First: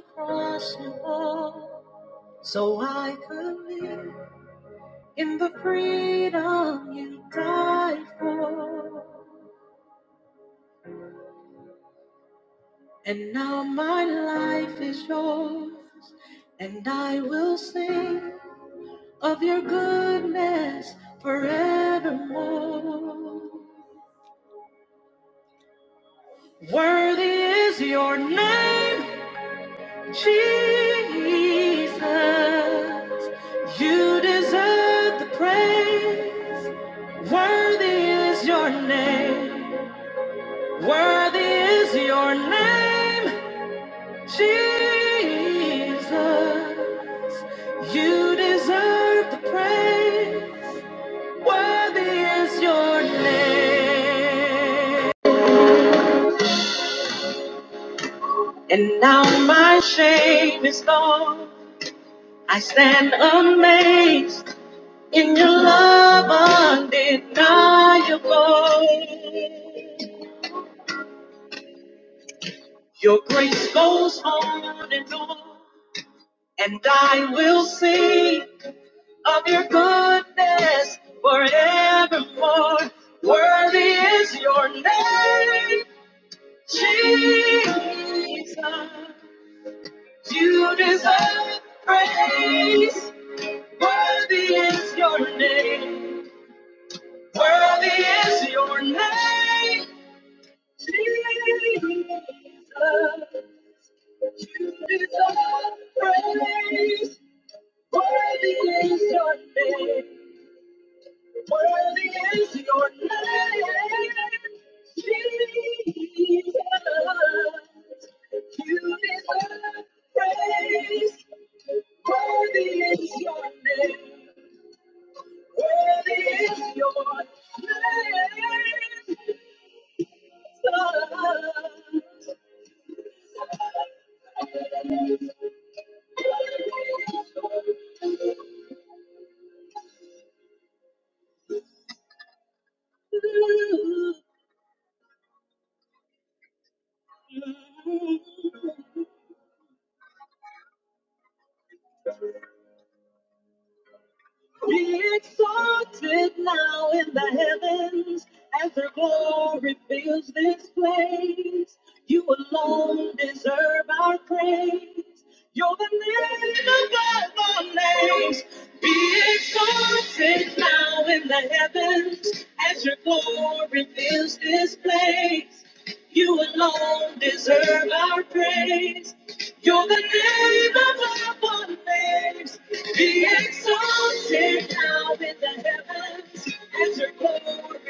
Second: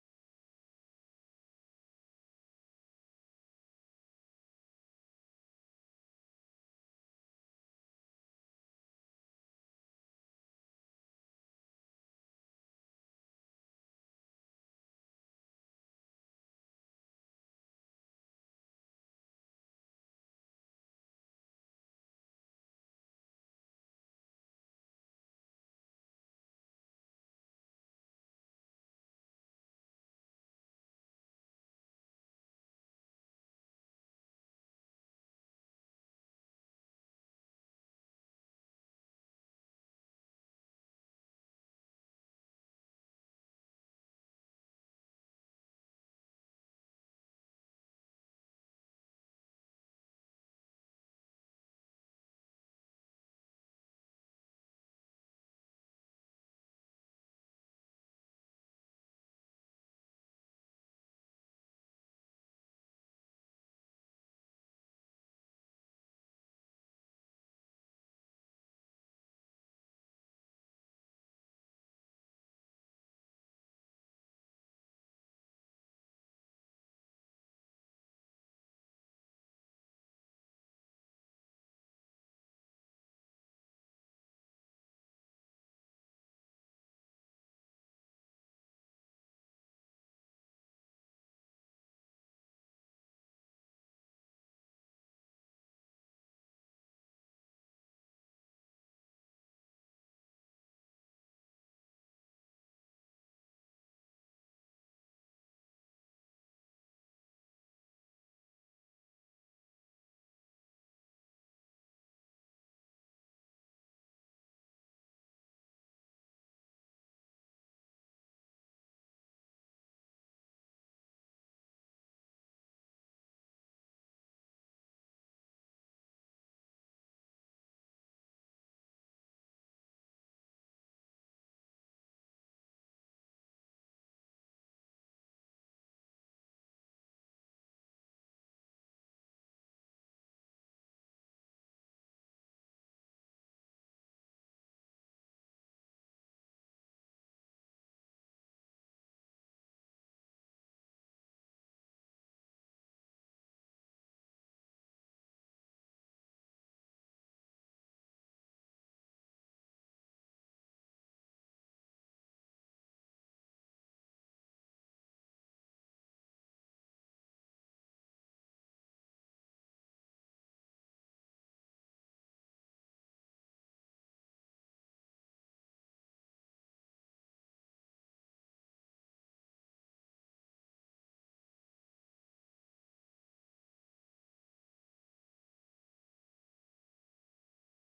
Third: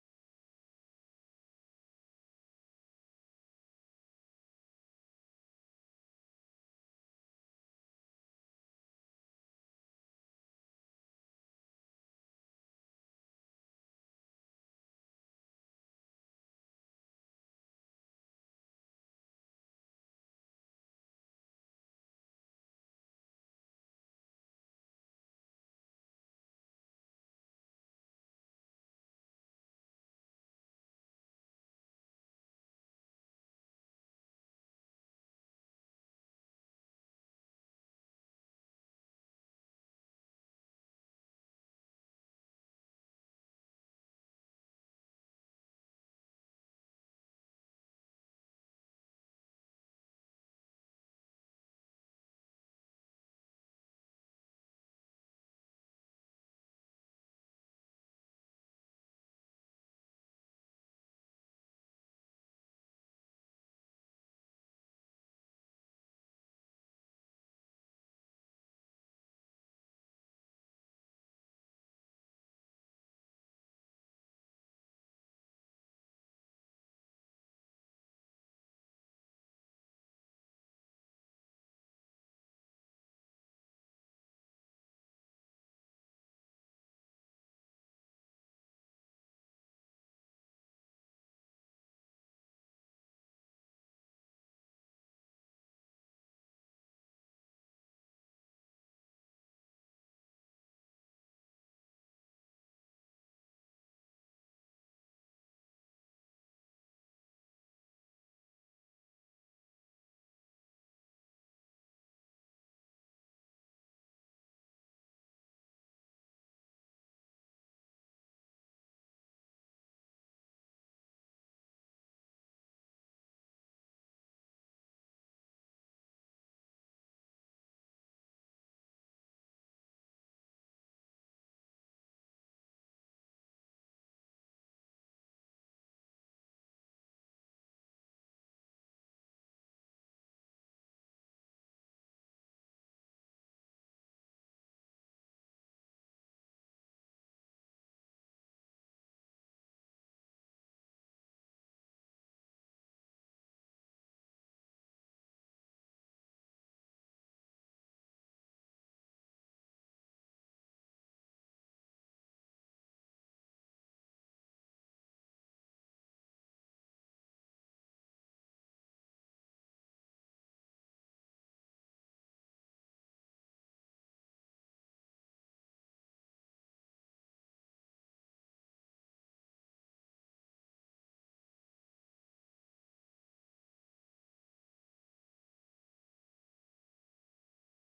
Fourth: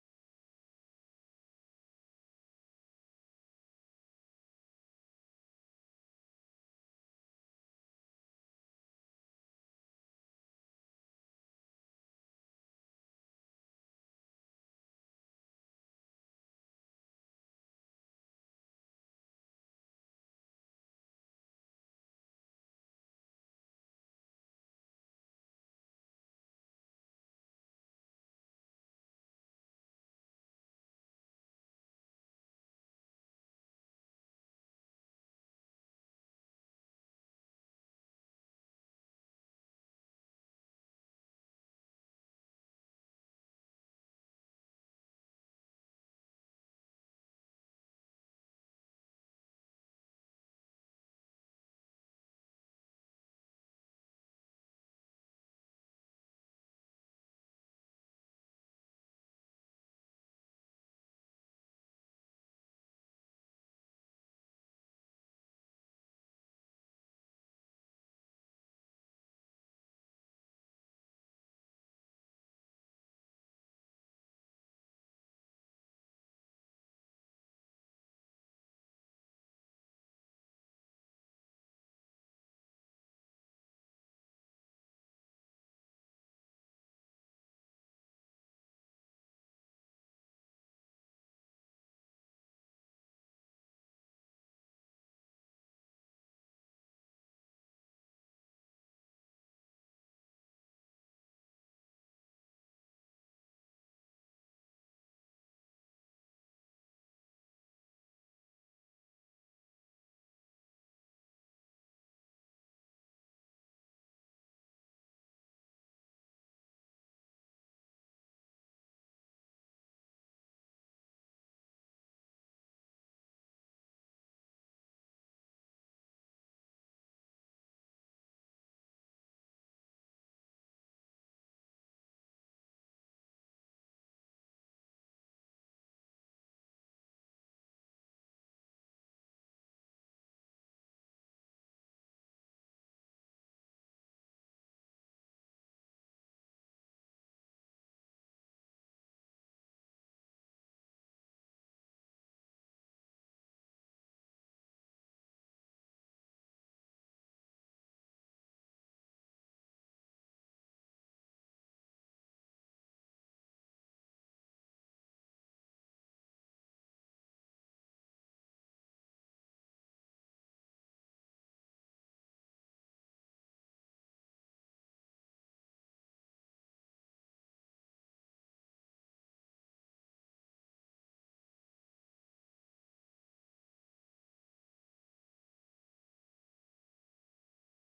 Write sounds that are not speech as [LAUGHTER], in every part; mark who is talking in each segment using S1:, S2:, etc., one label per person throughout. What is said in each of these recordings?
S1: across the wall, So I could live in the freedom you died for. And now my life is yours, and I will sing of your goodness forevermore. Worthy is your name, Jesus. You deserve the praise. Worthy is your name. Worthy is your name, Jesus. You deserve the praise. Worthy is your name. And now my shame is gone. I stand amazed in your love undeniable. Your grace goes on and on. And I will sing of your goodness forevermore. Worthy is your name, Jesus. You deserve praise. Worthy is your name. Worthy is your name, Jesus. You deserve praise. Be exalted now in the heavens as your glory fills this place. You alone deserve our praise. You're the name above all names. Be exalted now in the heavens as your glory fills this place. You alone deserve our praise. You're the name above all names. Be exalted now in the heavens as your glory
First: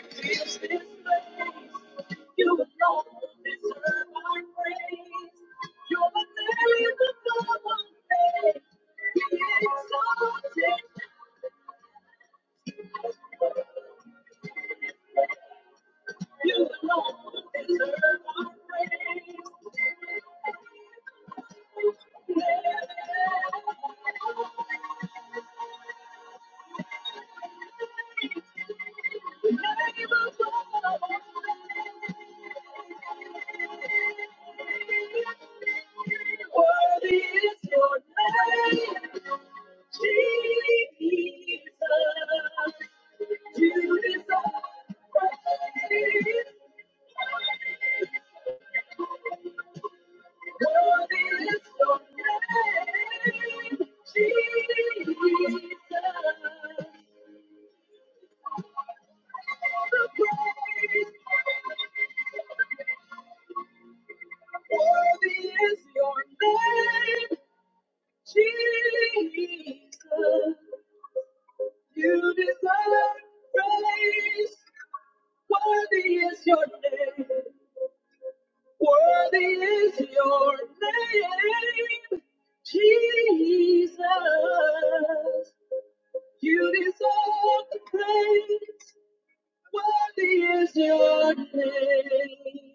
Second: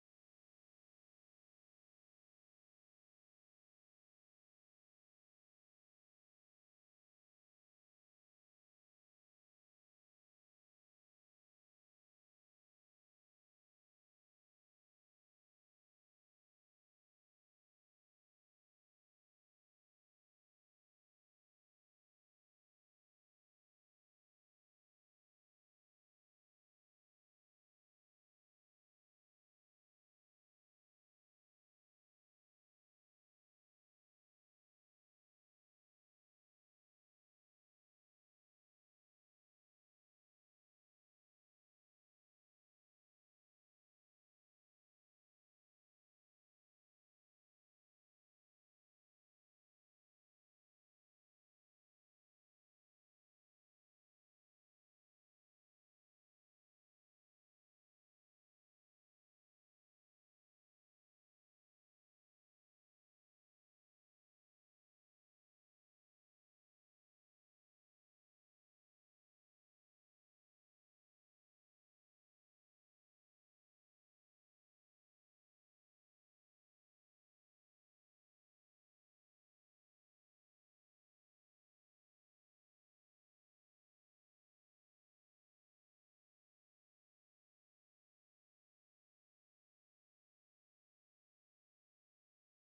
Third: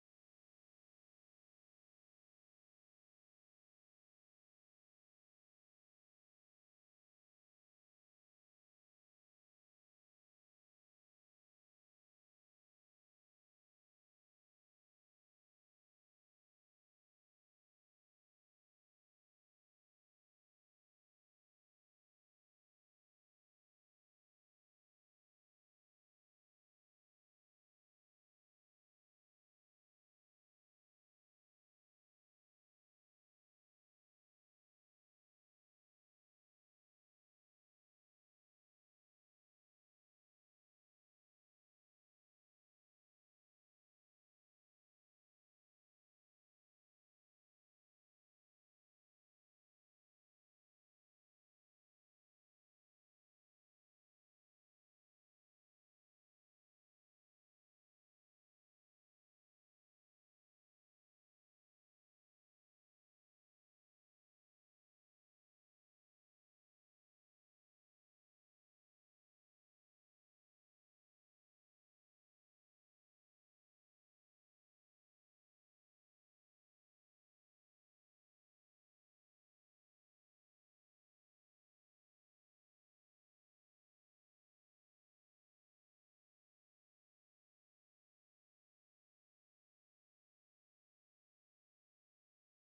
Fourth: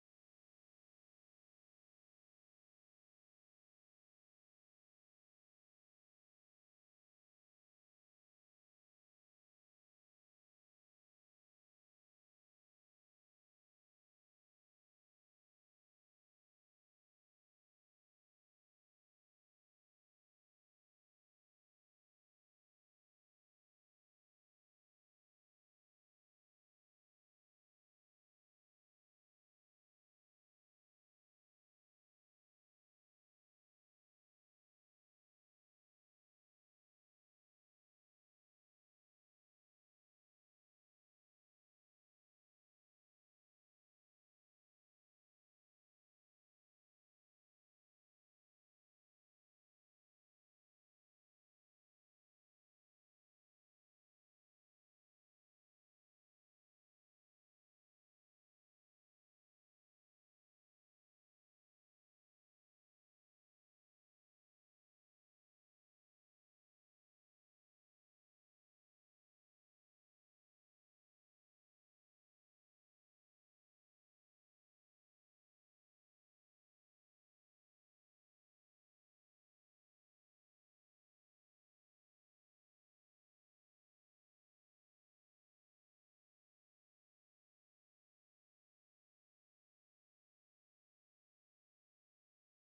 S1: is your name, Jesus. You deserve praise. Worthy is your name. Worthy is your name, Jesus. You deserve the praise. Worthy is your name.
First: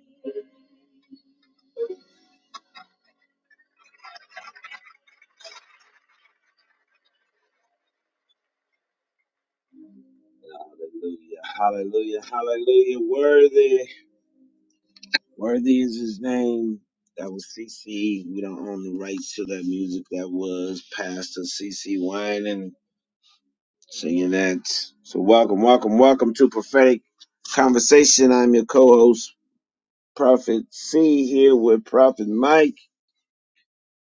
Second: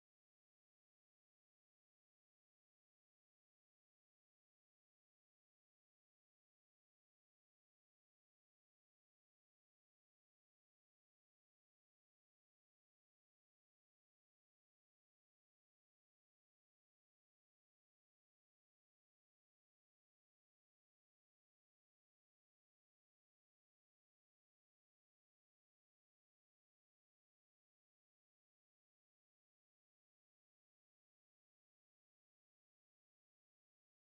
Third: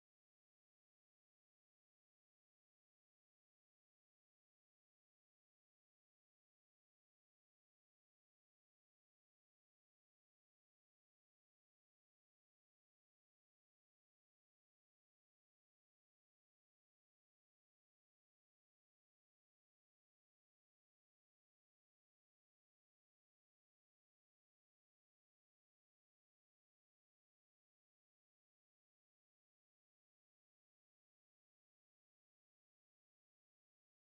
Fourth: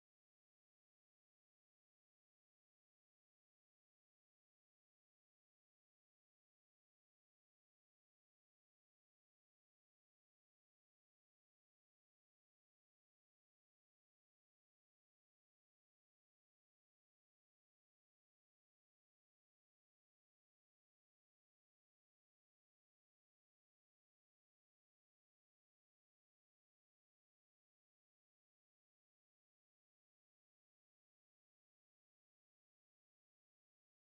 S1: Name that was CC. We don't own the rights to that music. That was Pastor CC Wine singing that. So welcome, welcome, welcome to Prophetic Conversation. I'm your co-host, Prophet C, here with Prophet Mike.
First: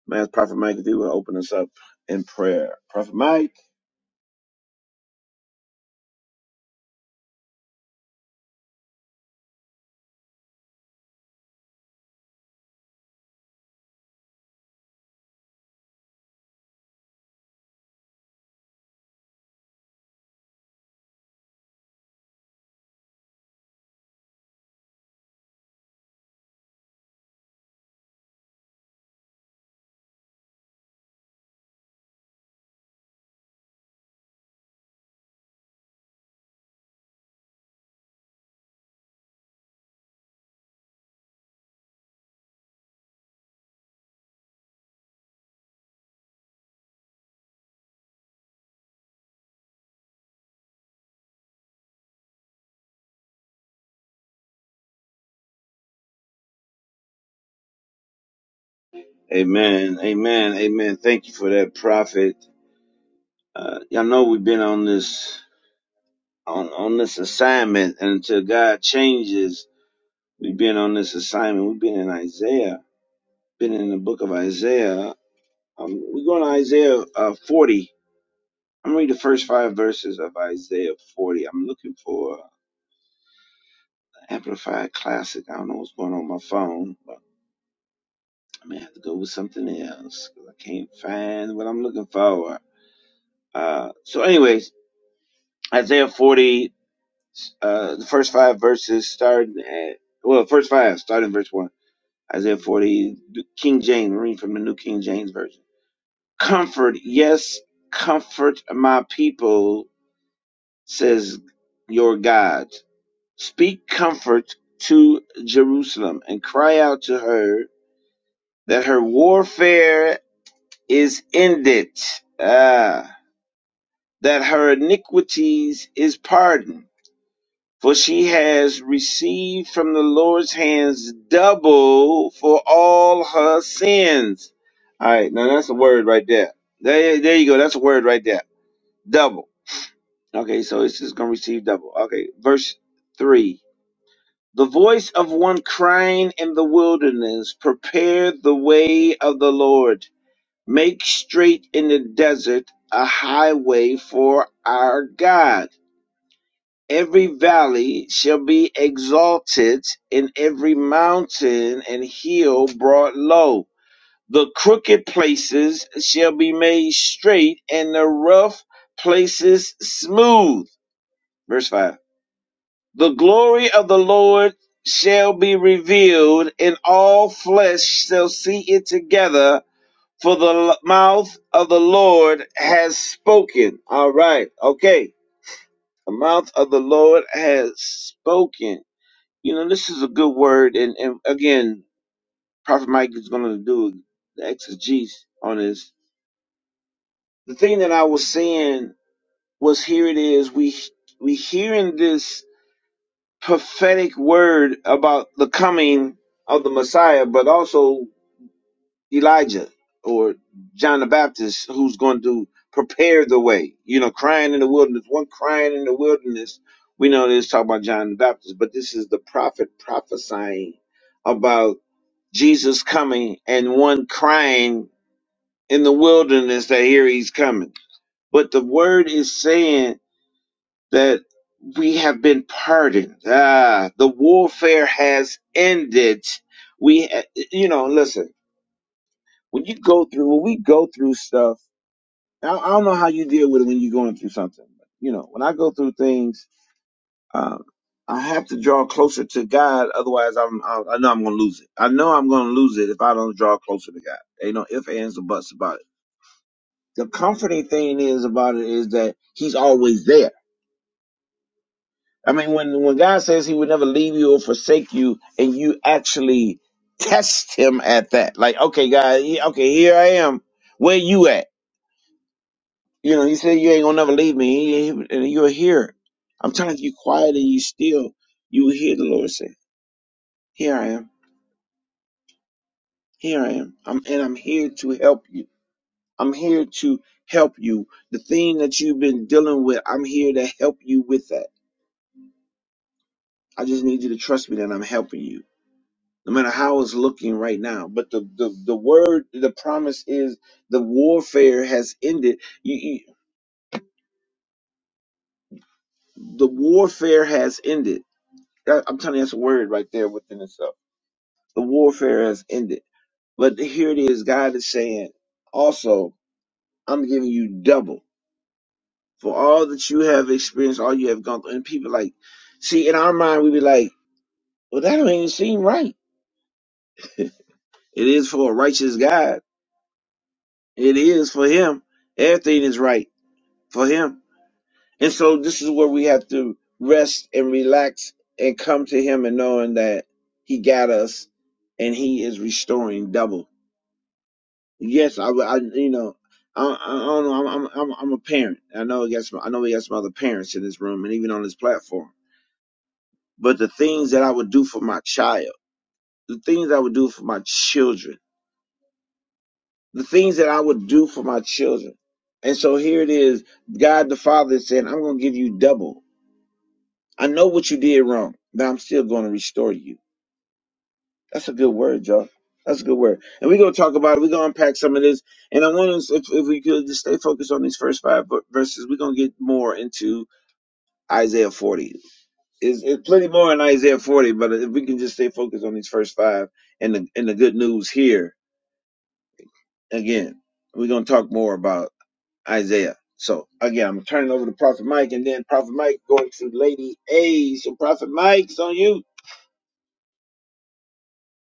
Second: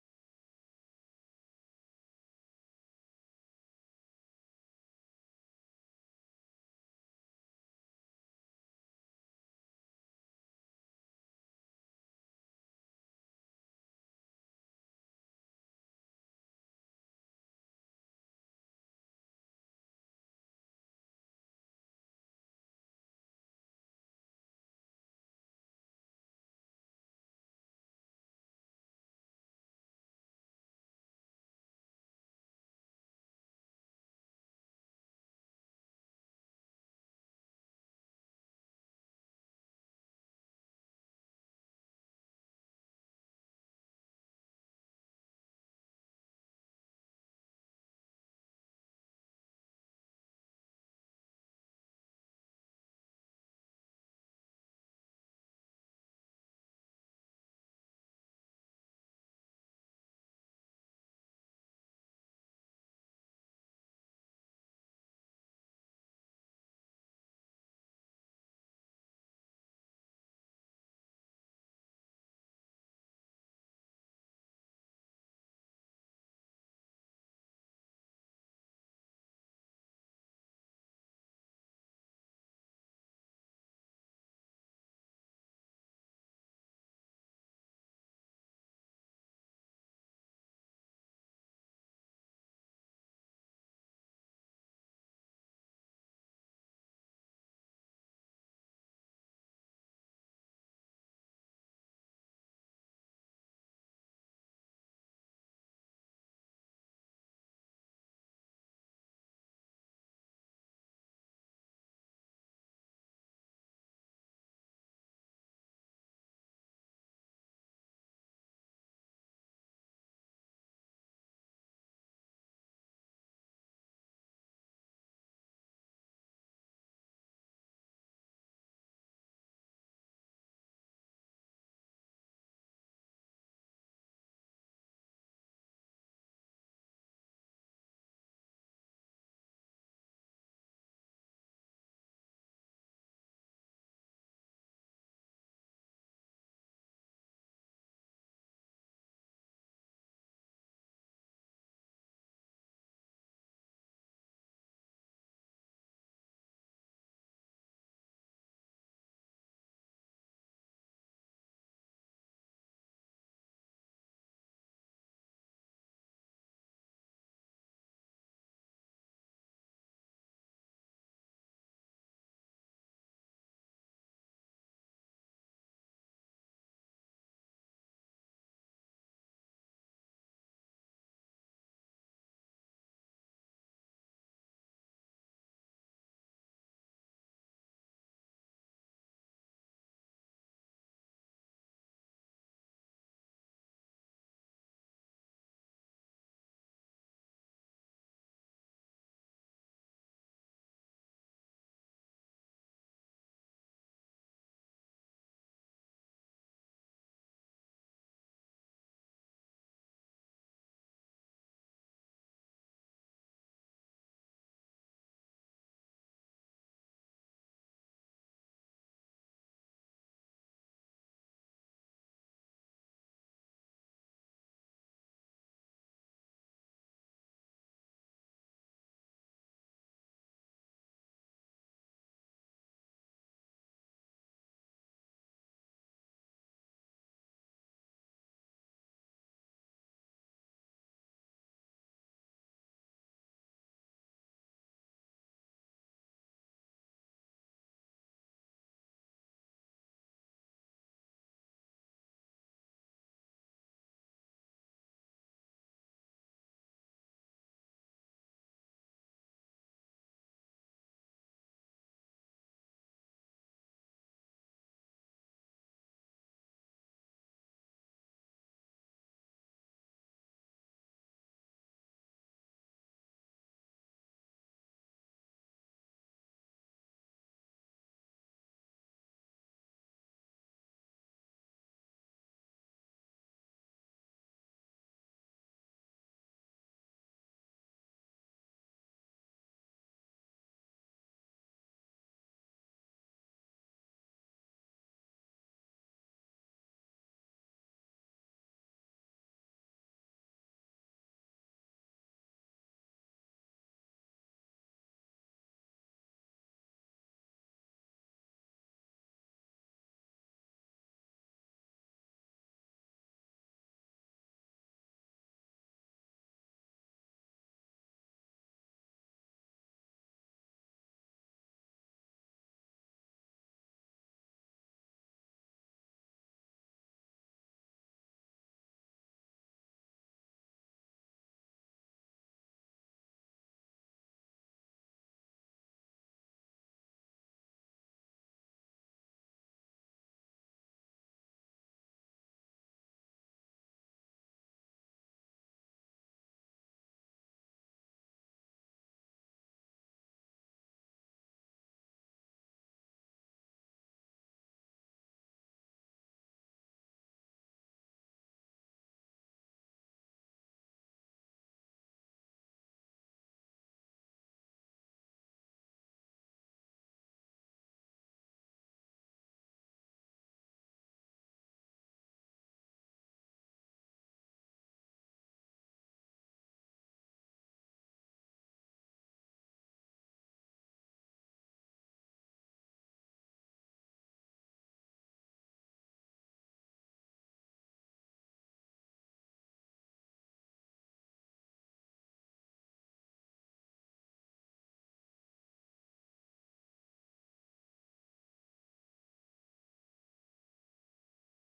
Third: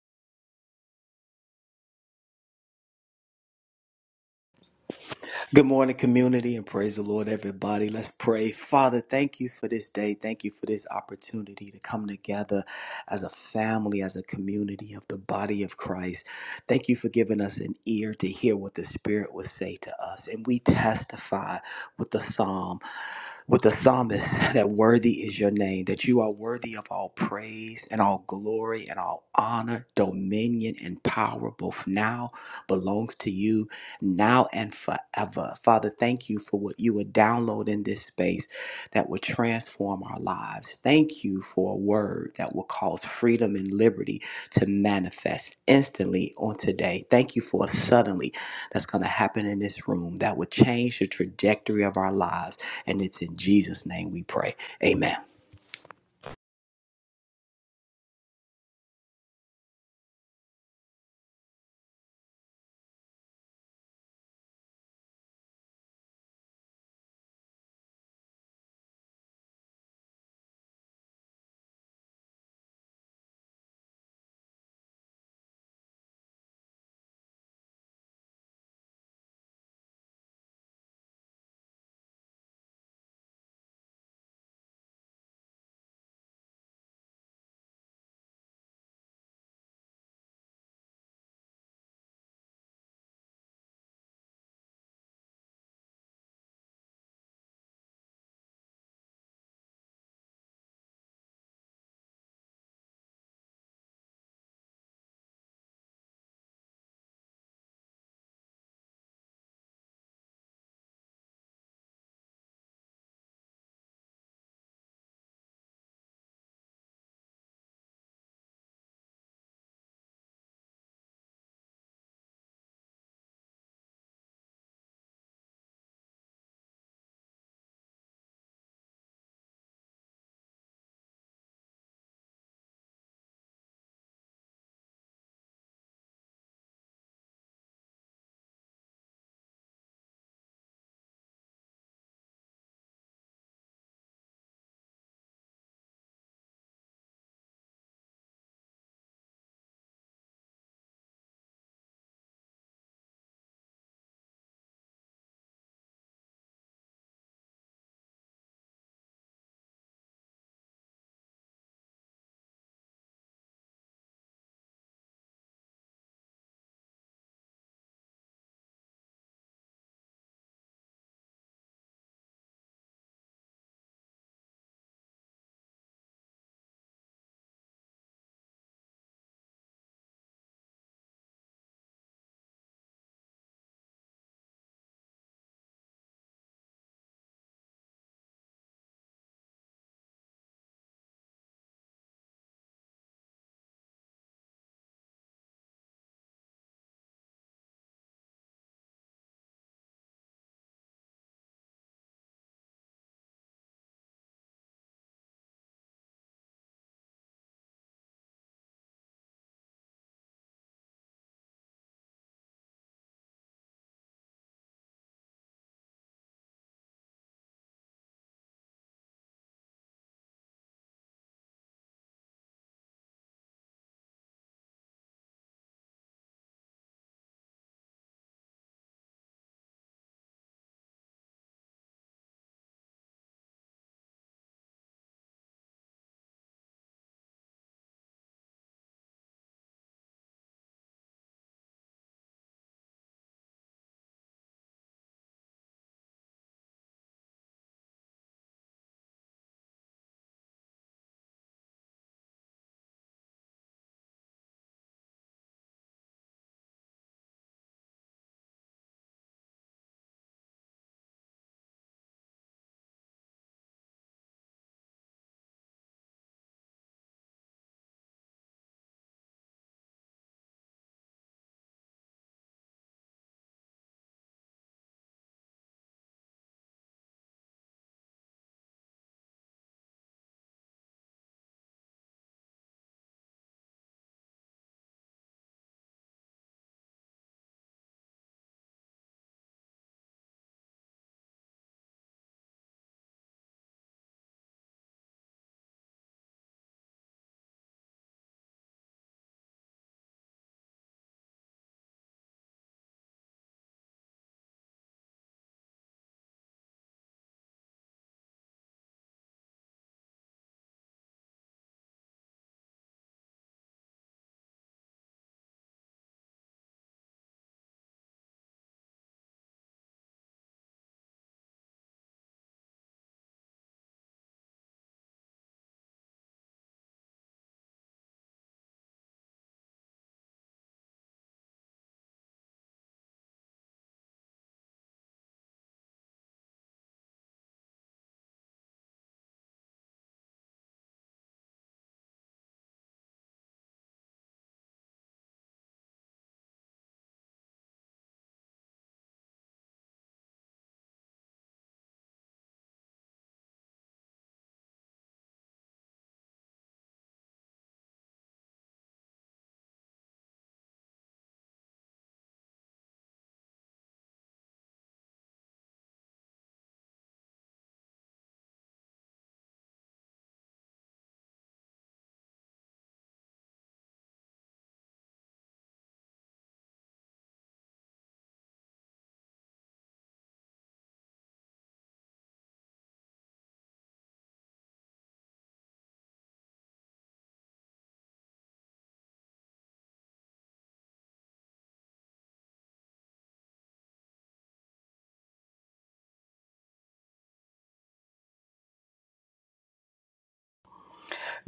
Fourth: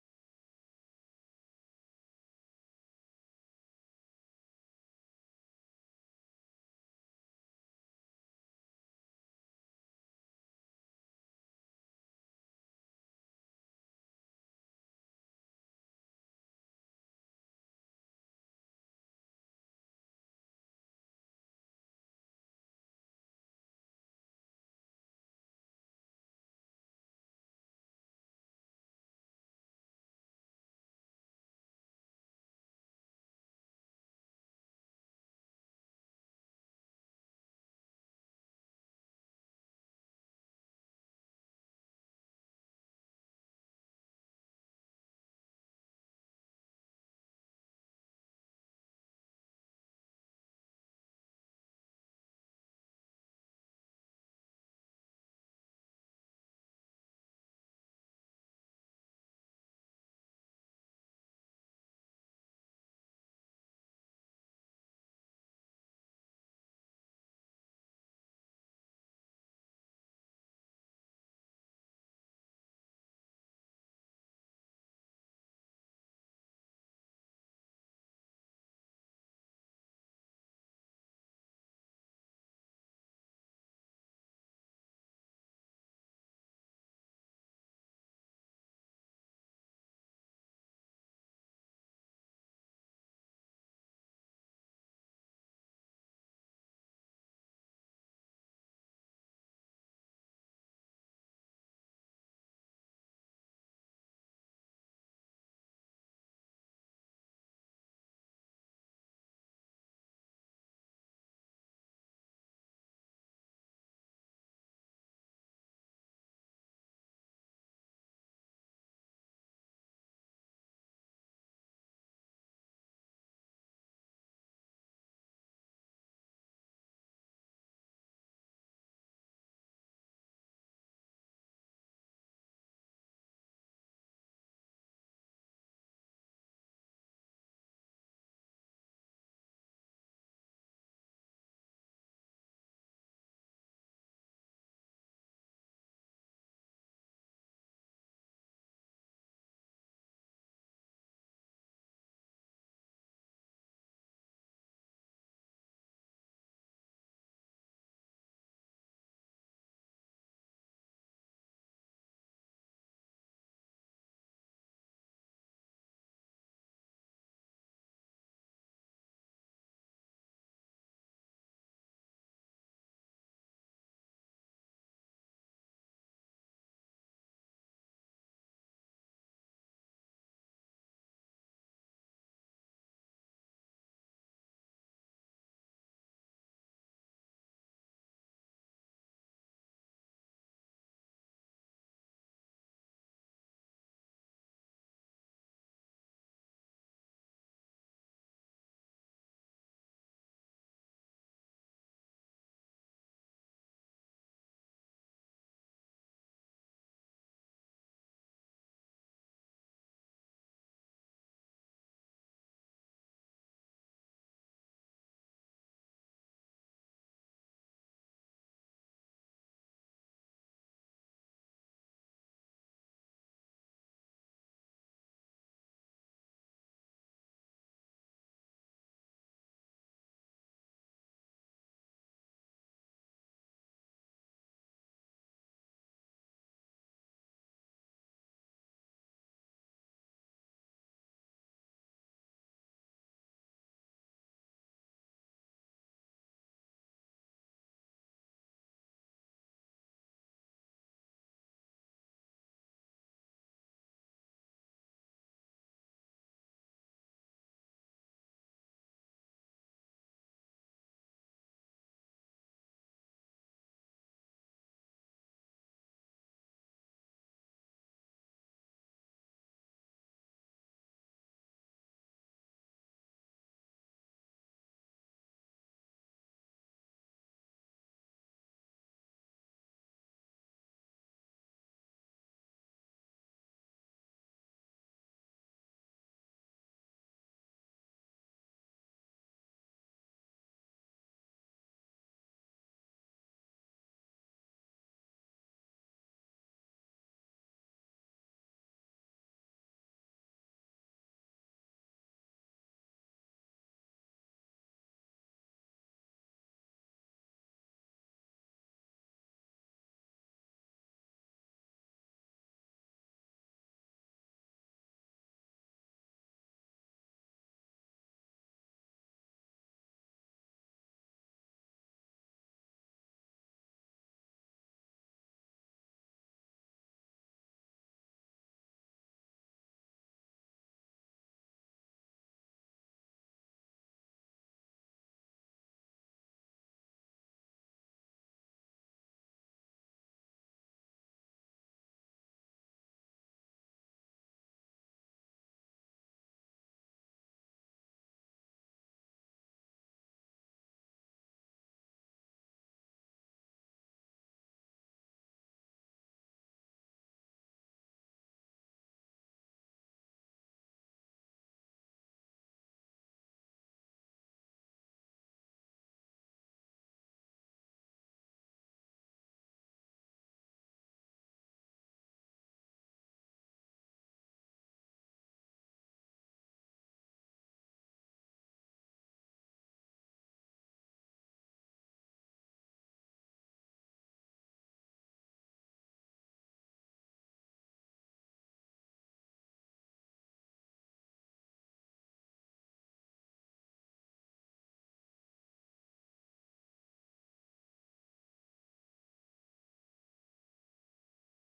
S1: Man, Prophet Mike, if you will open us up in prayer. Prophet Mike.
S2: Good morning, community, and praise the Lord, everybody. Let's pray. Father, thank you for this day. Thank you for this opportunity to come together as a family, as a community of the body of Christ. Thank you for giving us an ear to hear what the Spirit would say to us. And we testify with the psalm with the psalmist [LAUGHS] that worthy is your name, that you are worthy of all praise and all glory and all honor, dominion and power, both now belongs to you, now and forever. Father, thank you for what you would download in this space that would transform our lives. Thank you for a word that will cause freedom and liberty to manifest instantly on today. Thank you for a suddenly that's going to happen in this room that would change the trajectory of our lives and it's in Jesus' name we pray. Amen.
S1: Amen. Amen. Amen. Thank you for that, Prophet. Uh, y'all know we've been on this. on on this assignment until God changes. We've been on this assignment. We've been in Isaiah, been in the book of Isaiah. Um, we're going to Isaiah uh, 40. I'm reading the first five verses of Isaiah 40. I'm looking for the Amplified Classic. I don't know what's going on with my phone, but I may have to go with something else because I can't find what I'm looking for. Uh, so, anyways, Isaiah 40, uh, the first five verses starting at, well, first five, starting verse 1. Isaiah 40, the King James, read from the New King James Version. Comfort, yes, comfort my people, says your God. Speak comfort to Jerusalem and cry out to her that her warfare is ended, ah, that her iniquities is pardoned for she has received from the Lord's hands double for all her sins. All right, now that's a word right there. There, there you go. That's a word right there. Double. Okay, so it's just going to receive double. Okay, verse 3. The voice of one crying in the wilderness, prepare the way of the Lord, make straight in the desert a highway for our God. Every valley shall be exalted, and every mountain and hill brought low. The crooked places shall be made straight, and the rough places smooth. Verse 5. The glory of the Lord shall be revealed, and all flesh shall see it together, for the mouth of the Lord has spoken. All right. Okay. The mouth of the Lord has spoken. You know, this is a good word, and, and again, Prophet Mike is going to do the exegesis on this. The thing that I was saying was here it is. We we hearing this prophetic word about the coming of the Messiah, but also Elijah or John the Baptist who's going to prepare the way. You know, crying in the wilderness, one crying in the wilderness. We know this talk about John the Baptist, but this is the prophet prophesying about Jesus coming and one crying in the wilderness that here he's coming. But the word is saying that we have been pardoned. Ah, the warfare has ended. We, you know, listen when you go through when we go through stuff I, I don't know how you deal with it when you're going through something but, you know when i go through things um, i have to draw closer to god otherwise i'm I, I know i'm gonna lose it i know i'm gonna lose it if i don't draw closer to god ain't no ifs ands or buts about it the comforting thing is about it is that he's always there i mean when when god says he would never leave you or forsake you and you actually test him at that like okay god he- okay here i am where you at You know, he said, You ain't gonna never leave me. He- he- and you're here. I'm telling you, you quiet and you still, you will hear the Lord say, Here I am, here I am. I'm and I'm here to help you. I'm here to help you. The thing that you've been dealing with, I'm here to help you with that. I just need you to trust me that I'm helping you. No matter how it's looking right now. But the the, the word, the promise is the warfare has ended. You, you the warfare has ended. That- I'm telling you that's a word right there within itself The warfare has ended. But here it is, God is saying, also, I'm giving you double for all that you have experienced, all you have gone through. And people like, see, in our mind, we be like, well, that don't even seem right. It is for a righteous God. It is for him. Everything is right for him. And so this is where we have to rest and relax and come to him and knowing that he got us and he is restoring double. Yes, I, would- I you know, I, I don't know. I'm, I'm, I'm, I'm a parent. I know we got some, I know we got some other parents in this room and even on this platform. But the things that I would do for my child, the things I would do for my children, the things that I would do for my children. And so here it is. God the Father is saying, I'm going to give you double. I know what you did wrong, but I'm still going to restore you. That's a good word, y'all. That's a good word. And we're gonna talk about it. We're gonna unpack some of this. And I want us, if, if we could, just stay focused on these first five ver- verses. We're gonna get more into Isaiah 40. Is it's plenty more in Isaiah 40, but if we can just stay focused on these first five and the and the good news here again, we're gonna talk more about. Isaiah. So again, I'm turning over to Prophet Mike, and then Prophet Mike going to Lady A. So Prophet Mike's on you.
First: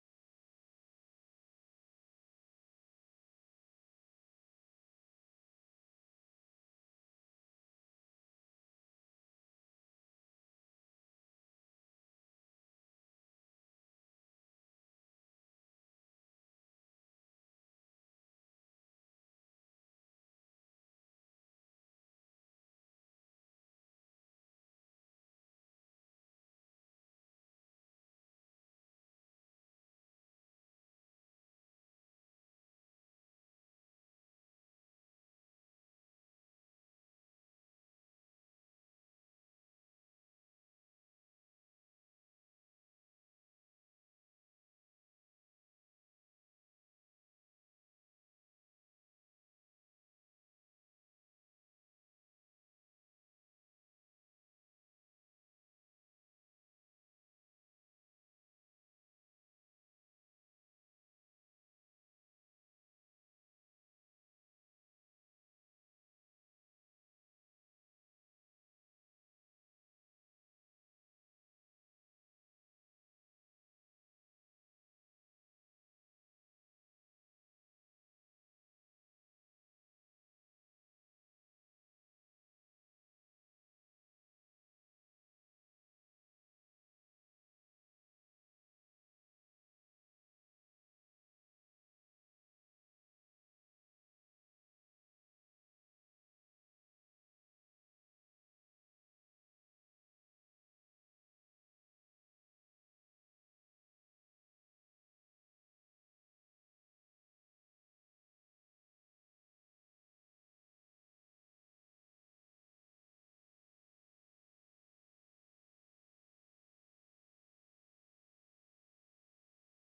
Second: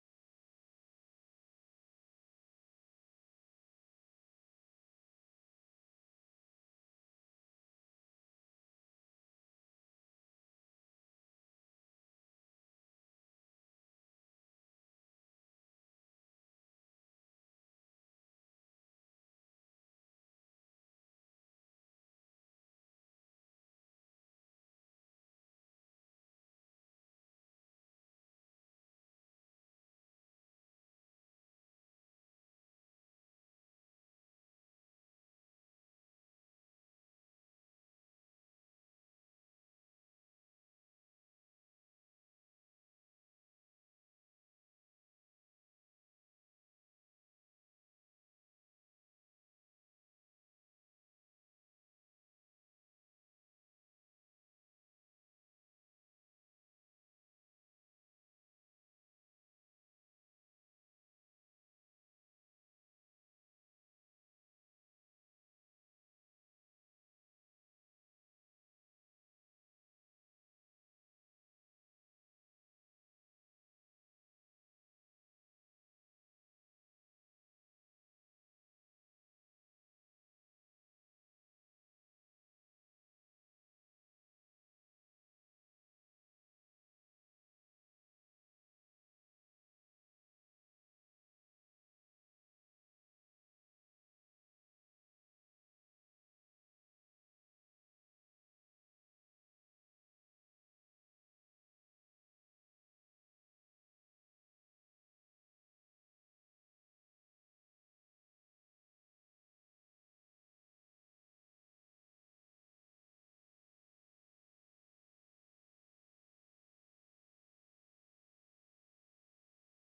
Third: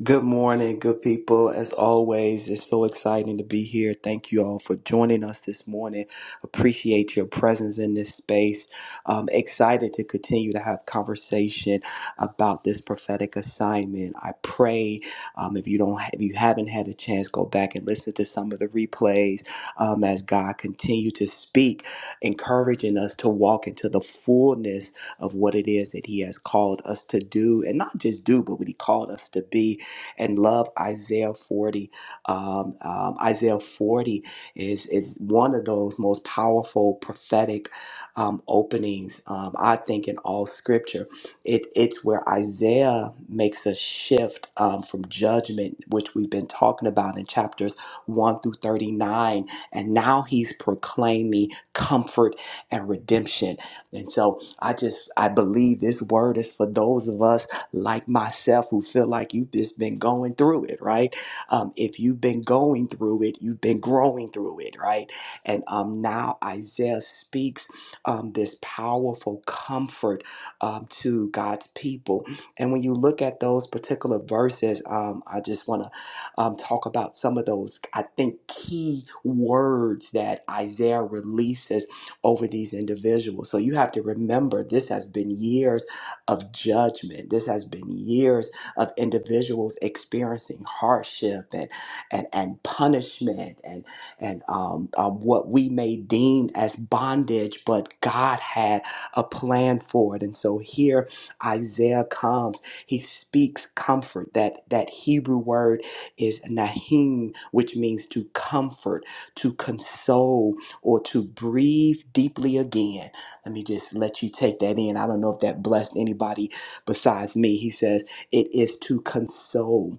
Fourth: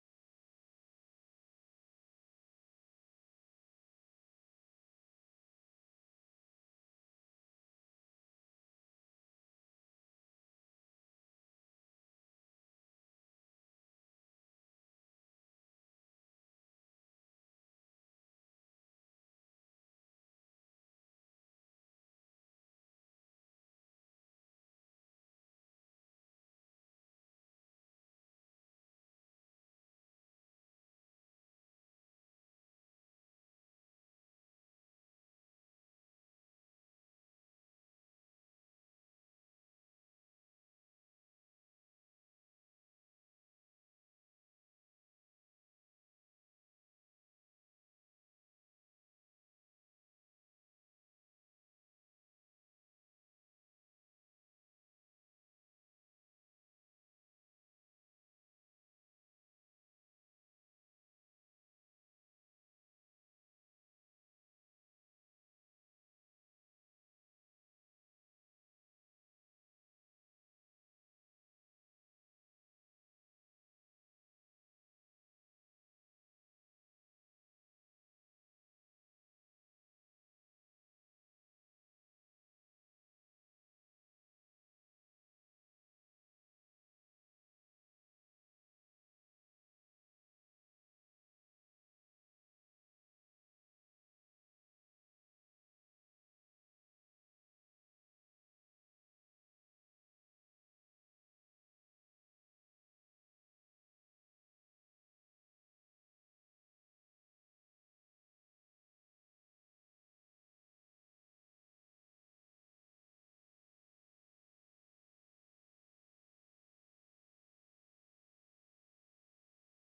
S2: Good morning, good people. As always, it's so exciting to be here. Thank you all for joining us this morning. Appreciate your presence in this space. Um, excited to continue to have conversation about this prophetic assignment. I pray um, if you don't, if you haven't had a chance, go back and listen to some of the replays um, as God continue to speak, encouraging us to walk into the fullness of what it is that He has called us to do, and not just do, but what He called us to be and love Isaiah 40. Um, um, Isaiah 40 is, is one of those most powerful prophetic um, openings, um, I think, in all scripture. It, it's where Isaiah makes a shift um, from judgment, which we've been talking about in chapters 1 through 39, and now he's proclaiming comfort and redemption. And so I just, I believe this word is for those of us like myself who feel like you've just been going through it, right? Um, if you've been going through it, you've been growing through it, right? And um, now Isaiah speaks um, this powerful comfort um, to God's people. And when you look at those particular verses, um, I just want to um, talk about some of those, I think, key words that Isaiah releases over these individuals. So you have to remember this has been years of judgment. This has been years of individuals experiencing hardship and and, and punishment and and um, um, what we may deem as bondage, but God had a plan for it. And so here Isaiah comes. He speaks comfort. That that Hebrew word is nahim, which means to comfort, to console, or to breathe deeply again. Let me just let you take that in. I don't know if that blessed anybody besides me. He says, It is to console.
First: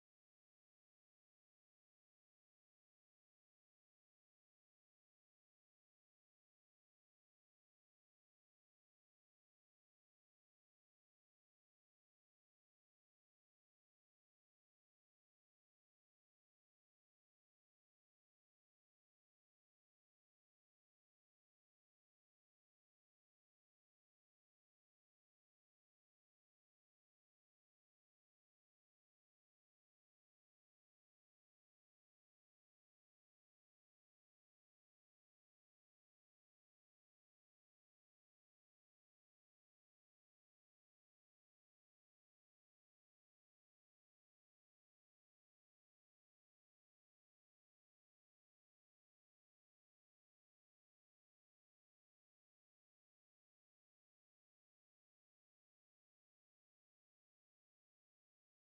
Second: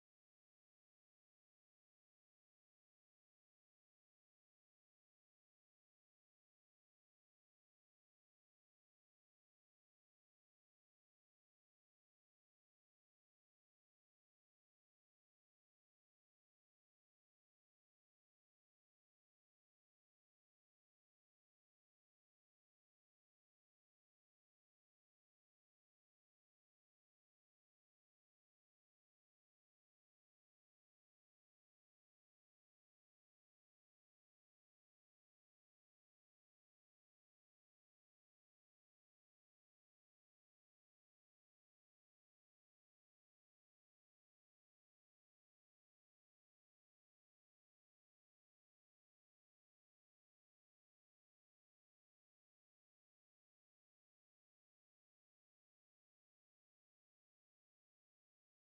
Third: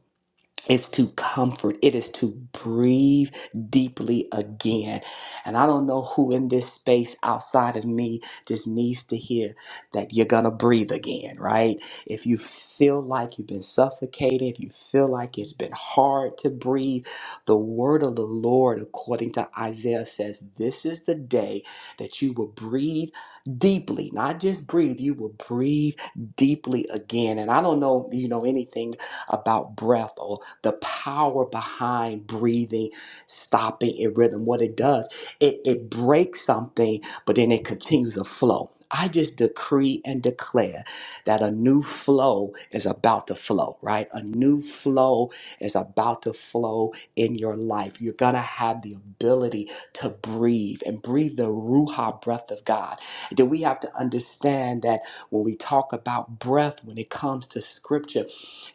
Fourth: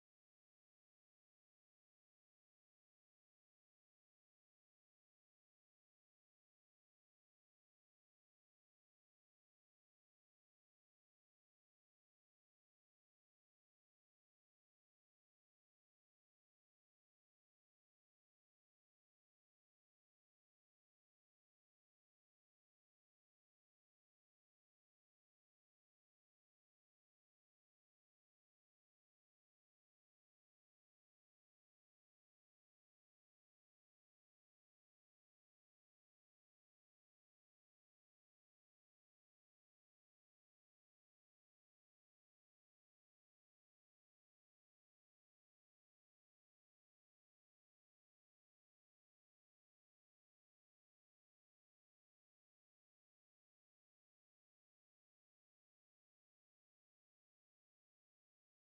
S2: It's to comfort. It is to breathe deeply again. And I don't know who in this space outside of me just needs to hear that you're going to breathe again, right? If you feel like you've been suffocated, if you feel like it's been hard to breathe, the word of the Lord, according to Isaiah, says this is the day that you will breathe deeply, not just breathe, you will breathe deeply again. And I don't know, you know, anything about breath or the power behind breathing, stopping in rhythm. What it does, it, it breaks something, but then it continues to flow. I just decree and declare that a new flow is about to flow, right? A new flow is about to flow in your life. You're going to have the ability to breathe and breathe the Ruha breath of God. Then we have to understand that when we talk about breath, when it comes to scripture,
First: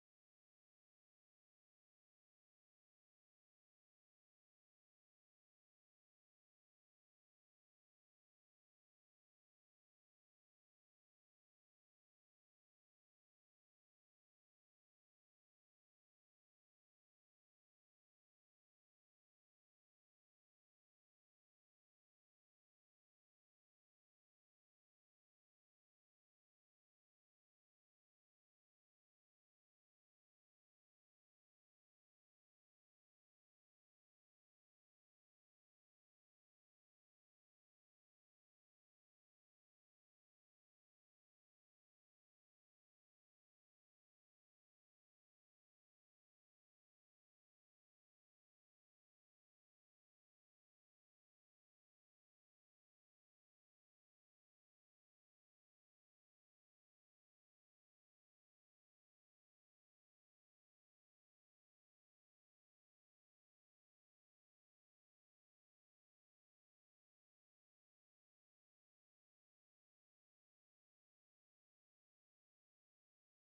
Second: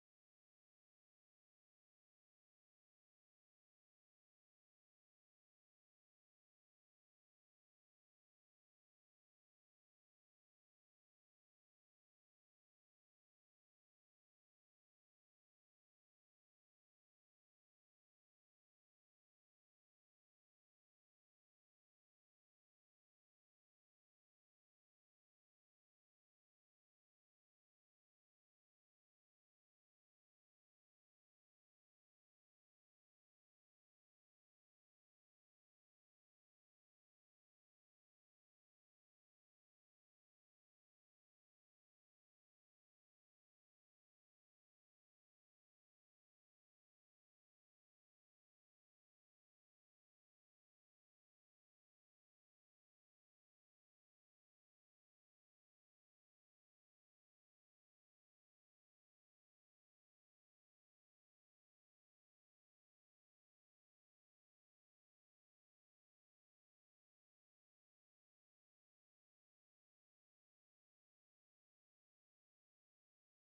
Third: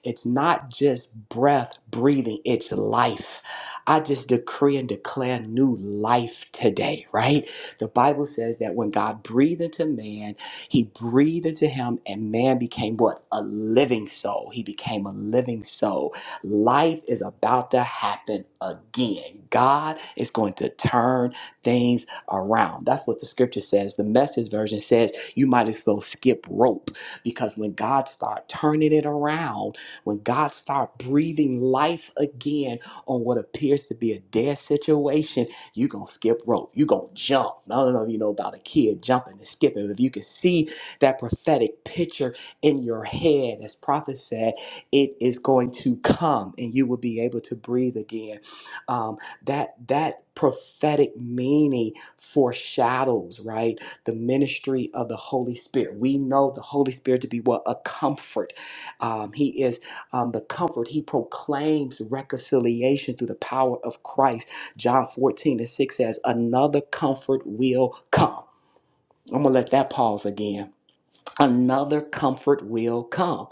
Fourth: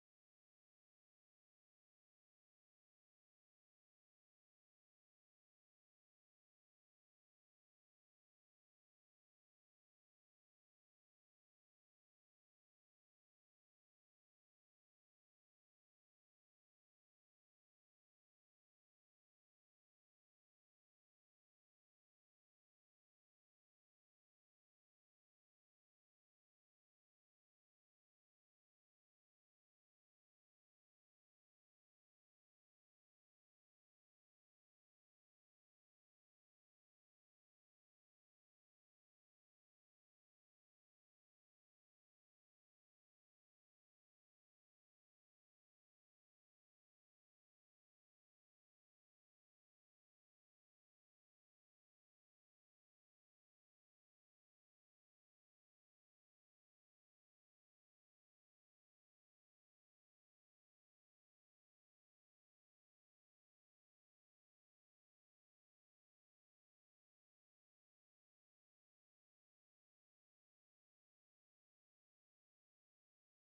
S2: it's not just breath, breathing, it's life. I just decree and declare new life today, right? The Bible says that when God breathed into man, he breathed into him, and man became what? A living soul. He became a living soul. Life is about to happen again. God is going to turn things around. That's what the scripture says. The message version says you might as well skip rope because when God starts turning it around, when God start breathing life again on what appears to be a dead situation, you gonna skip rope. You gonna jump. I don't know if you know about a kid jumping and skipping. If you can see that prophetic picture in your head, as prophet said, it is going to come, and you will be able to breathe again. Um, that that prophetic meaning foreshadows right the ministry of the Holy Spirit. We know the Holy Spirit to be what a comfort. Um, he is um, the comfort. He proclaims reconciliation through the power of Christ. John 14 and 6 says, Another comfort will come. I'm going to let that pause again. Another comfort will come.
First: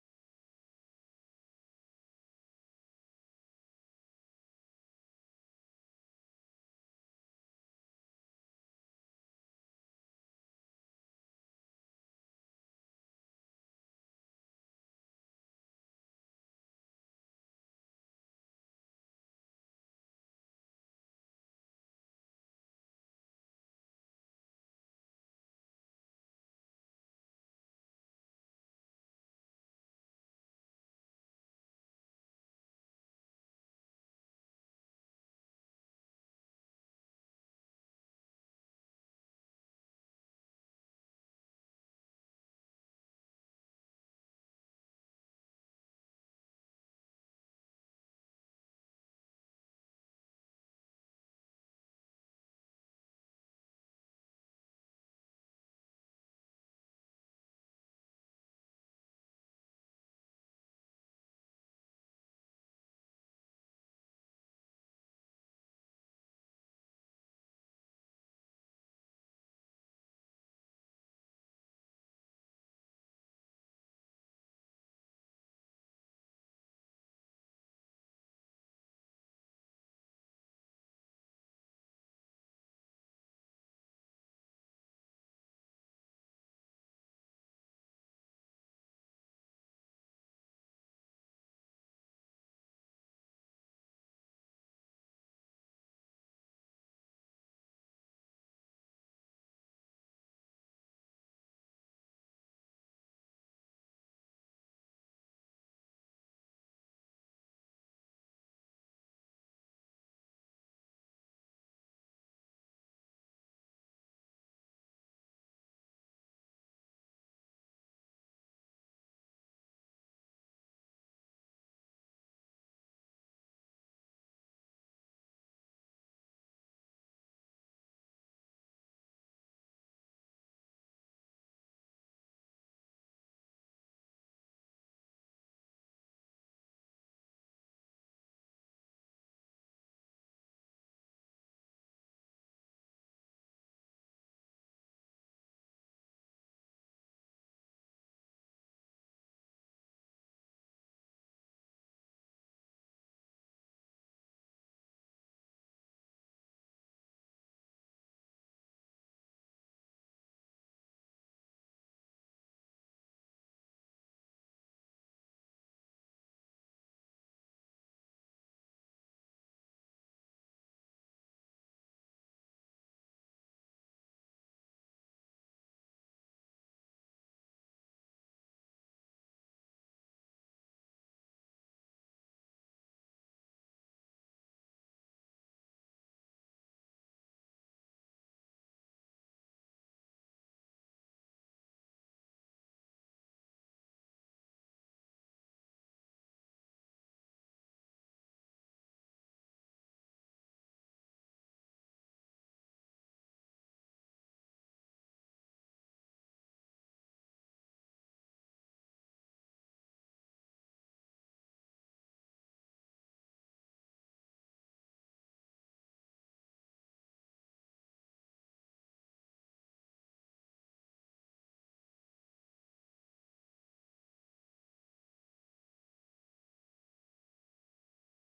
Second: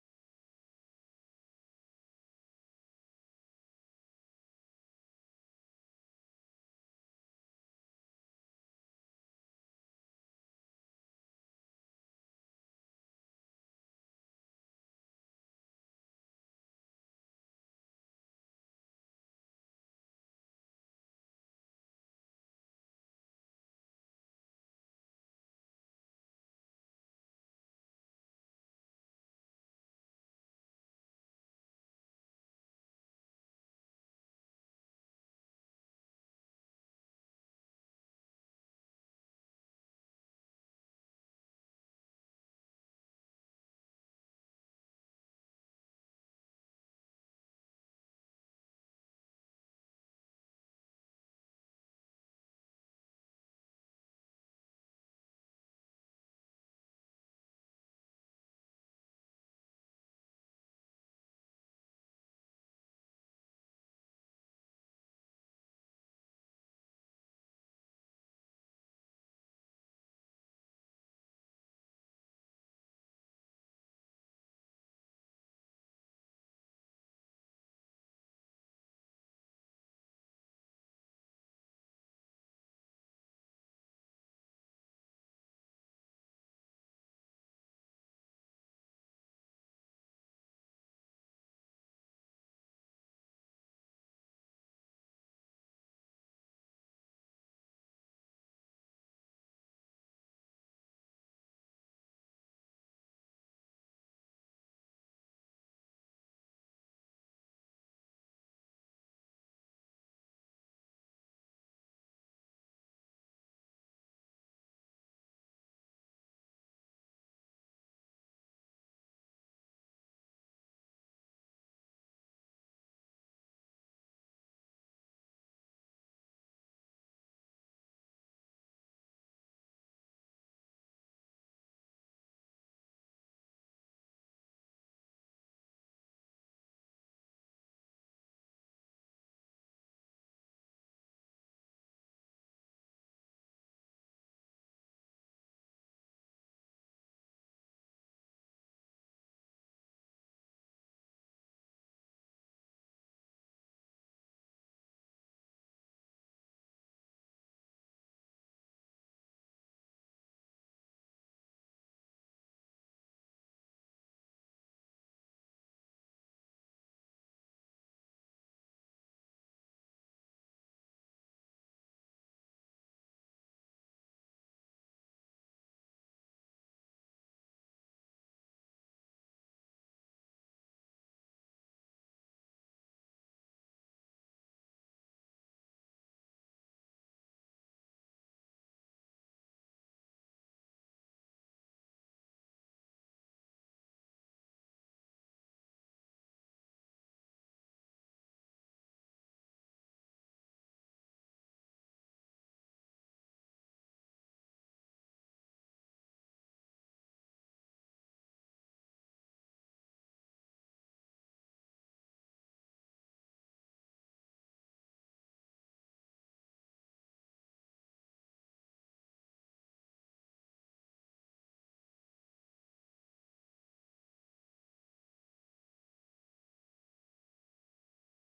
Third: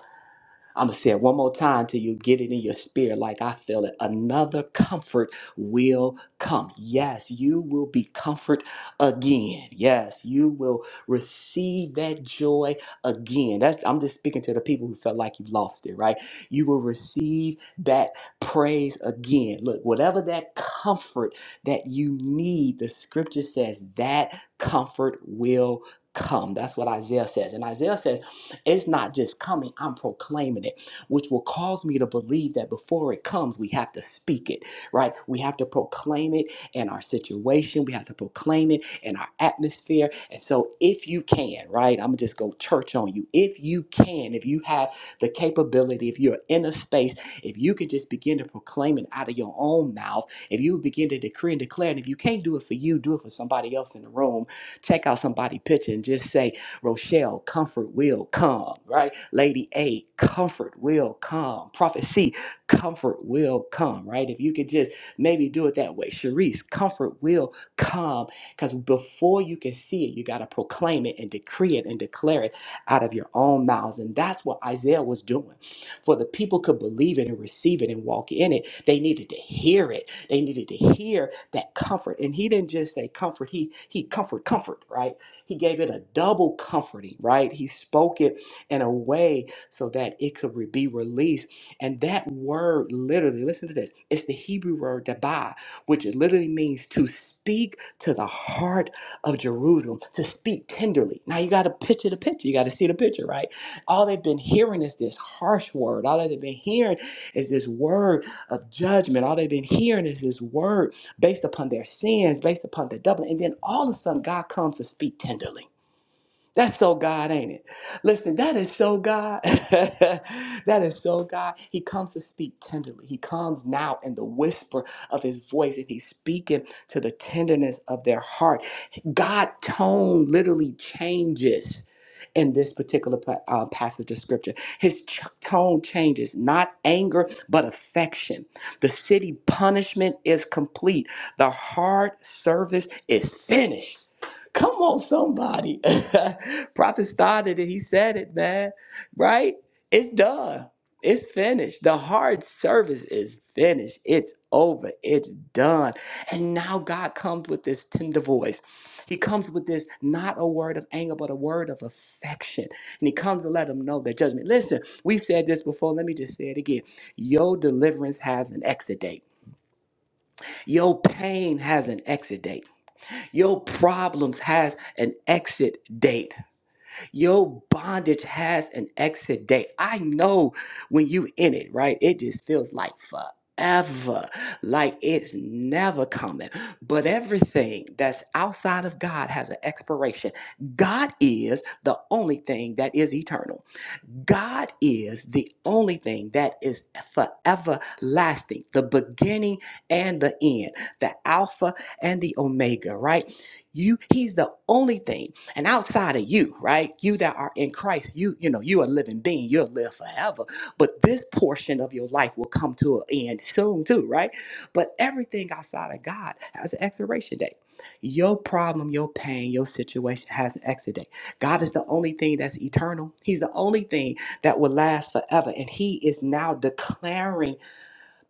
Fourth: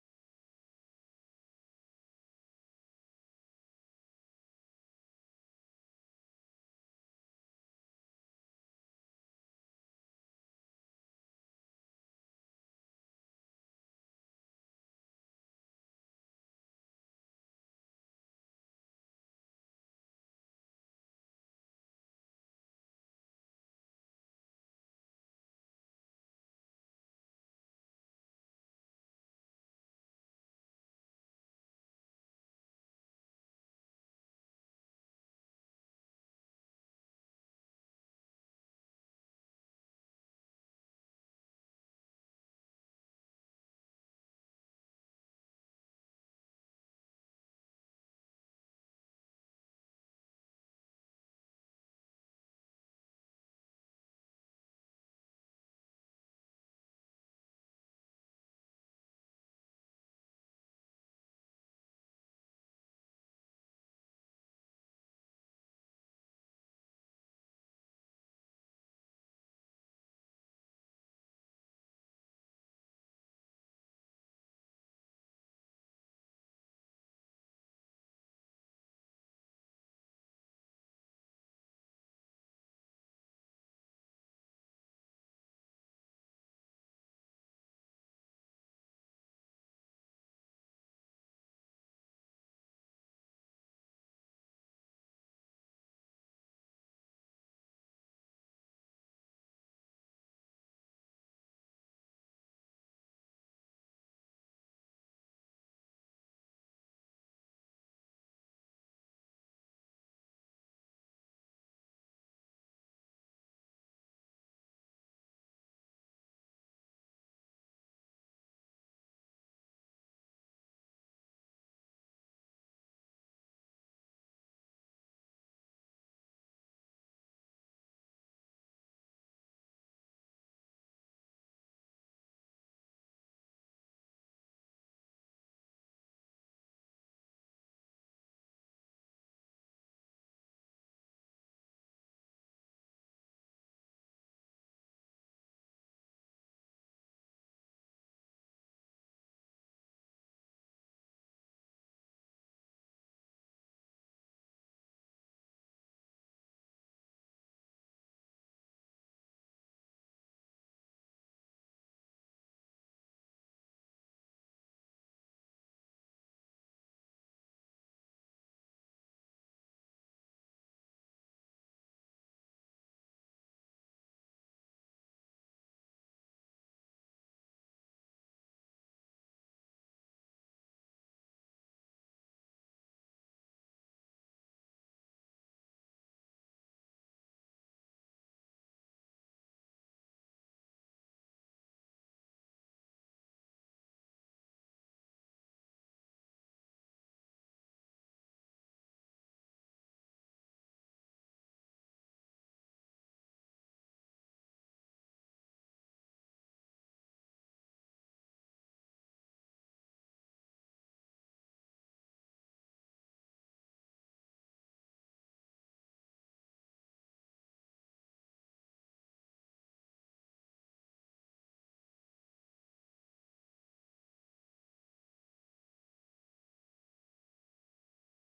S2: I'm going to say it one more time till you get it in your spirit, like I feel it. Another comfort will come. Yes, you will be comfort again. Yes, you will receive that joy again. That's I'm just speaking to the people who felt like you lost it, right? You will receive that praise again. Look, whatever that comfort that you need, the scripture says that comfort will come. That's what Isaiah says. And Isaiah says, it's not just coming, I'm proclaiming it, which will cause me to believe that before it comes, we have to speak it, right? We have to proclaim it in our situation, we have to proclaim it in our atmosphere. And so, if you can, right, I'm just go church on you. If you can, if you have the capability, if you're in a space, if you can just begin to proclaim it out of your own mouth, if you begin to decree and declare, and if you can't do it for you, do it for somebody else in the room. Check out somebody picture and just say, Rochelle, comfort will come, right? Lady A, comfort will come. Prophet C, comfort will come, right? If you could just maybe do it that way. Sharice, comfort will come because before you can see it, you got to proclaim it and decree it and declare it out of your own mouths. And that's what Isaiah was doing. For the people could believe it and receive it and walk in it, they needed to hear it. They needed to hear that comfort. And he didn't just say comfort, he he comfort, comfort, right? He gave it a double comforting, right? He spoke it in a way so that it could re- be released. And that word literally, listen to this, it's the Hebrew word dabah, which literally means to speak to the heart of Jerusalem, to speak tenderly. Now you got to picture the picture. You got to see the picture, right? All they've been hearing is this harsh word. All they've been hearing is this word of judgment. All they've been hearing is this word based upon their sins, based upon their doubling. And then all of a sudden, God comes to speak tenderly. That's so God, ain't it? Listen, that is so God. [LAUGHS] that is so God. He comes to speak tenderly. He comes now in the whisper of his voice, and he's speaking to the tenderness of their heart. God tone literally changes in this particular pa- uh, passage of scripture. His ch- tone changes, not anger, but affection. The city punishment is complete. The hard service is finished. Come on, somebody. [LAUGHS] Prophet started it. He said it, man. Right? It's done. It's finished. The hard service is finished. It's over. It's done. And now God comes with this tender voice. He comes with this not a word of anger, but a word of affection. And he comes to let them know their judgment. Listen, we've said this before. Let me just say it again. Your deliverance has an exit date. Your pain has an exit date. Your problems has an exit date. Your bondage has an exit date. I know when you in it, right? It just feels like forever, like it's never coming. But everything that's outside of God has an expiration. God is the only thing that is eternal. God is the only thing that is forever lasting, the beginning and the end, the Alpha and the Omega, right? You, He's the only thing. And outside of you, right? You that are in Christ, you, you know, you are a living being, you'll live forever. But this portion of your life will come to an end soon, too, right? But everything outside of God has an expiration date. Your problem, your pain, your situation has an exit date. God is the only thing that's eternal. He's the only thing that will last forever. And he is now declaring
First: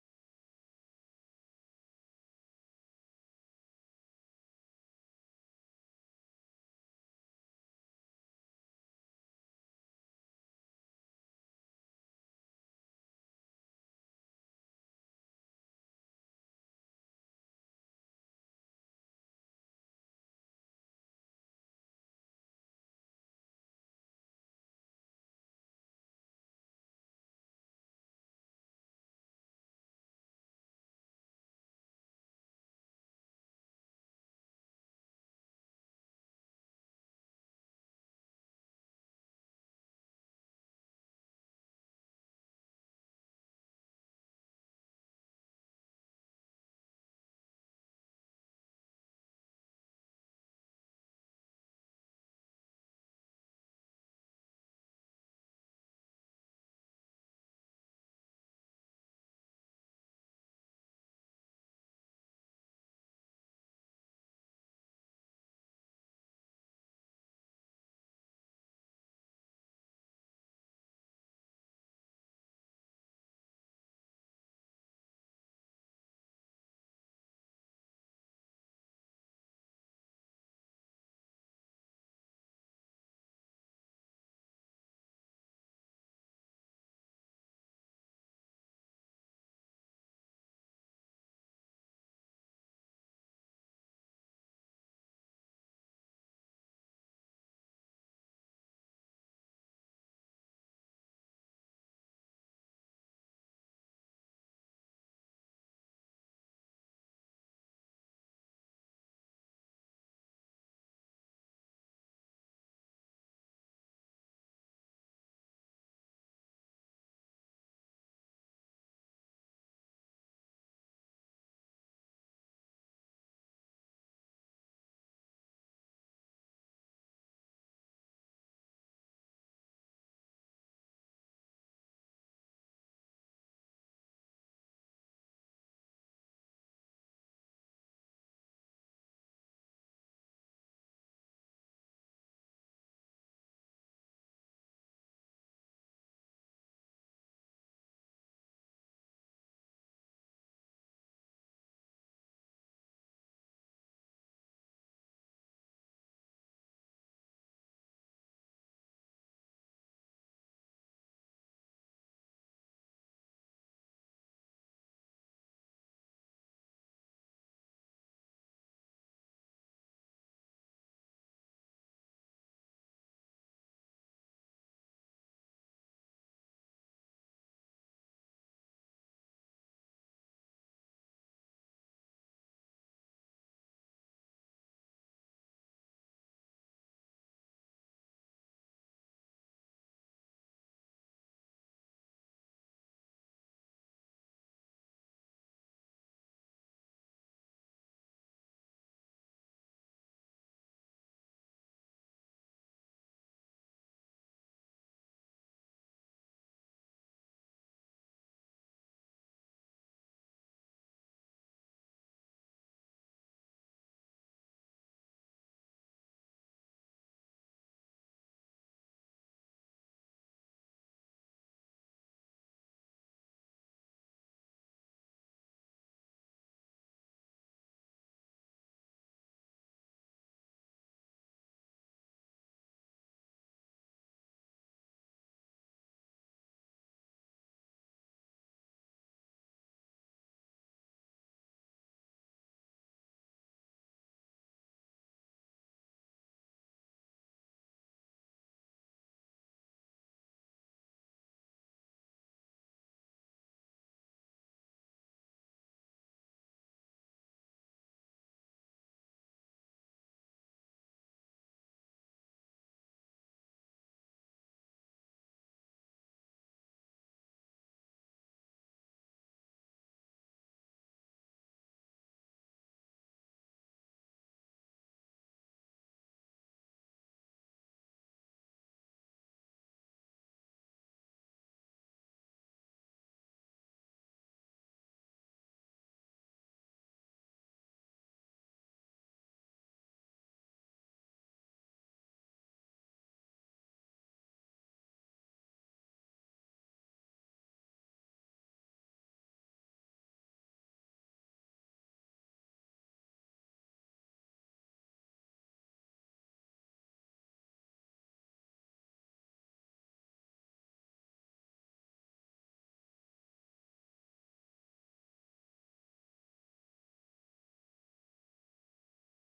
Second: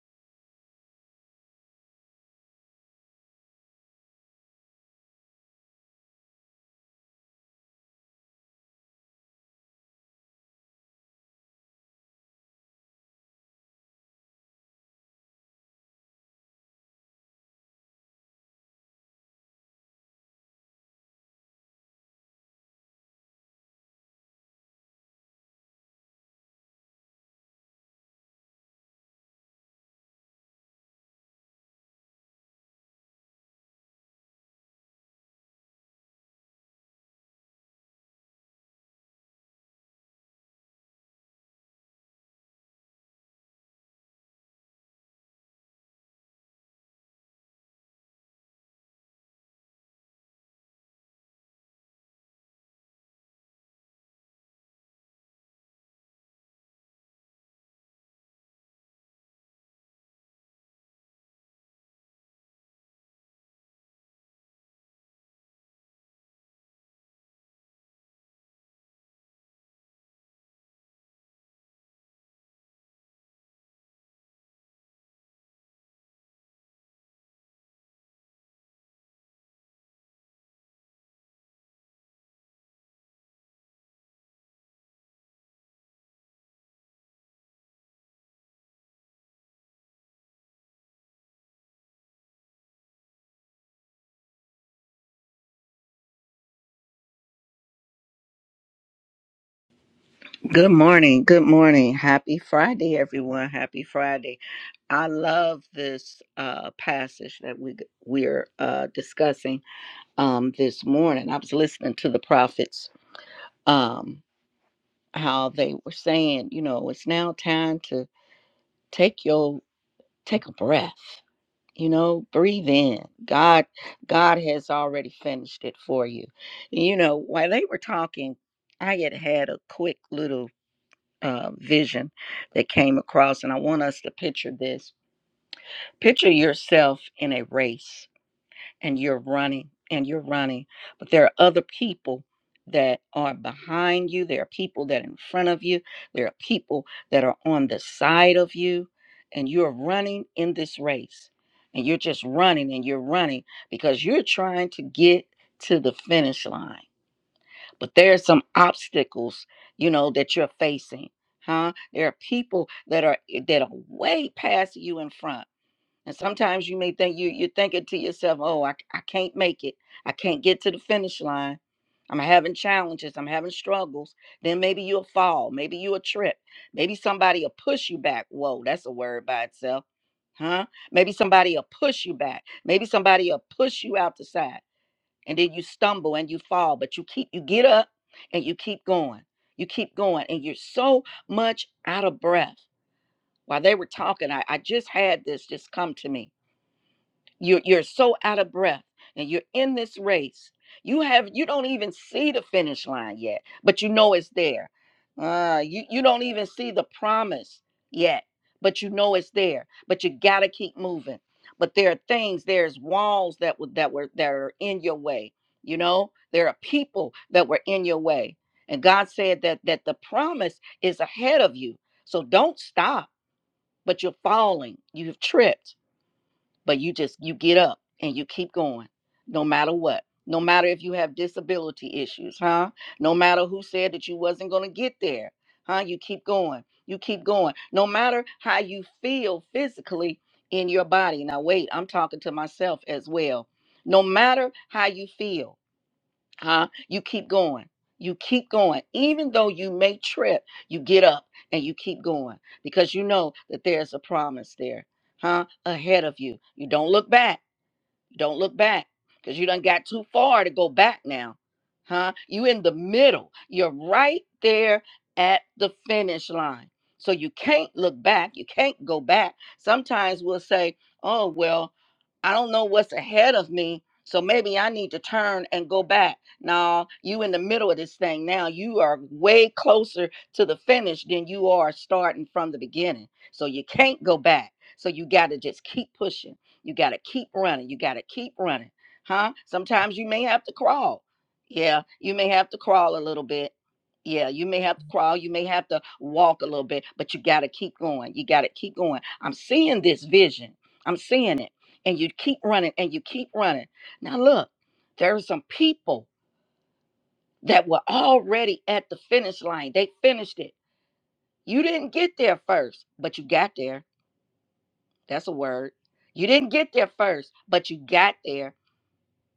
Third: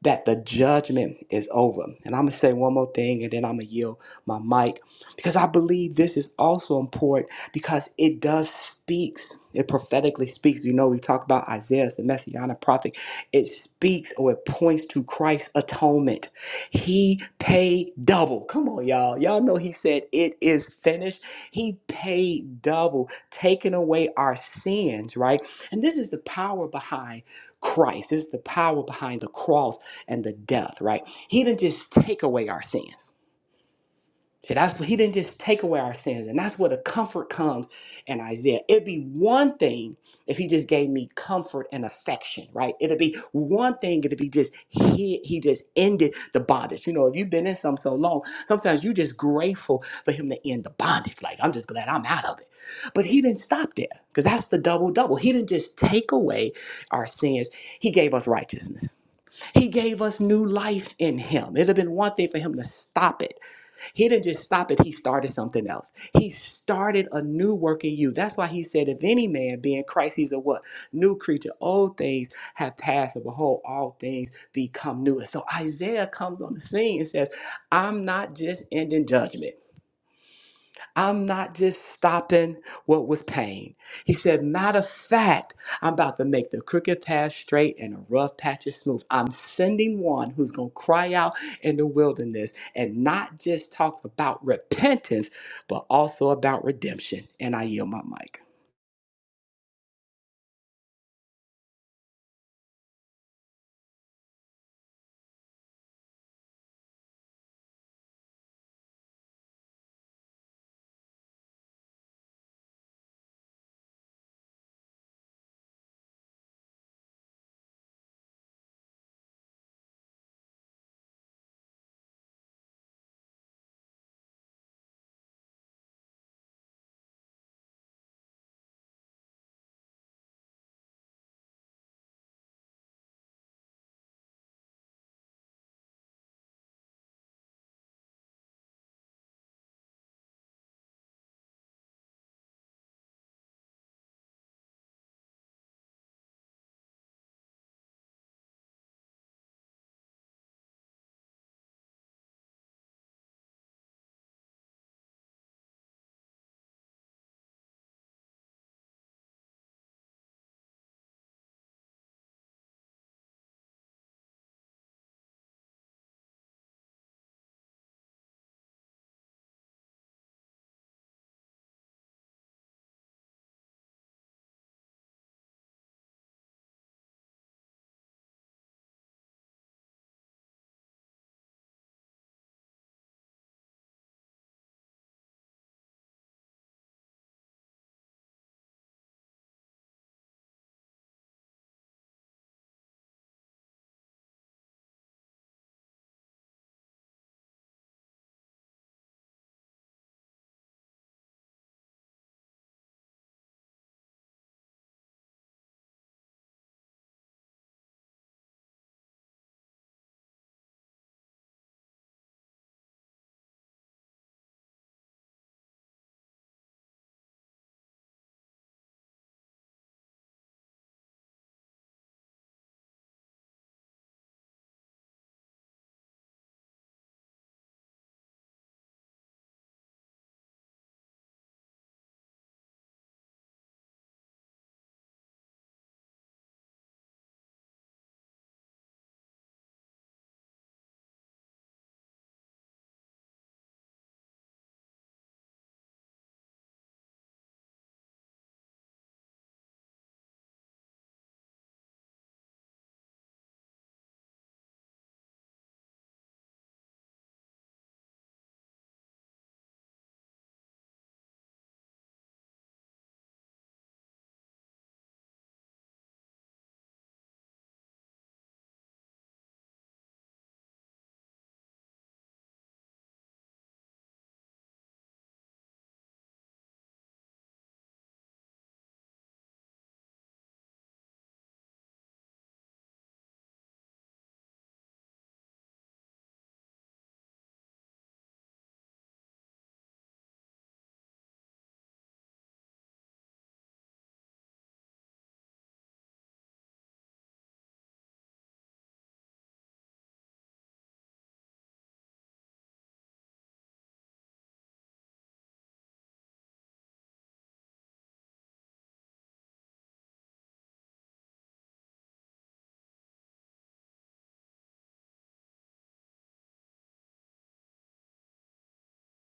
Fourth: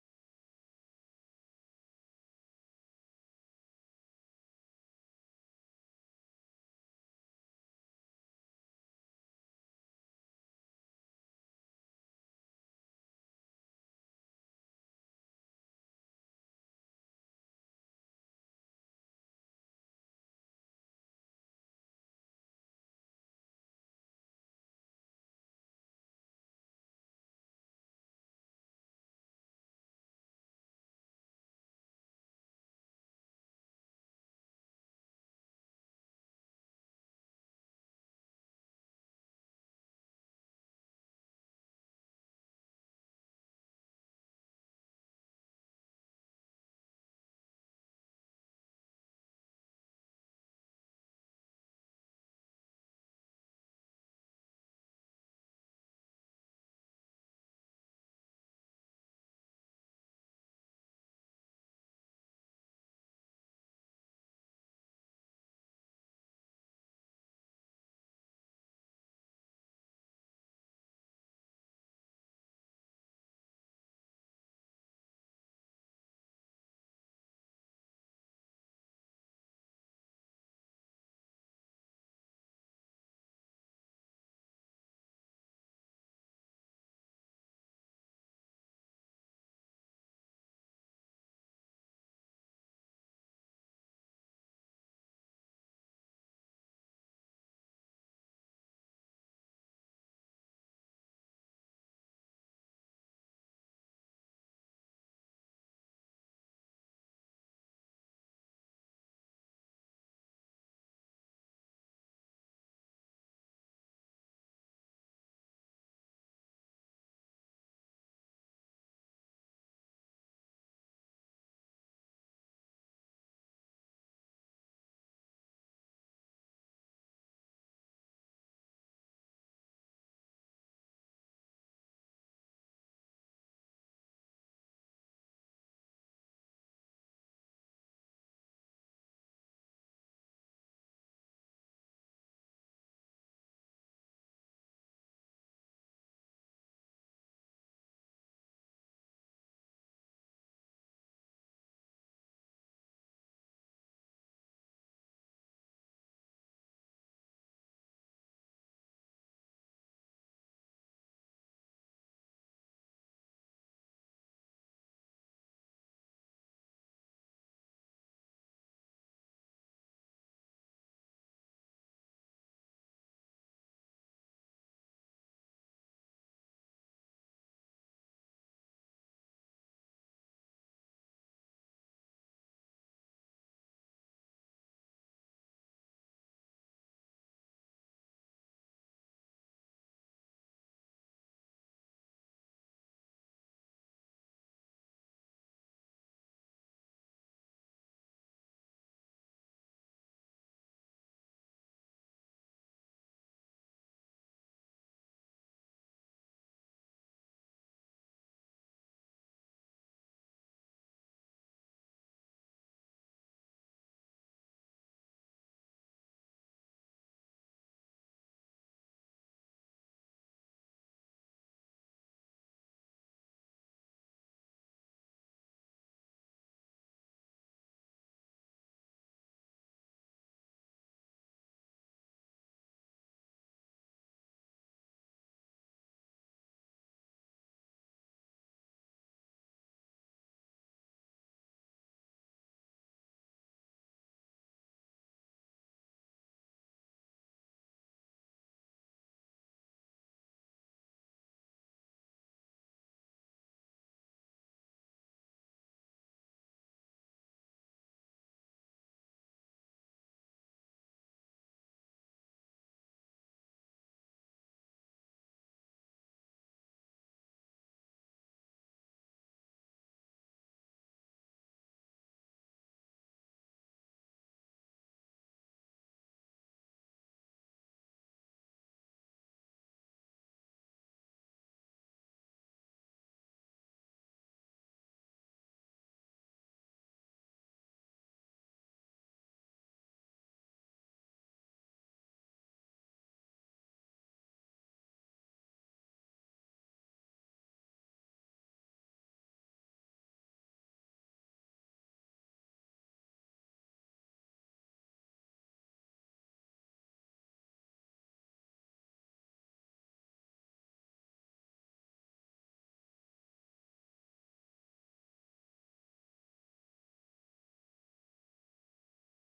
S2: that the judgment is over. And I'm going to say one more thing and then I'm going to yield my mic because I believe this is also important because it does speaks. It prophetically speaks. You know, we talk about Isaiah as the messianic prophet. It speaks or it points to Christ's atonement. He paid double. Come on, y'all. Y'all know he said it is finished. He paid double, taking away our sins, right? And this is the power behind Christ. This is the power behind the cross and the death, right? He didn't just take away our sins. See, that's what he didn't just take away our sins. And that's where the comfort comes in Isaiah. It'd be one thing if he just gave me comfort and affection, right? It'd be one thing if he just he he just ended the bondage. You know, if you've been in some so long, sometimes you're just grateful for him to end the bondage. Like, I'm just glad I'm out of it. But he didn't stop there, because that's the double double. He didn't just take away our sins, he gave us righteousness. He gave us new life in him. It'd have been one thing for him to stop it. He didn't just stop it, he started something else. He started a new work in you. That's why he said, if any man be in Christ, he's a what? New creature. Old things have passed, and behold, all things become new. And so Isaiah comes on the scene and says, I'm not just ending judgment. I'm not just stopping what was pain. He said, Matter of fact, I'm about to make the crooked path straight and the rough patches smooth. I'm sending one who's going to cry out in the wilderness and not just talk about repentance, but also about redemption. And I yield my mic.
S3: Good morning. Good morning. Happy Friday, everyone. Happy Friday. I love this uh, passage that we we're uh, discussing um, this morning. I was listening to the prophets, um, how they were saying, you know, it's now time to take your take a breath. You know, breathe in. God, God has already finished it for you. You know, while they were talking, I had had a quick little uh, vision that came across. And I want us to picture this picture yourself in a race and you're running and you're running, but there are other people that are behind you, there are people that are in front of you, there are people that are on the side of you, and you're running in this race. And you're just running and you're running because you're trying to get to the finish line but there are some obstacles you know that you're facing huh there are people that are eh, that are way past you in front and sometimes you may think you you're thinking to yourself oh i, I can't make it i can't get to the finish line i'm having challenges i'm having struggles then maybe you'll fall maybe you'll trip maybe somebody will push you back whoa that's a word by itself huh maybe somebody will push you back maybe somebody will push you out the side and then you stumble and you fall but you keep you get up and you keep going you keep going and you're so much out of breath while they were talking i, I just had this just come to me you're, you're so out of breath and you're in this race. You have you don't even see the finish line yet, but you know it's there. Uh, you, you don't even see the promise yet, but you know it's there. But you gotta keep moving. But there are things, there's walls that were that were that are in your way. You know, there are people that were in your way. And God said that that the promise is ahead of you. So don't stop, but you're falling. You've tripped but you just you get up and you keep going no matter what no matter if you have disability issues huh no matter who said that you wasn't going to get there huh you keep going you keep going no matter how you feel physically in your body now wait i'm talking to myself as well no matter how you feel huh? You keep going. You keep going. Even though you may trip, you get up and you keep going because you know that there's a promise there, huh? Ahead of you. You don't look back don't look back because you done got too far to go back now. Huh? You in the middle. You're right there at the finish line. So you can't look back. You can't go back. Sometimes we'll say, oh, well, I don't know what's ahead of me. So maybe I need to turn and go back. No, you in the middle of this thing now. You are way closer to the finish than you are starting from the beginning. So you can't go back. So you got to just keep pushing you got to keep running. You got to keep running. Huh? Sometimes you may have to crawl. Yeah, you may have to crawl a little bit. Yeah, you may have to crawl. You may have to walk a little bit, but you got to keep going. You got to keep going. I'm seeing this vision. I'm seeing it. And you keep running and you keep running. Now, look, there are some people that were already at the finish line. They finished it. You didn't get there first, but you got there. That's a word. You didn't get there first, but you got there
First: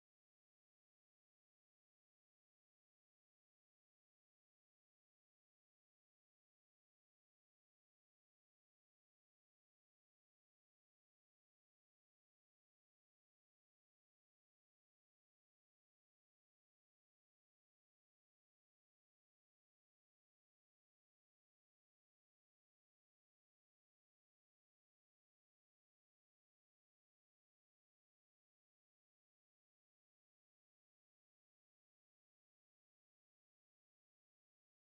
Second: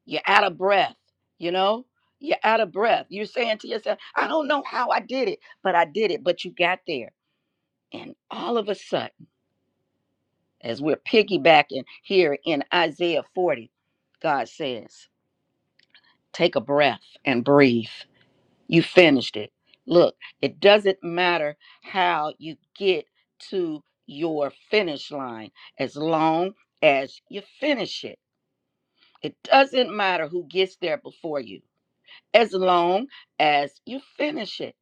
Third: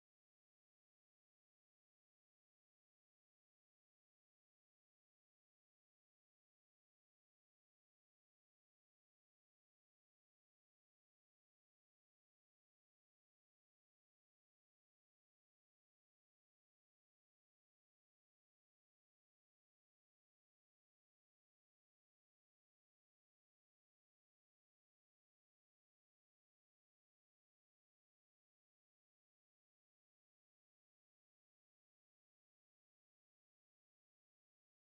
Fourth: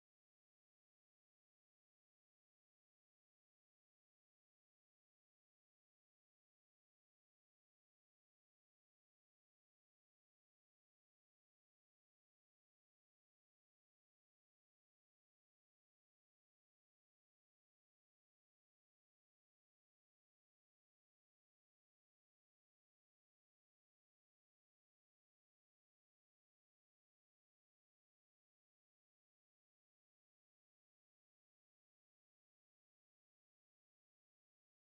S3: You're out of breath, you know? You're out of breath. You're saying to yourself, I don't know how I did it, but I did it, but you got there. And all of a sudden, as we're piggybacking here in Isaiah 40, God says, Take a breath and breathe. You finished it. Look, it doesn't matter how you get to your finish line as long as you finish it. It doesn't matter who gets there before you as long as you finish it.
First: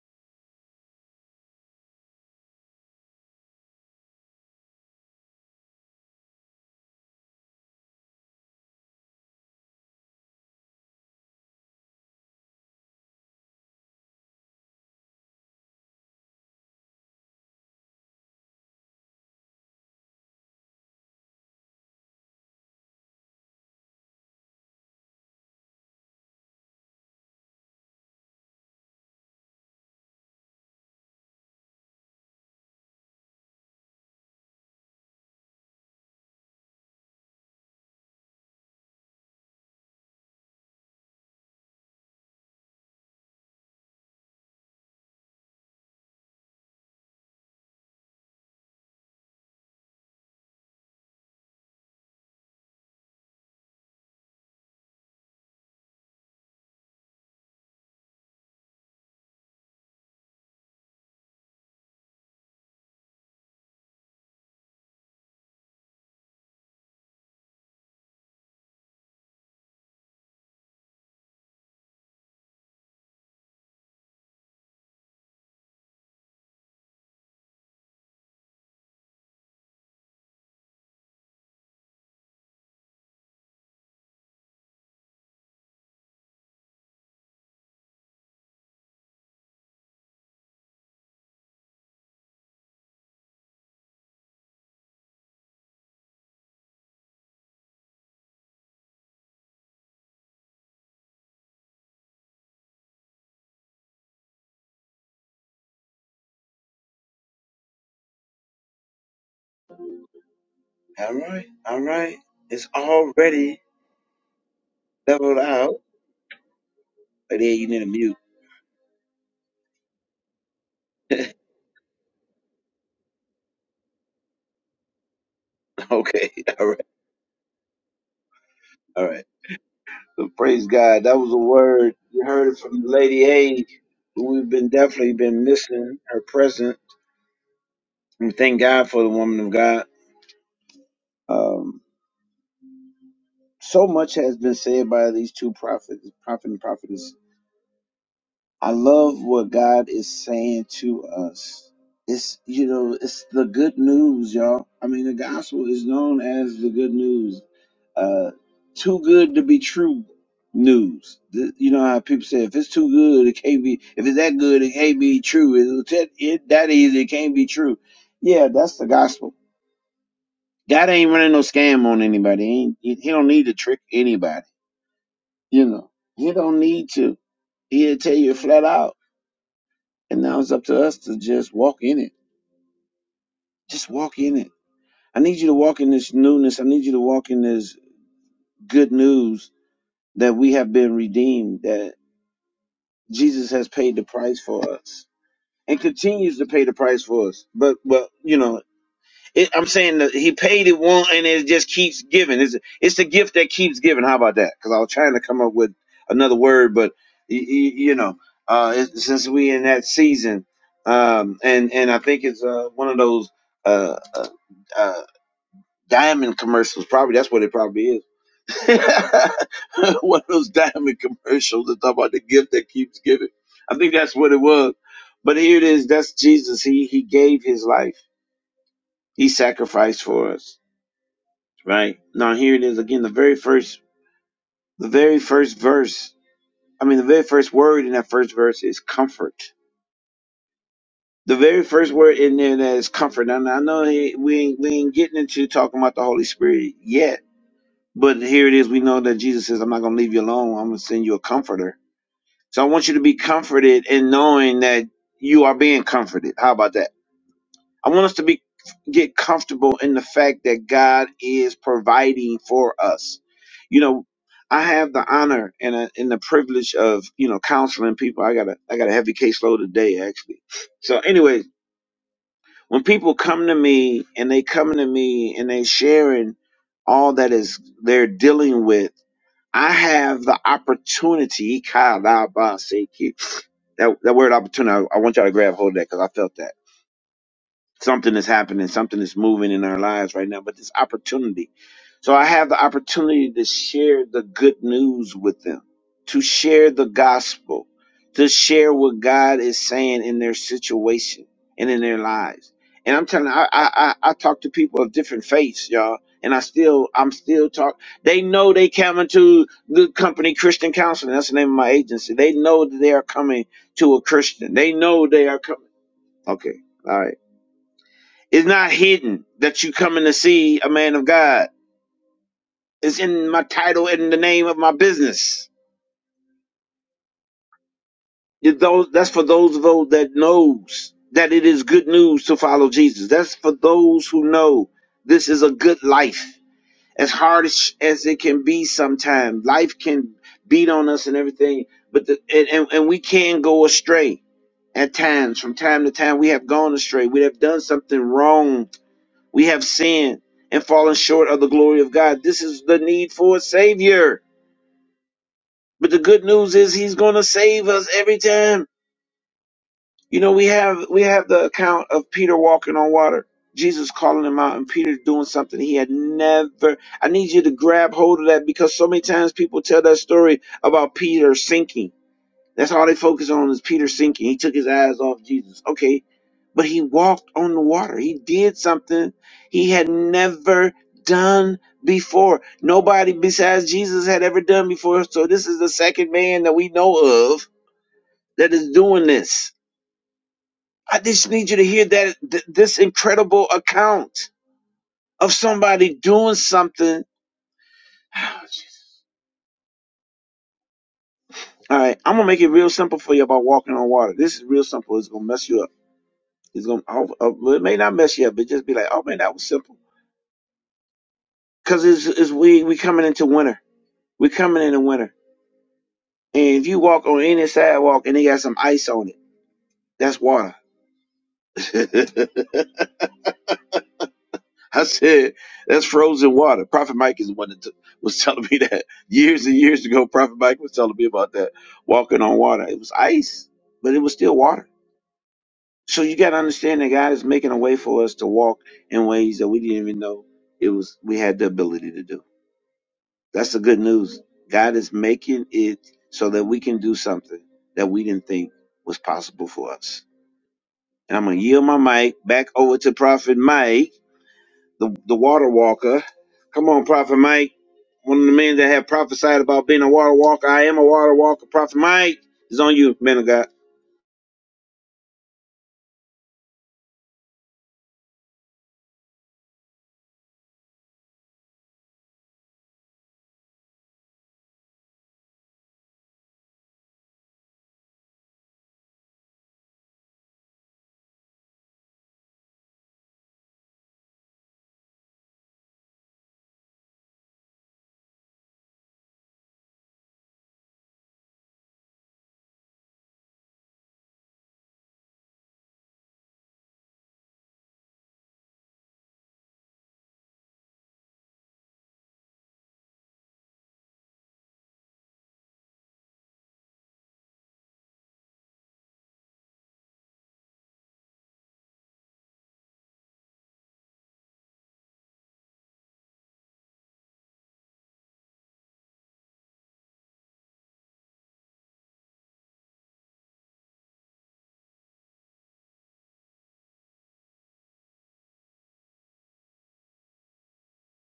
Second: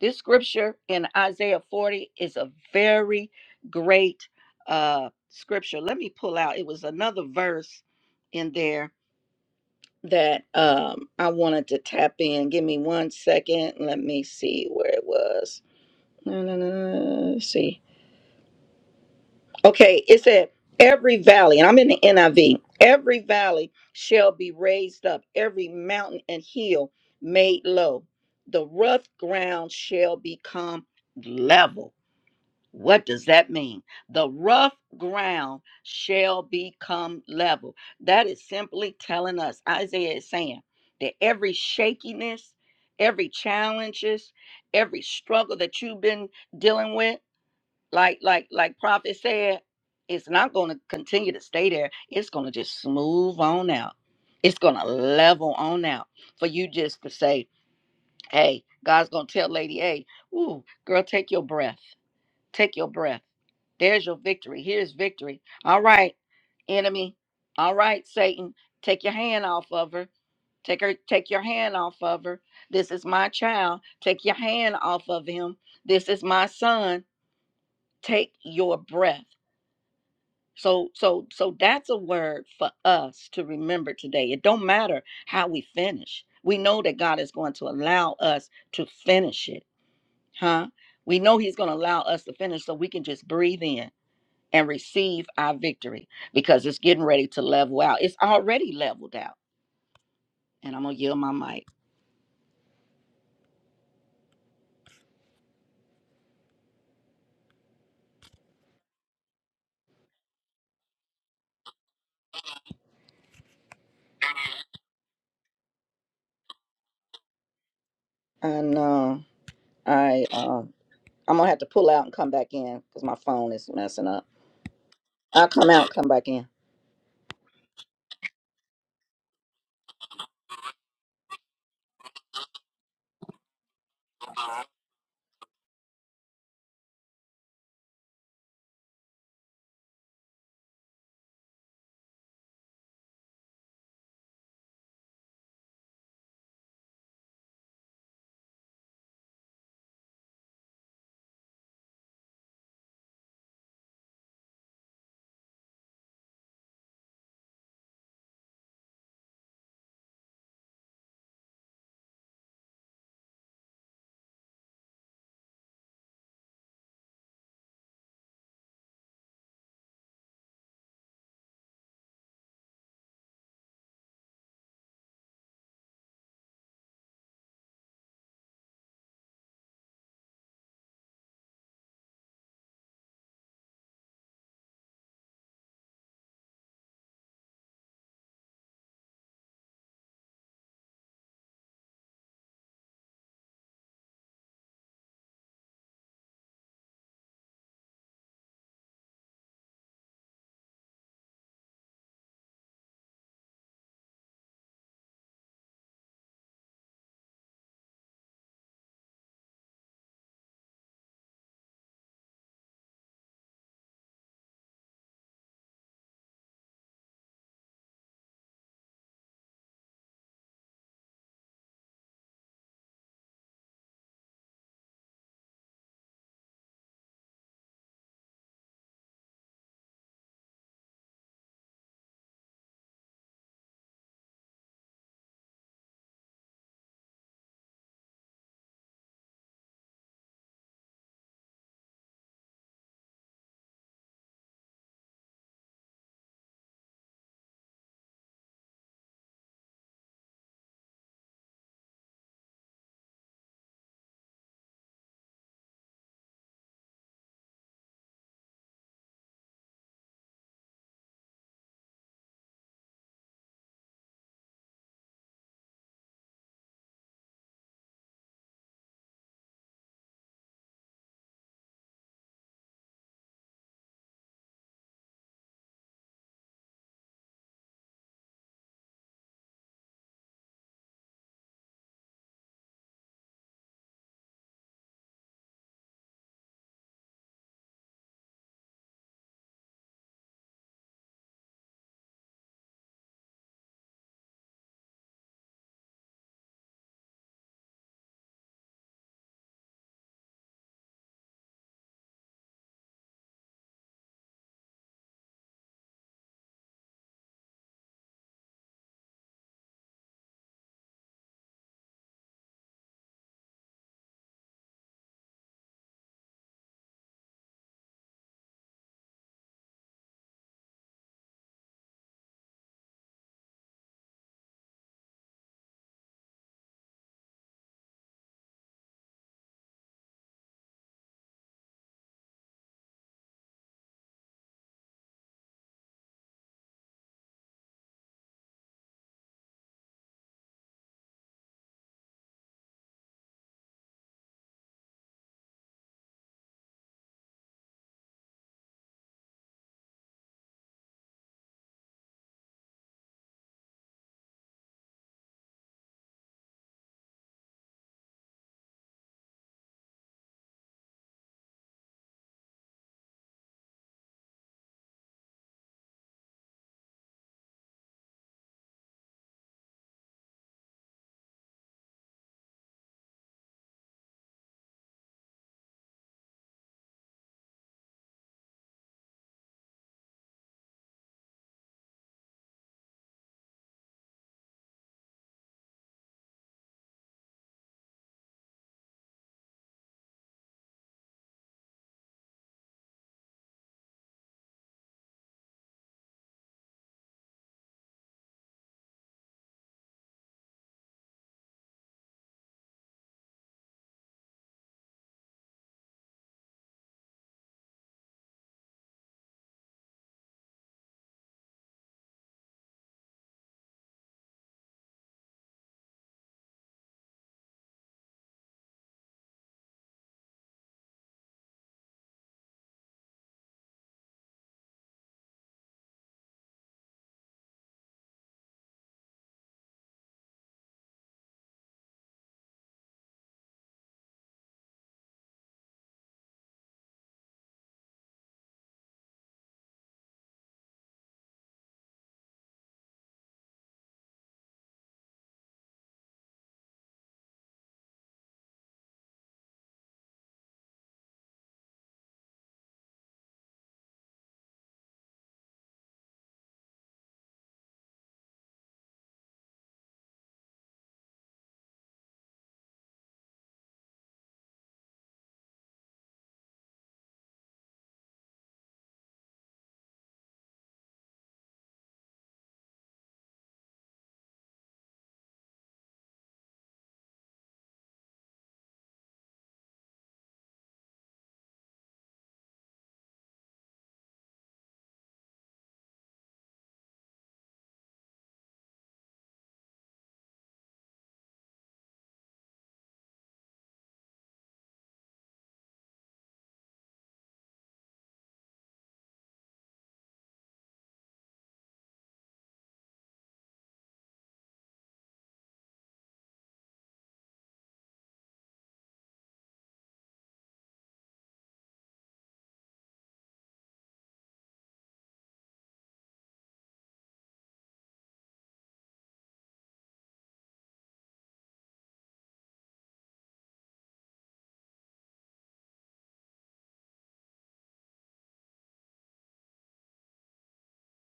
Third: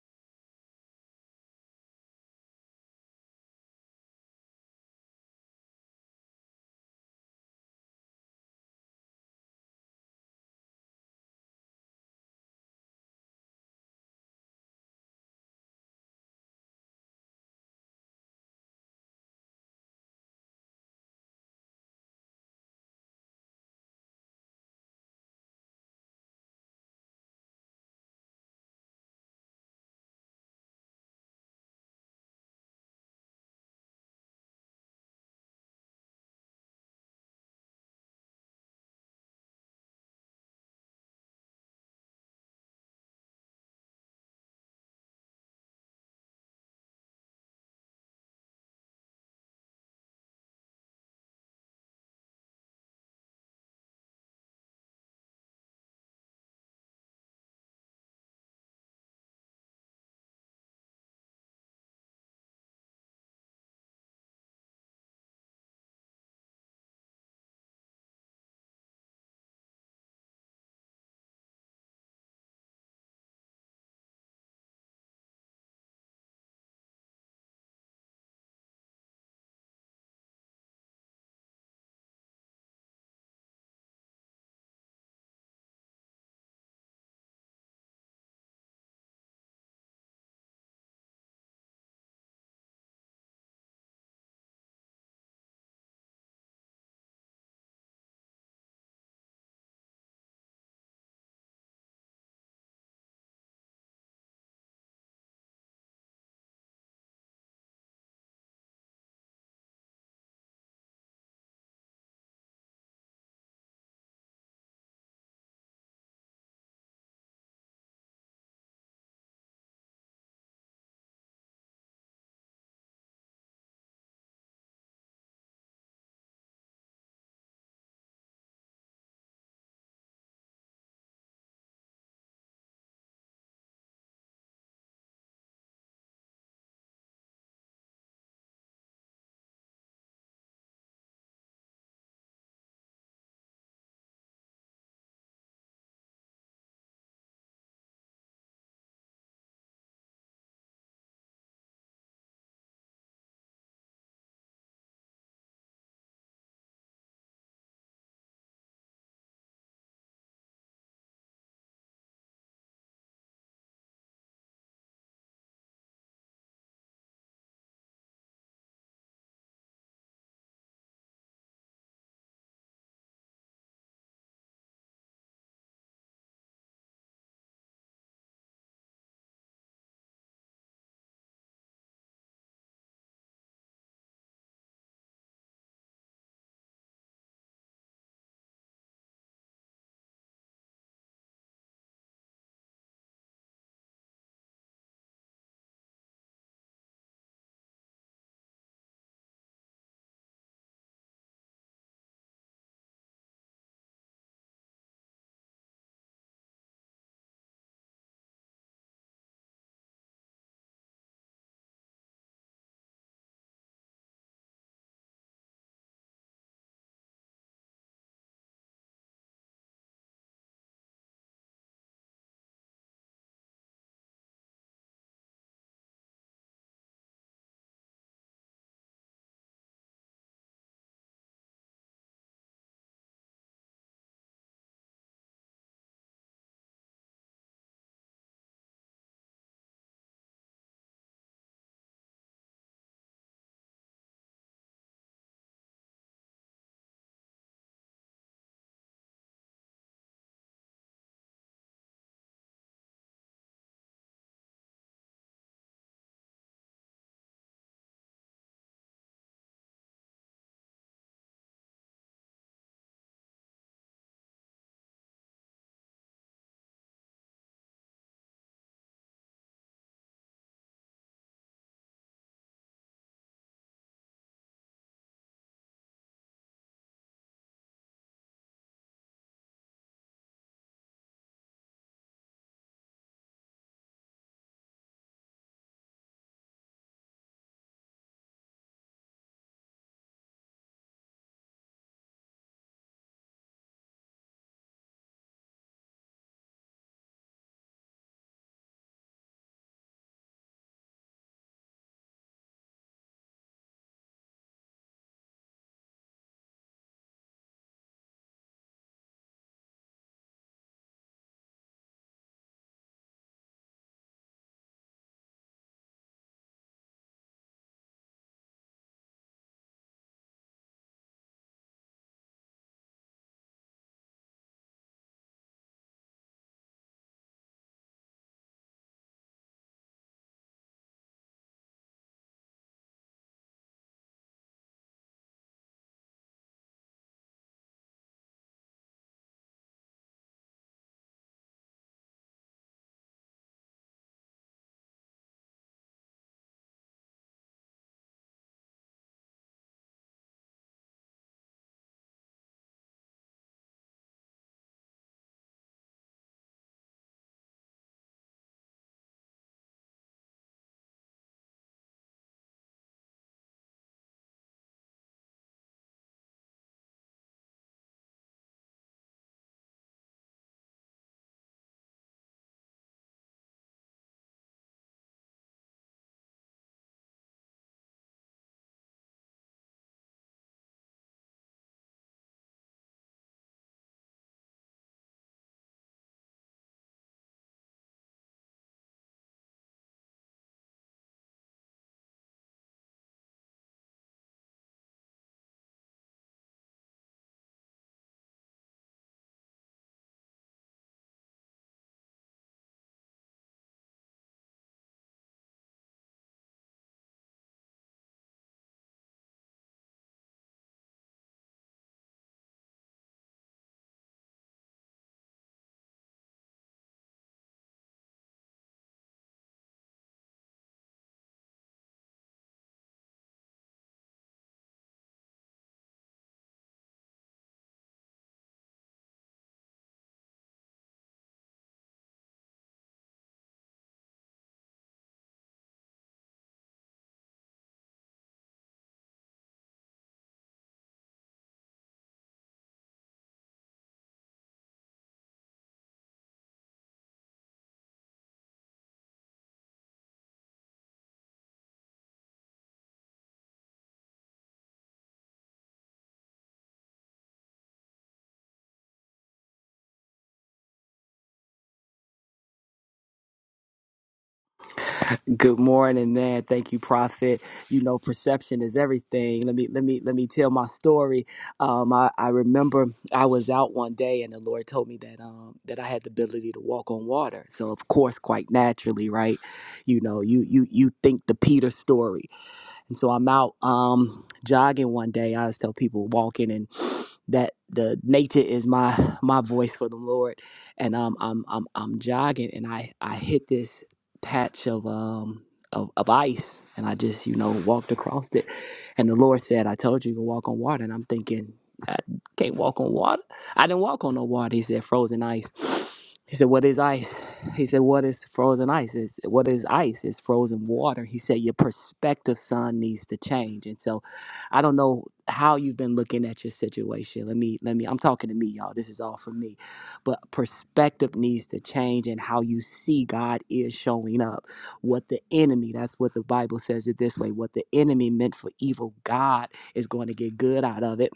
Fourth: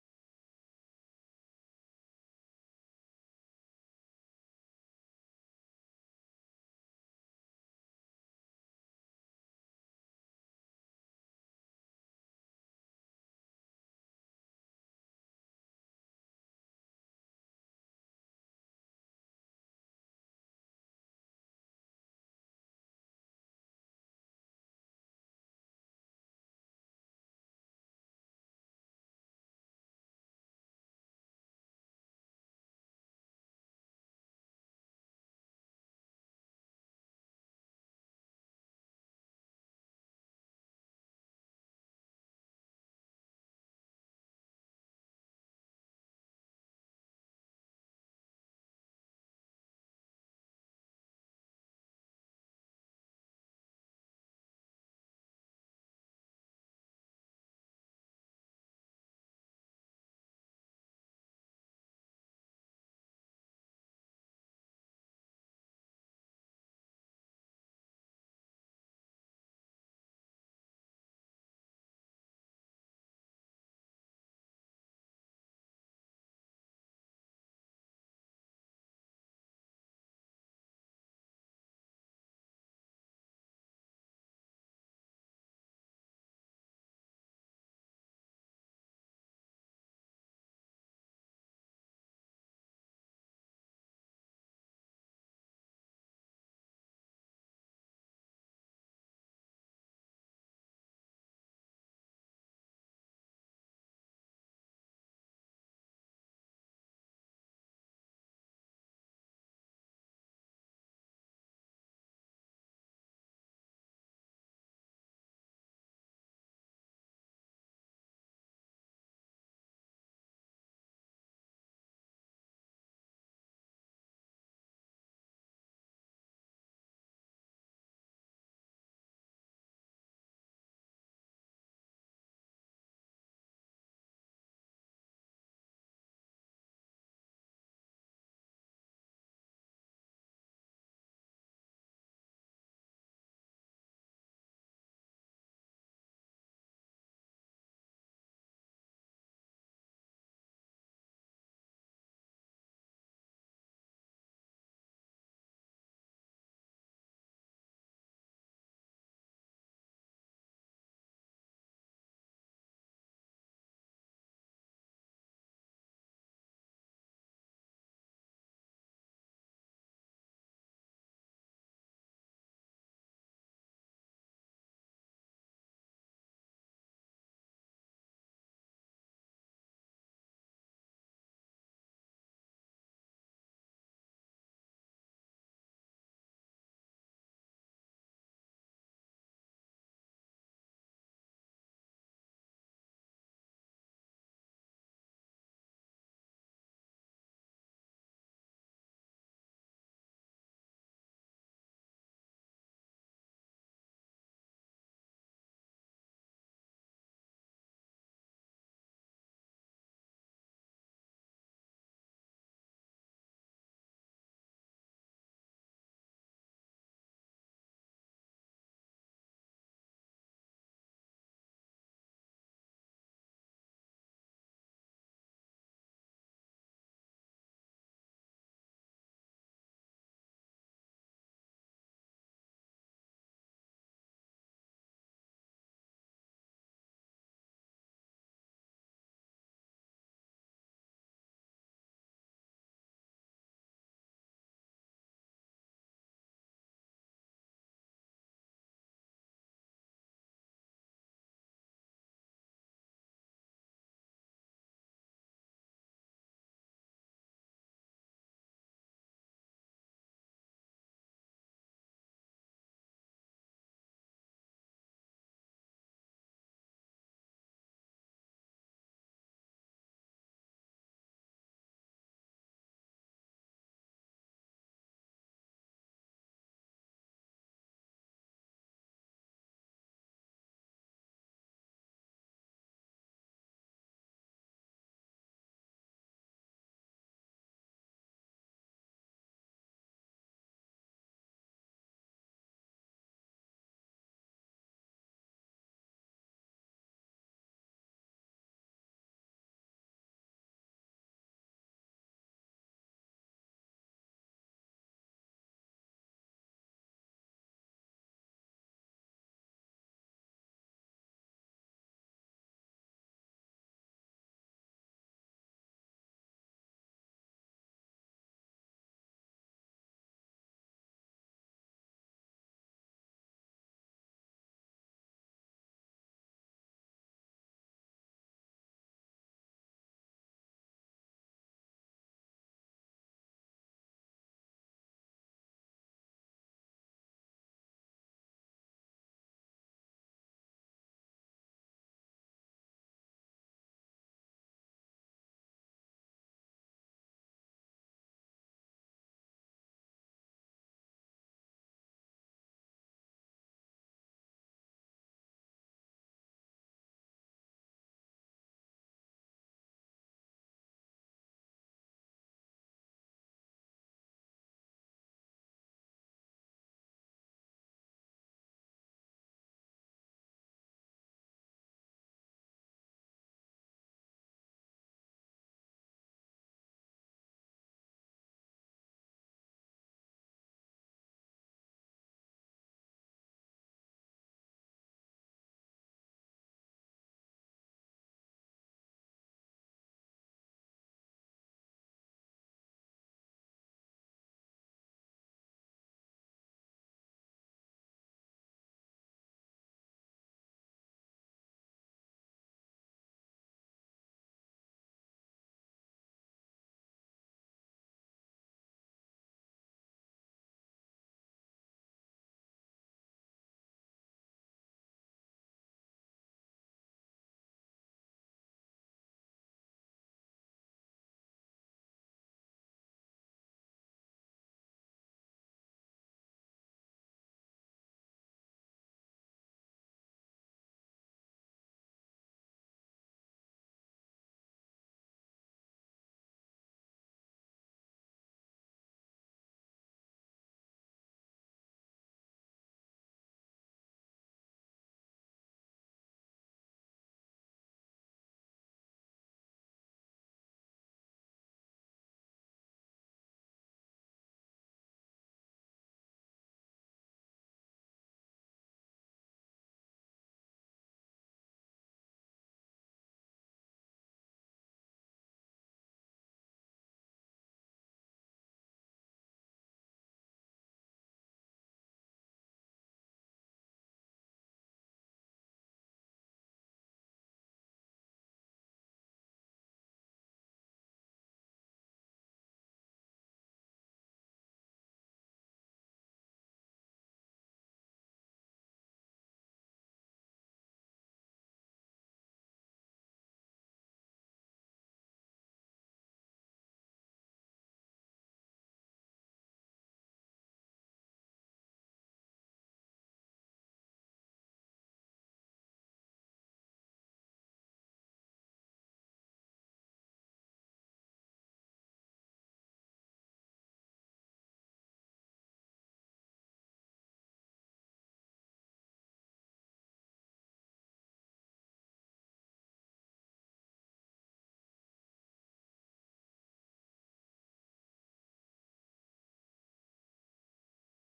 S3: This scripture in Isaiah 40 is a very great uh, scripture. Let me pull out, it was another verse in there that um, I wanted to tap in. Give me one second. Let me see where it was. No, no, no, no, no, no, Let's see. Okay, it said, every valley, and I'm in the NIV, every valley shall be raised up, every mountain and hill made low. The rough ground shall become level. What does that mean? The rough ground shall become level. That is simply telling us, Isaiah is saying, that every shakiness, every challenges, every struggle that you've been dealing with, like like like prophet said it's not going to continue to stay there it's going to just smooth on out it's going to level on out for you just to say hey god's going to tell lady a ooh girl take your breath take your breath there's your victory here's victory all right enemy all right satan take your hand off of her take her take your hand off of her this is my child take your hand off of him this is my son take your breath so so so that's a word for us to remember today. It don't matter how we finish. We know that God is going to allow us to finish it. Huh? We know he's going to allow us to finish so we can just breathe in and receive our victory because it's getting ready to level out. It's already leveled out. And I'm going to yield my mic.
S1: All right, all right. It's already leveled out. Lady A, you need a mute.
S3: I know. I um, I'm
S1: [LAUGHS]
S3: gonna have to pull out and come back in because my phone is messing up. I'll come out and come back
S1: okay,
S3: in.
S1: all right, all right. So praise God. That was a word. You heard it from Lady A. who We've been definitely been missing her presence. We thank God for the woman of God. Um, so much has been said by these two prophets, prophet and prophetess. I love what God is saying to us. It's you know, it's the good news, y'all. I mean, the gospel is known as the good news. Uh, too good to be true news. Th- You know how people say if it's too good, it can't be. If it's that good, it can't be true. It, it, it that easy, it can't be true. Yeah, that's the gospel. God ain't running no scam on anybody. He, ain't, he, he don't need to trick anybody. You know, he don't need to. He'll tell you flat out. And now it's up to us to just walk in it. Just walk in it. I need you to walk in this newness. I need you to walk in this good news that we have been redeemed. That Jesus has paid the price for us and continues to pay the price for us. But well, you know, it, I'm saying that he paid it one and it just keeps giving. It's it's the gift that keeps giving. How about that? Because I was trying to come up with another word, but y- y- you know, uh, it, since we in that season, um, and and I think it's uh, one of those uh, uh, uh, diamond commercials. Probably that's what it probably is [LAUGHS] One of those diamond commercials that talk about the gift that keeps giving. I think that's what it was. But here it is. That's Jesus. He he gave his life. He sacrificed for us. Right? Now here it is again. The very first the very first verse. I mean the very first word in that first verse is comfort. The very first word in there that is comfort. Now I know he, we ain't we ain't getting into talking about the Holy Spirit yet. But here it is. We know that Jesus says, I'm not gonna leave you alone. I'm gonna send you a comforter So I want you to be comforted in knowing that you are being comforted. How about that? I want us to be get comfortable in the fact that God is providing for us. You know, I have the honor and, uh and the privilege of you know counseling people. I got a I got a heavy caseload today actually. So, anyways, when people come to me and they come to me and they sharing all that is they're dealing with, I have the opportunity. That that word opportunity, I, I want y'all to grab hold of that because I felt that. Something is happening, something is moving in our lives right now, but this opportunity. So I have the opportunity to share the good news with them, to share the gospel, to share what God is saying in their situation and in their lives. And I'm telling you, I I I, I talk to people of different faiths, y'all, and I still I'm still talk they know they coming to the company Christian Counseling. That's the name of my agency. They know that they are coming to a Christian. They know they are coming. Okay. All right. It's not hidden that you coming to see a man of God. It's in my title and the name of my business. It- those- That's for those of those that knows that it is good news to follow Jesus. That's for those who know this is a good life. As hard as, as it can be sometimes, life can beat on us and everything, but the, and, and, and we can go astray at times. From time to time, we have gone astray. We have done something wrong We have sinned and fallen short of the glory of God. This is the need for a savior. But the good news is he's going to save us every time. You know, we have we have the account of Peter walking on water. Jesus calling him out and Peter doing something he had never. I need you to grab hold of that because so many times people tell that story about Peter sinking That's all they focus on is Peter sinking. He took his eyes off Jesus. Okay, but he walked on the water. He did something he had never done before. Nobody besides Jesus had ever done before. So this is the second man that we know of that is doing this. I just need you to hear that th- this incredible account of somebody doing something. All right, I'm gonna make it real simple for you about walking on water. This is real simple. It's gonna mess you up. It's gonna, oh, oh, well, it may not mess you up, but just be like, oh man, that was simple. Cause it's, it's we we coming into winter. We coming into winter. And if you walk on any sidewalk and they got some ice on it, that's water. [LAUGHS] I said that's frozen water. Prophet Mike is the one that t- was telling me that years and years ago. Prophet Mike was telling me about that walking on water. It was ice, but it was still water. So you got to understand that God is making a way for us to walk in ways that we didn't even know it was we had the ability to do. That's the good news. God is making it so that we can do something that we didn't think was possible for us. And I'm gonna yield my mic back over to Prophet Mike, the, the water walker. Come on, Prophet Mike. One of the men that have prophesied about being a water walker. I am a water walker. Prophet Mike is on you, man of God.
S2: Good morning, man. Thank you, Prophet. You know, perception is everything. Let me let me let me tell my story. Um, I, I remember I was out one day, and the Lord told me that um that I had the ability to walk on water. So of course, quite naturally, right? You know, you you you think the Peter story. And so I'm out um, jogging one day. I always tell people walking and that the nature is my my voice for the Lord. And um, I'm I'm I'm jogging and I I hit this patch of um of, of ice and I just you know walked across it. And the Lord said, "I told you to walk on water." And I'm thinking, I can't walk on water. I didn't walk on no water. He said, "Frozen ice." He said, What is ice? He said, What is frozen ice? It's, what is ice? It's frozen water. He said, Your perspective, son, needs to change. And so I don't know how you've been looking at your situation. Let me, let me, I'm talking to me, y'all. This is all for me. But perspective needs to change and how you see God is showing up. What the enemy, that's what the Bible says it this way what the enemy meant for evil, God is going to get good out of it.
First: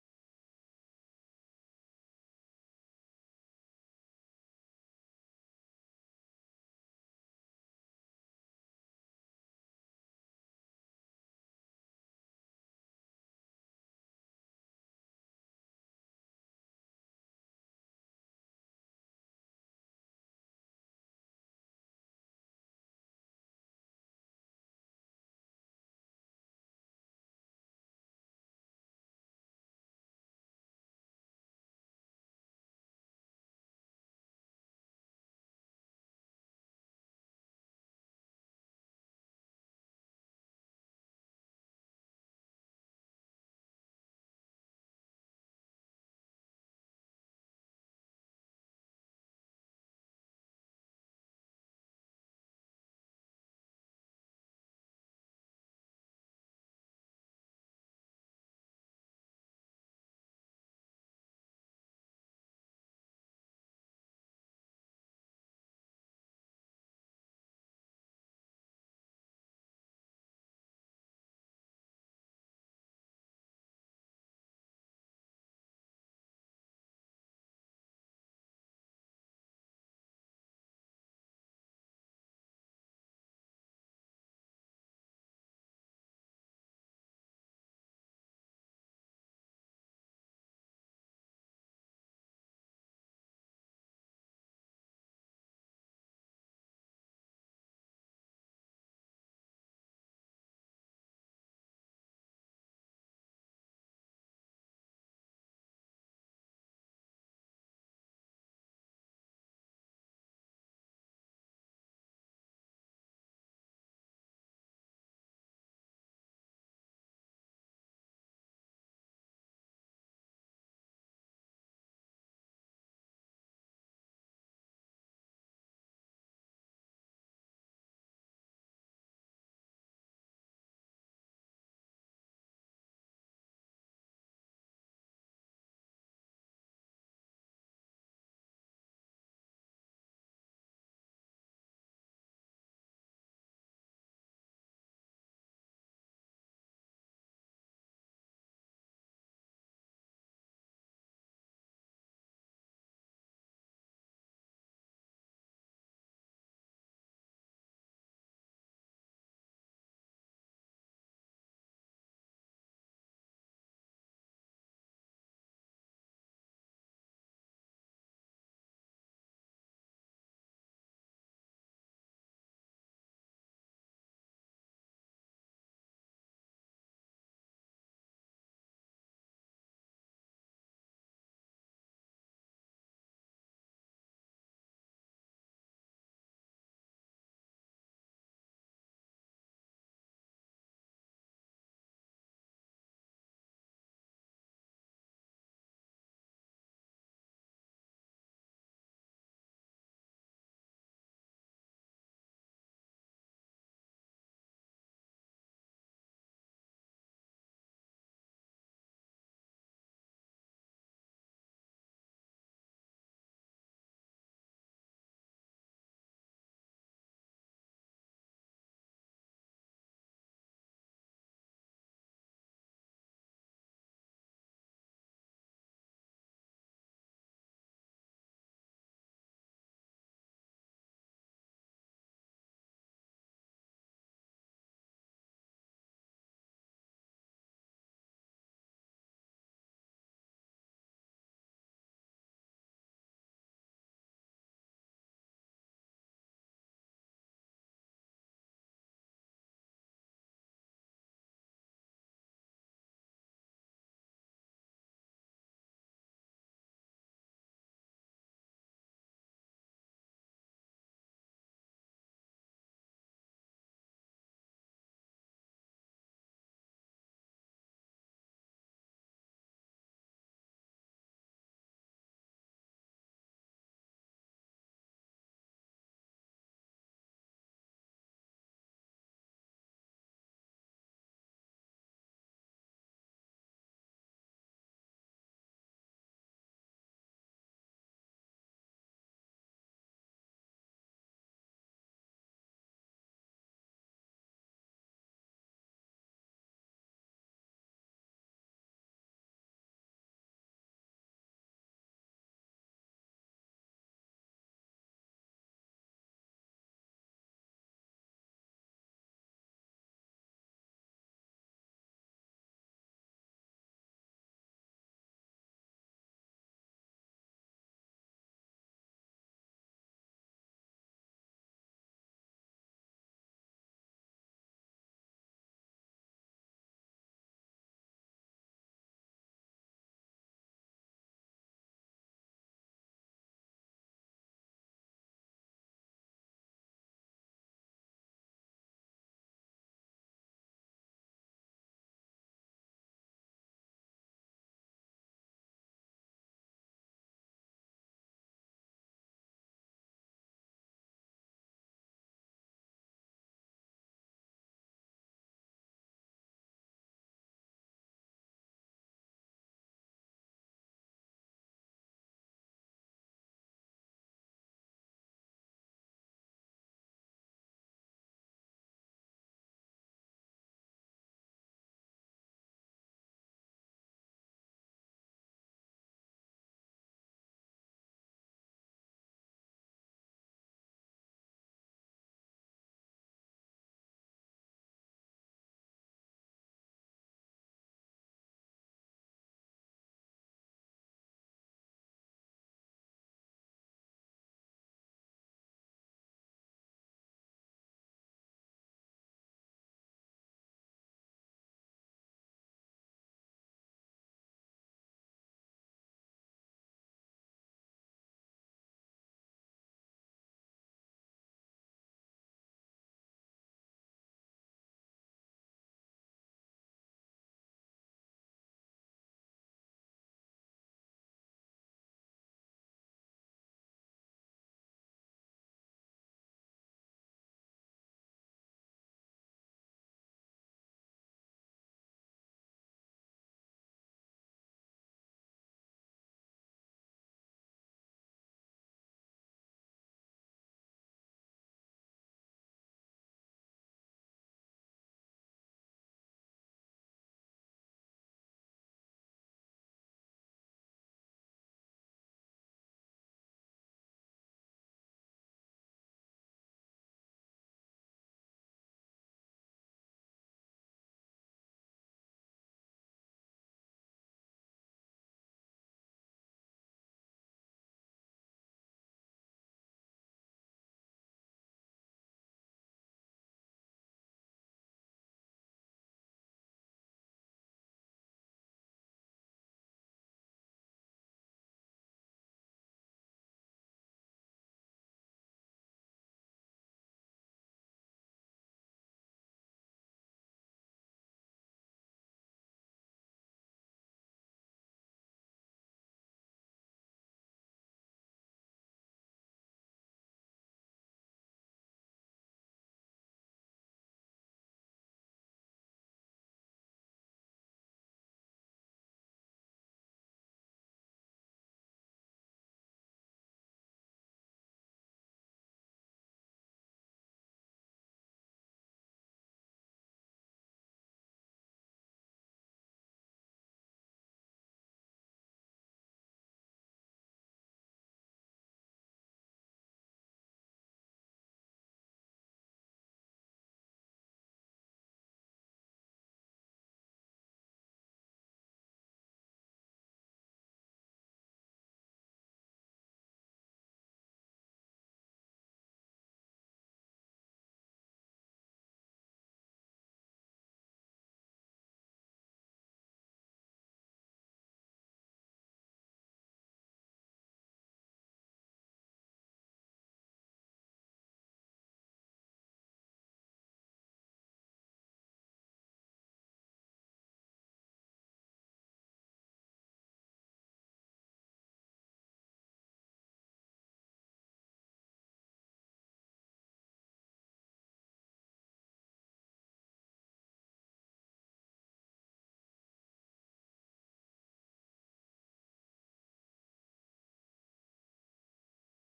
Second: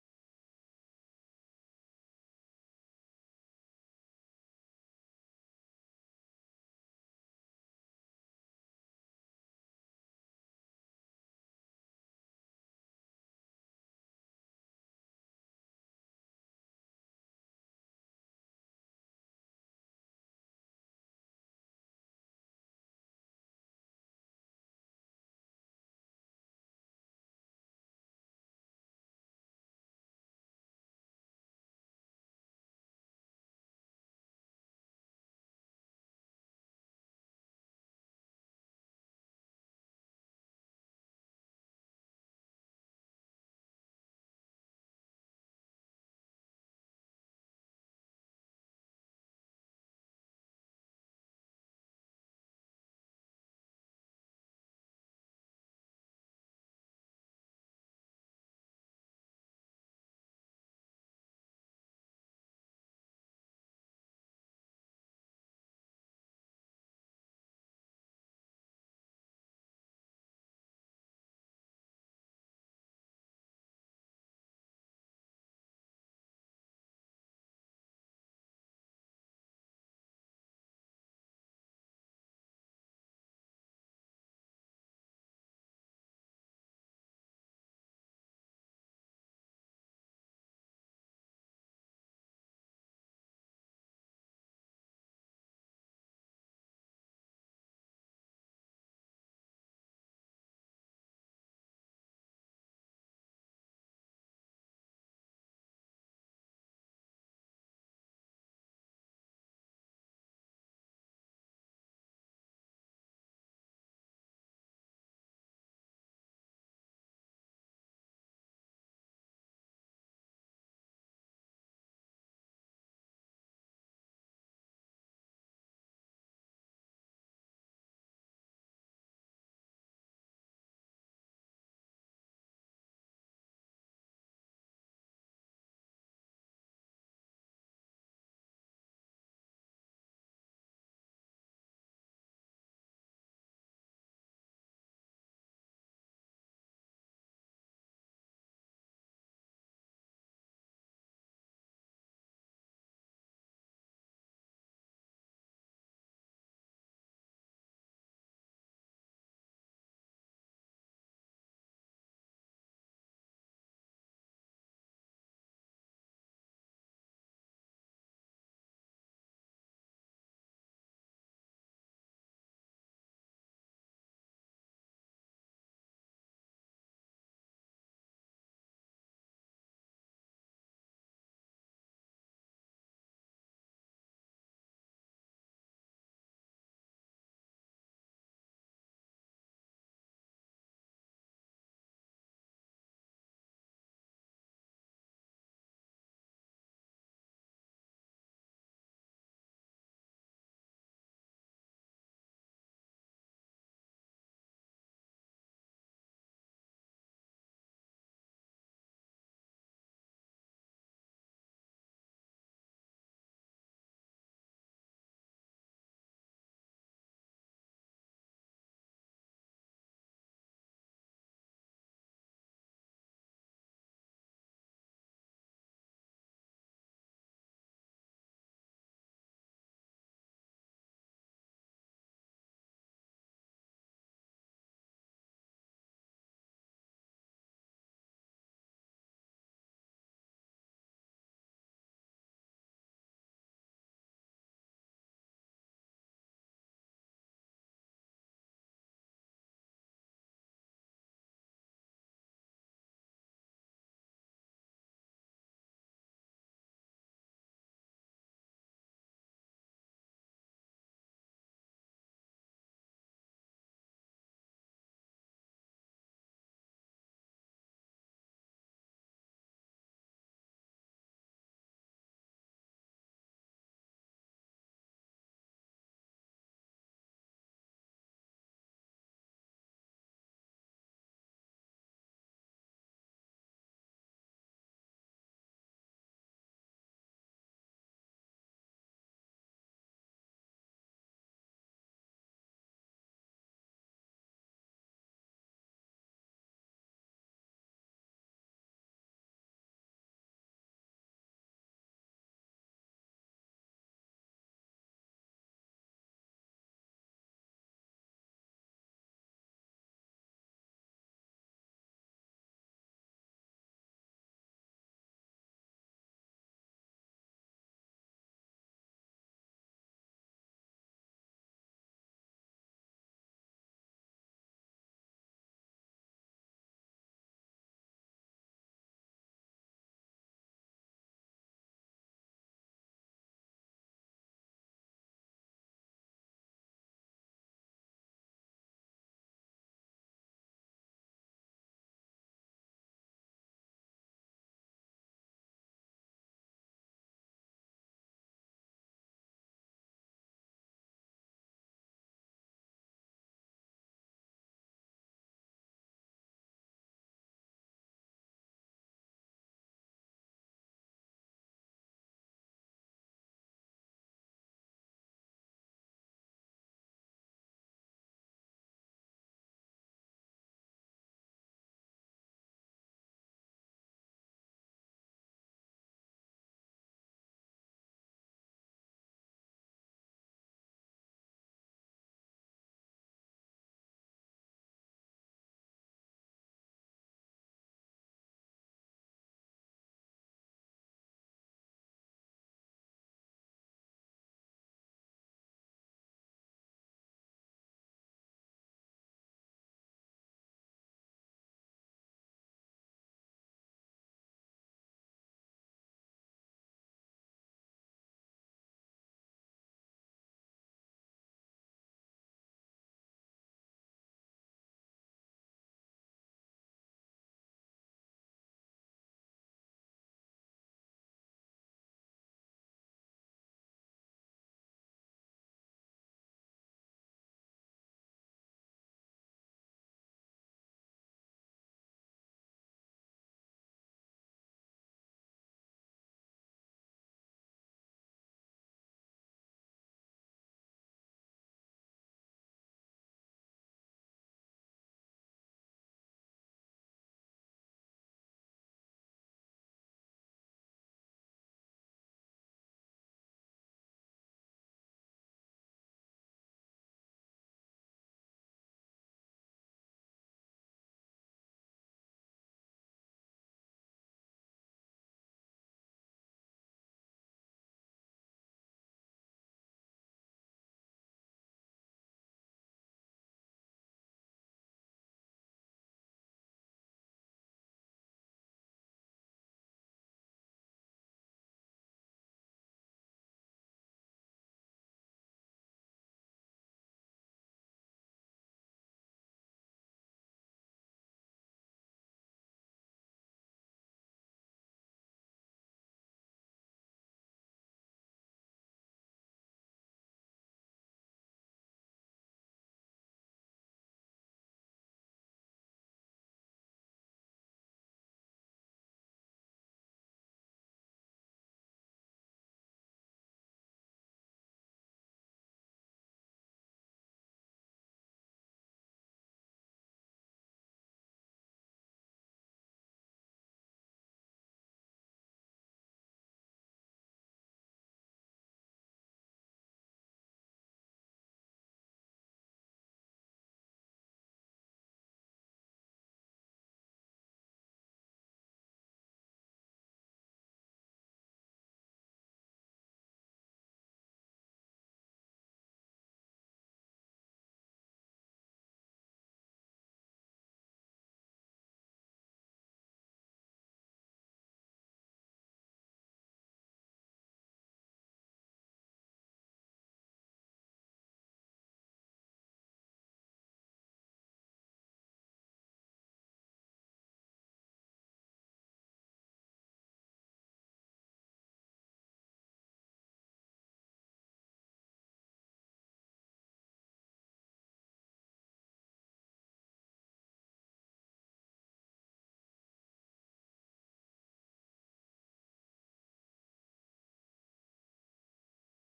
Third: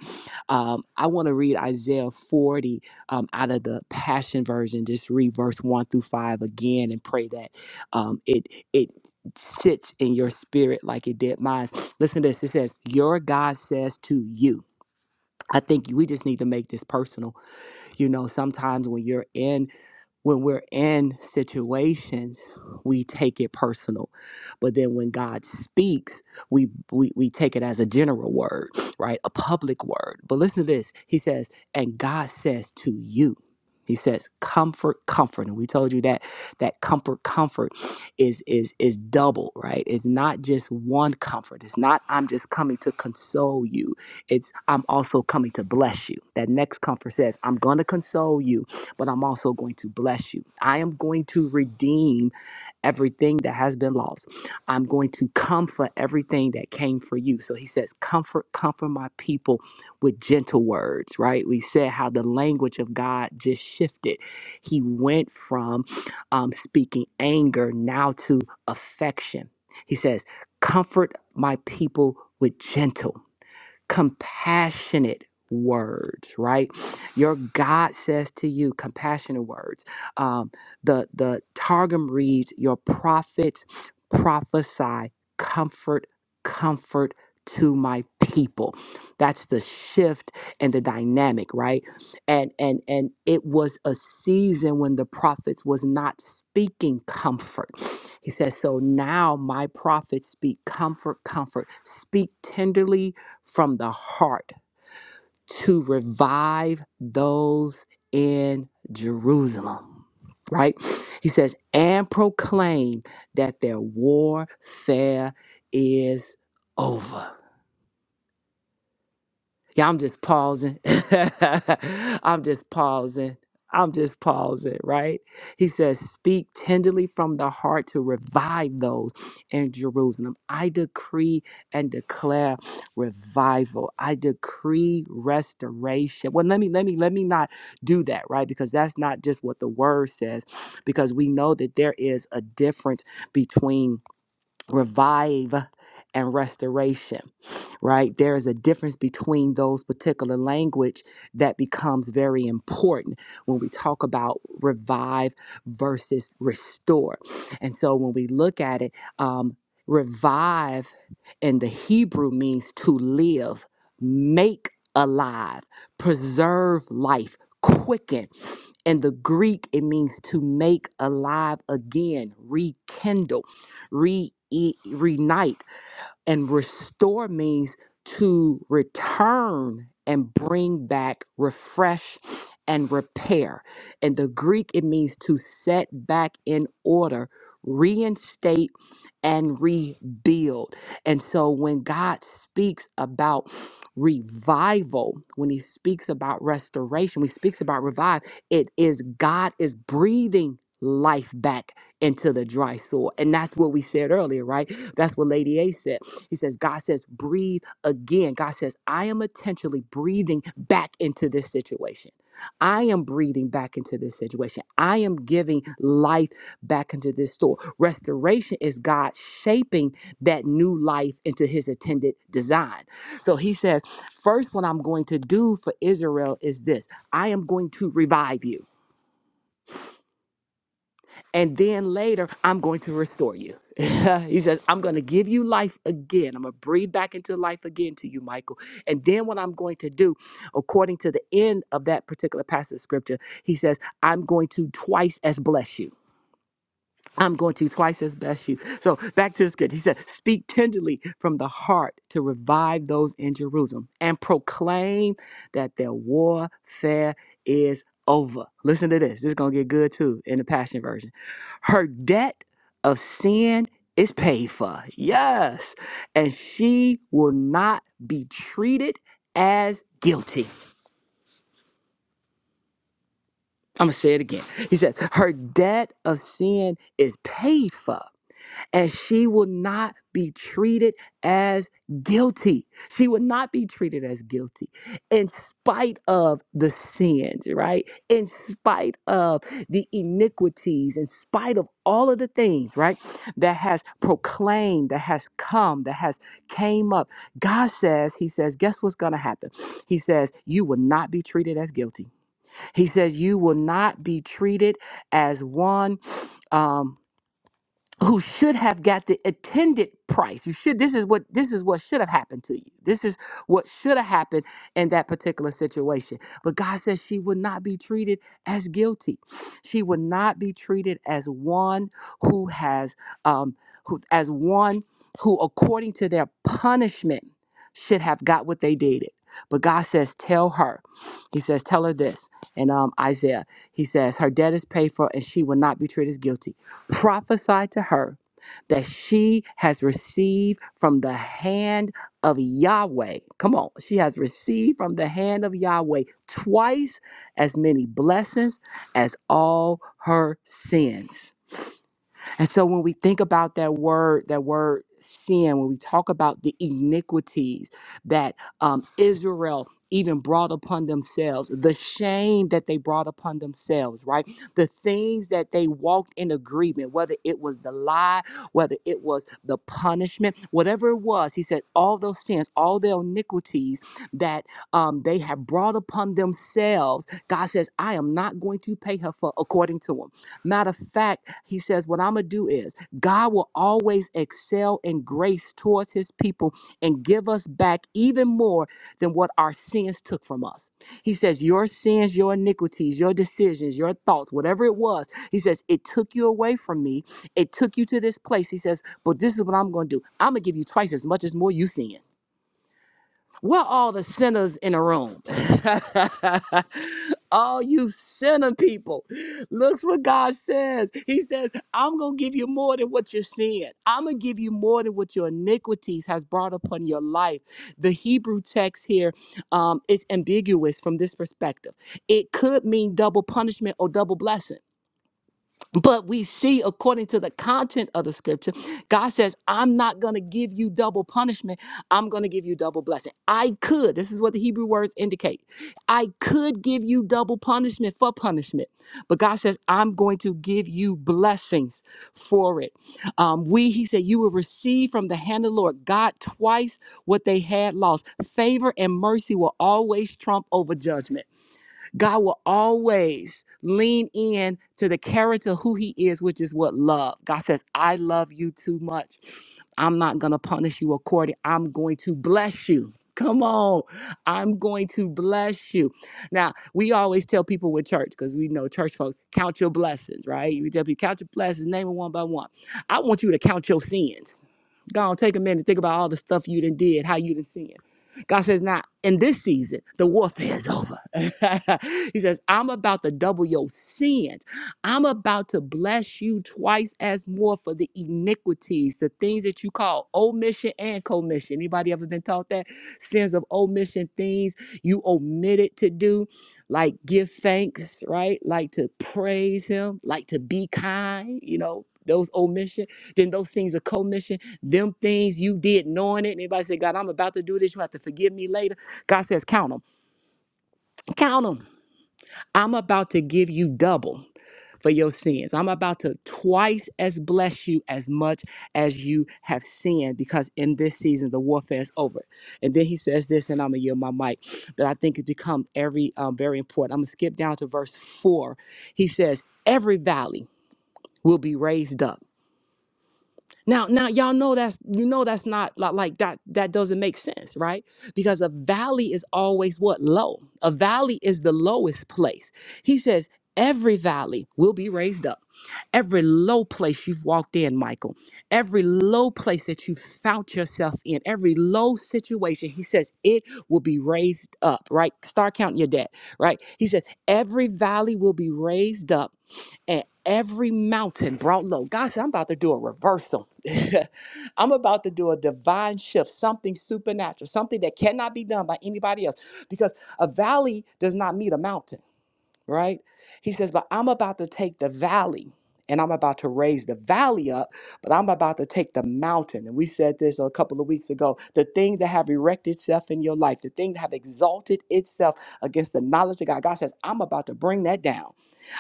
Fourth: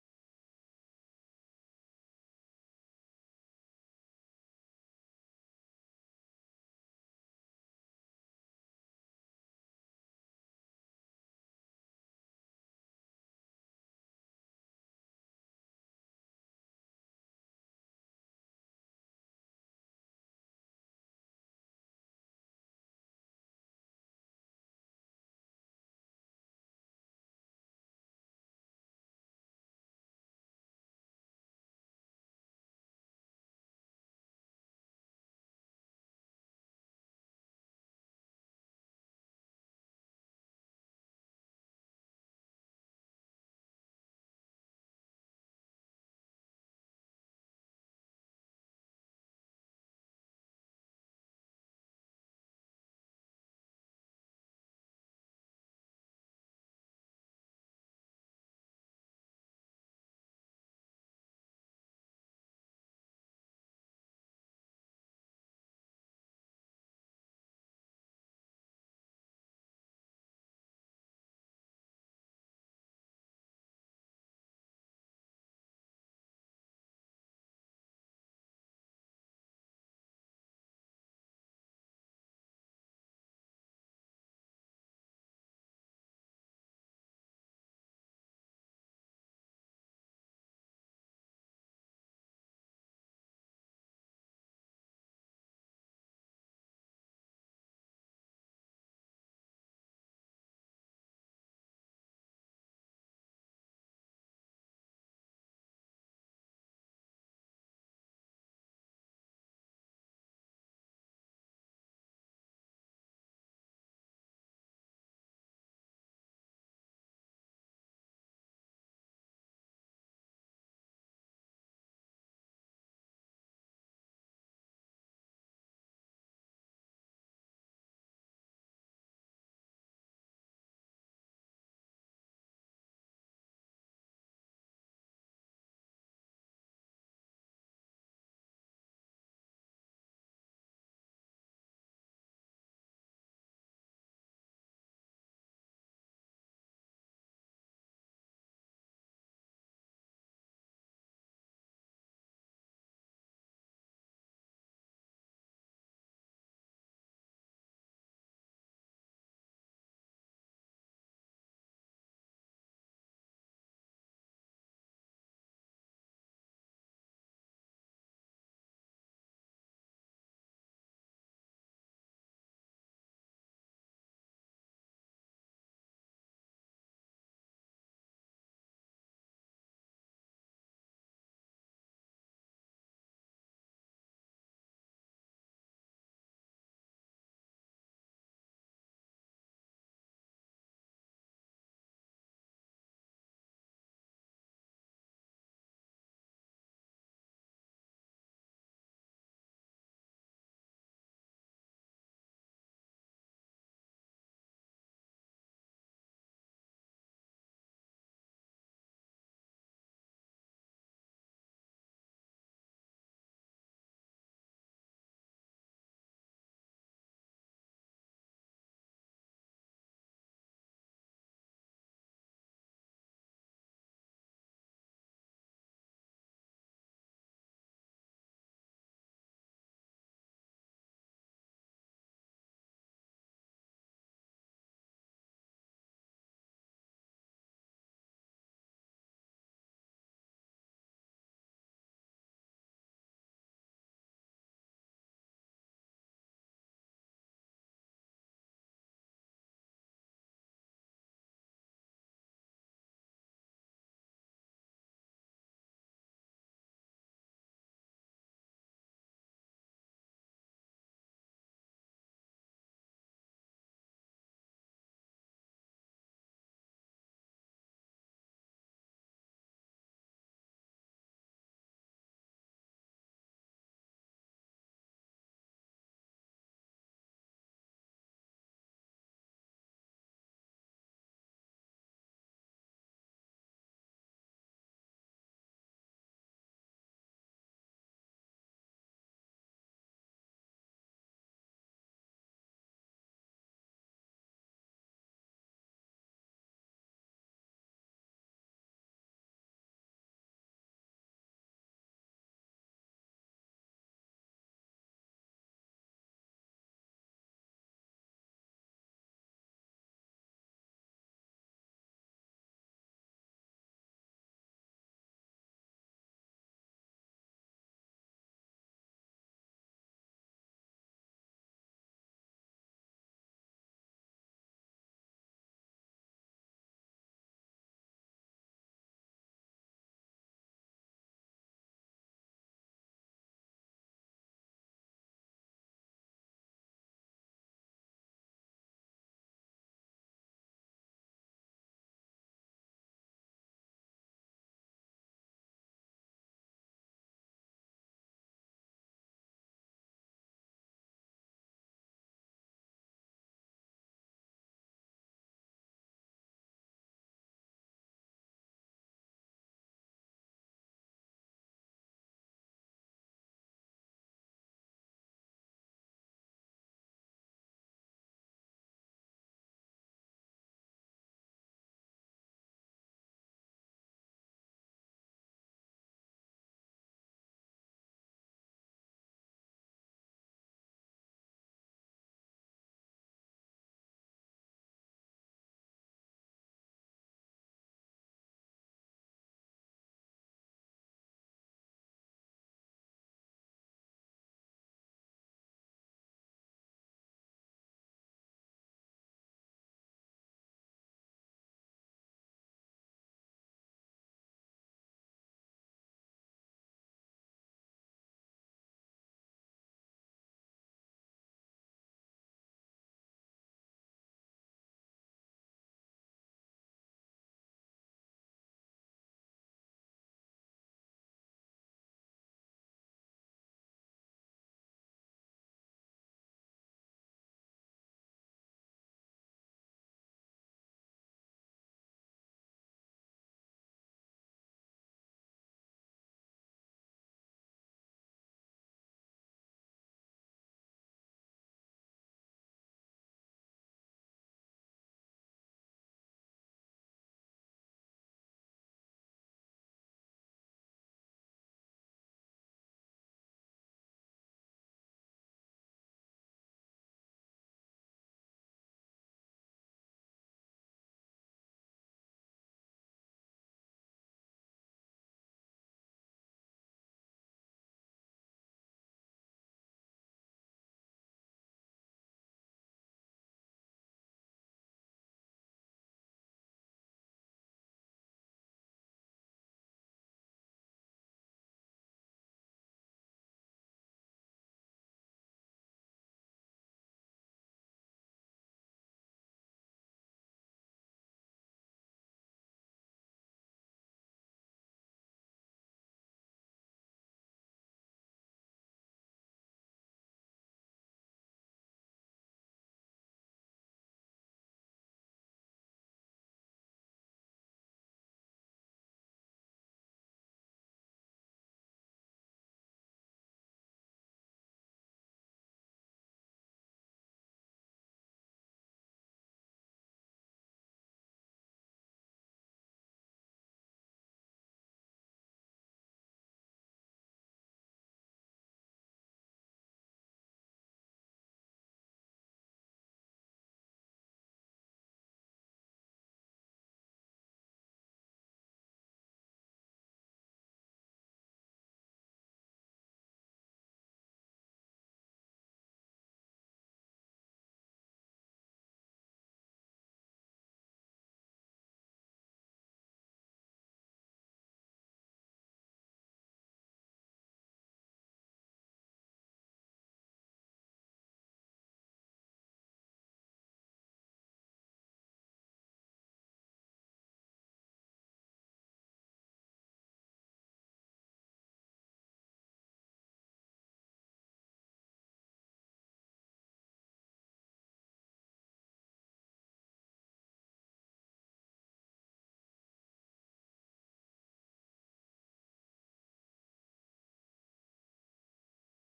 S2: Um, I want to read Isaiah 40 um, out of the Passion Version, just read verse one through five again and pray that um, it it sits in your spirit like it did mine. Listen to this. It says, "Your God says to you." I think we just need to make this personal. You know, sometimes when you're in when we're in situations we take it personal but then when god speaks we, we we take it as a general word right a public word but listen to this he says and god says to you he says comfort comfort and we told you that that comfort comfort is is is double right it's not just one comfort it's not i'm just coming to console you it's i'm also coming to bless you that next comfort says i'm going to console you but I'm also going to bless you. I am going to redeem everything that has been lost. I'm going to comfort everything that came for you. So he says, Comfort, comfort my people with gentle words, right? We said how the language of God just shifted. He went from um, speaking anger now to affection. He says, Comfort my people with gentle compassionate words right your god says to you compassionate words um the the targum reads your prophets prophesy comfort comfort to my people that's the shift and the dynamic right and and and it was a season when the prophets was not speaking comfort he says so now my prophets speak comfort comfort speak tenderly from the heart to revive those in Jerusalem. Right? He says, and proclaim that their warfare is over. Yeah, I'm just pausing. [LAUGHS] I'm just pausing. I'm just pausing, right? He says, Speak tenderly from the heart to revive those in Jerusalem. I decree and declare revival. I decree restoration. Well, let me, let me, let me not do that, right? Because that's not just what the word says, because we know that there is a difference between revive and restoration right there is a difference between those particular language that becomes very important when we talk about revive versus restore and so when we look at it um, revive in the hebrew means to live make alive preserve life quicken in the greek it means to make alive again rekindle re e- reunite and restore means to return and bring back, refresh, and repair. In the Greek, it means to set back in order, reinstate, and rebuild. And so when God speaks about revival, when he speaks about restoration, when he speaks about revive, it is God is breathing life back into the dry soil. And that's what we said earlier, right? That's what Lady A said. He says, God says, breathe again. God says, I am intentionally breathing back into this situation. I am breathing back into this situation. I am giving life back into this store. Restoration is God shaping that new life into his intended design. So he says, First, what I'm going to do for Israel is this I am going to revive you. And then later, I'm going to restore you. [LAUGHS] he says, I'm going to give you life again. I'm going to breathe back into life again to you, Michael. And then what I'm going to do, according to the end of that particular passage of scripture, he says, I'm going to twice as bless you. I'm going to twice as best you. So back to the script. He said, Speak tenderly from the heart to revive those in Jerusalem and proclaim that their warfare is over. Listen to this. This is going to get good too in the Passion Version. Her debt of sin is paid for. Yes. And she will not be treated as guilty. I'm going to say it again. He said, Her debt of sin is paid for and she will not be treated as guilty. She will not be treated as guilty in spite of the sins, right? In spite of the iniquities, in spite of all of the things, right? That has proclaimed, that has come, that has came up. God says, he says, guess what's going to happen? He says, you will not be treated as guilty. He says, you will not be treated as one um, who should have got the attended price. You should this is what this is what should have happened to you. This is what should have happened in that particular situation. But God says she would not be treated as guilty. She would not be treated as one who has um who as one who according to their punishment should have got what they did. But God says, tell her. He says, tell her this. And um, Isaiah, he says, her debt is paid for and she will not be treated as guilty prophesy to her that she has received from the hand of Yahweh. Come on, she has received from the hand of Yahweh twice as many blessings as all her sins. And so when we think about that word, that word sin, when we talk about the iniquities that um, Israel even brought upon themselves, the shame that they brought upon themselves, right? The things that they walked in agreement, whether it was the lie, whether it was the punishment, whatever it was, he said, all those sins, all their iniquities that um, they have brought upon themselves, God says, I am not going to pay her for according to them. Matter of fact, he says, What I'm going to do is God will always excel in grace towards his people and give us back even more than what our sins took from us. He says, Your sins, your iniquities, your decisions, your thoughts, whatever it was, he says, It took you away from me. It took you to this place. He says, But this is what I'm going to do. I'm going to give you twice as much as more you sin. We're all the sinners in a room. [LAUGHS] all you sinner people. Look what God says. He says, I'm going to give you more than what you're seeing. I'm going to give you more than what your iniquities has brought upon your life. The Hebrew text here um, is ambiguous from this perspective. It could mean double punishment or double blessing. But we see, according to the content of the scripture, God says, I'm not going to give you double punishment. I'm going to give you double blessing. I could, this is what the Hebrew words indicate. I could give you double punishment for punishment, but God says, I'm going to give you blessings for it. Um, we, he said, you will receive from the hand of the Lord God twice what they had lost. Favor and mercy will always trump over judgment. God will always lean in to the character who He is, which is what love. God says, I love you too much. I'm not going to punish you according. I'm going to bless you. Come on. I'm going to bless you. Now, we always tell people with church, because we know church folks, count your blessings, right? We tell people, count your blessings, name them one by one. I want you to count your sins. Go on, take a minute, think about all the stuff you done did, how you done sinned. God says, now in this season, the warfare is over. [LAUGHS] he says, I'm about to double your sins. I'm about to bless you twice as more for the iniquities, the things that you call omission and commission. Anybody ever been taught that? Sins of omission, things you omitted to do, like give thanks, right? Like to praise him, like to be kind, you know. Those omission, then those things are commission. Them things you did knowing it. And everybody said, God, I'm about to do this. You have to forgive me later. God says, count them. Count them. I'm about to give you double for your sins. I'm about to twice as bless you as much as you have sinned because in this season the warfare is over. And then he says this, and I'm gonna yield my mic, that I think has become every um, very important. I'm gonna skip down to verse four. He says, "Every valley will be raised up." Now, now y'all know that's you know that's not li- like that that doesn't make sense, right? Because a valley is always what low. A valley is the lowest place. He says every valley will be raised up. Every low place you've walked in, Michael, every low place that you found yourself in, every low situation, he says it will be raised up, right? Start counting your debt, right? He says every valley will be raised up and every mountain brought low. God said, I'm about to do a reversal. [LAUGHS] I'm about to do a divine shift, something supernatural, something that cannot be done by anybody else because a valley does not meet a mountain, right? He says, But I'm about to take the valley and I'm about to raise the valley up, but I'm about to take the mountain. And we said this a couple of weeks ago the thing that have erected itself in your life, the thing that have exalted itself against the knowledge of God. God says, I'm about to bring that down.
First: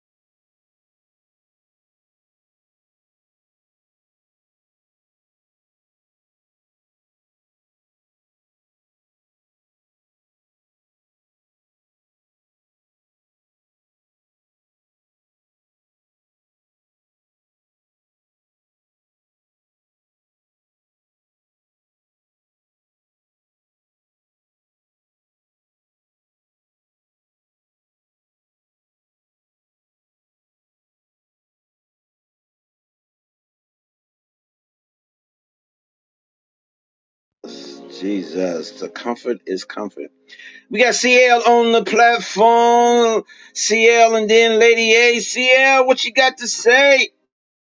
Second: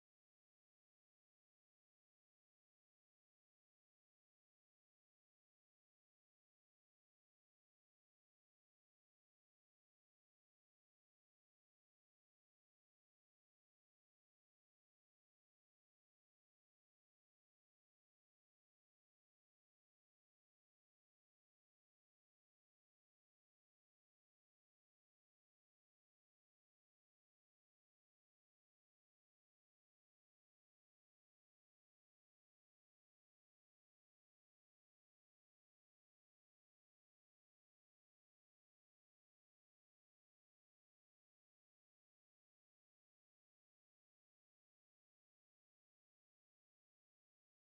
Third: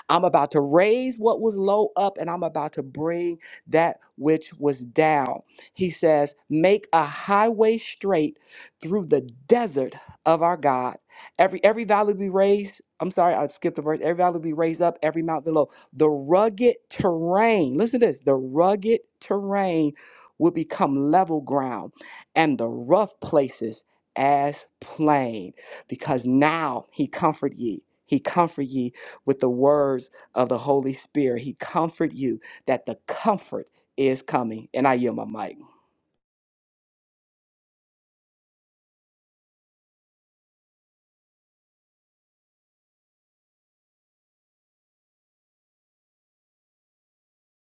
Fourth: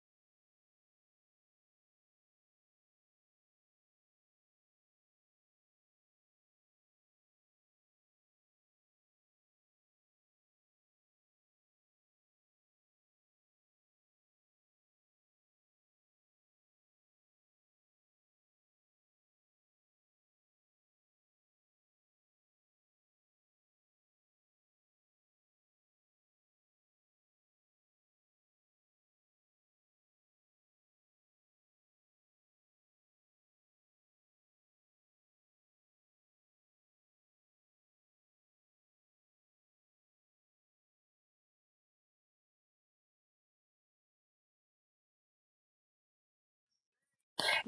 S2: I'm about to raise what was low up and I'm about to bring that which was down. He says, Make a highway straight through the desert of our God. Every every valley be raised. I'm sorry, I skipped the verse. Every valley be raised up, every mountain below. The rugged terrain, listen to this, the rugged terrain will become level ground and the rough places as plain because now he comfort ye. He comfort ye with the words of the Holy Spirit. He comfort you that the comfort is coming. And I yield my mic.
S1: Jesus, the comfort is comfort. We got CL on the platform. CL and then Lady ACL. what you got to say?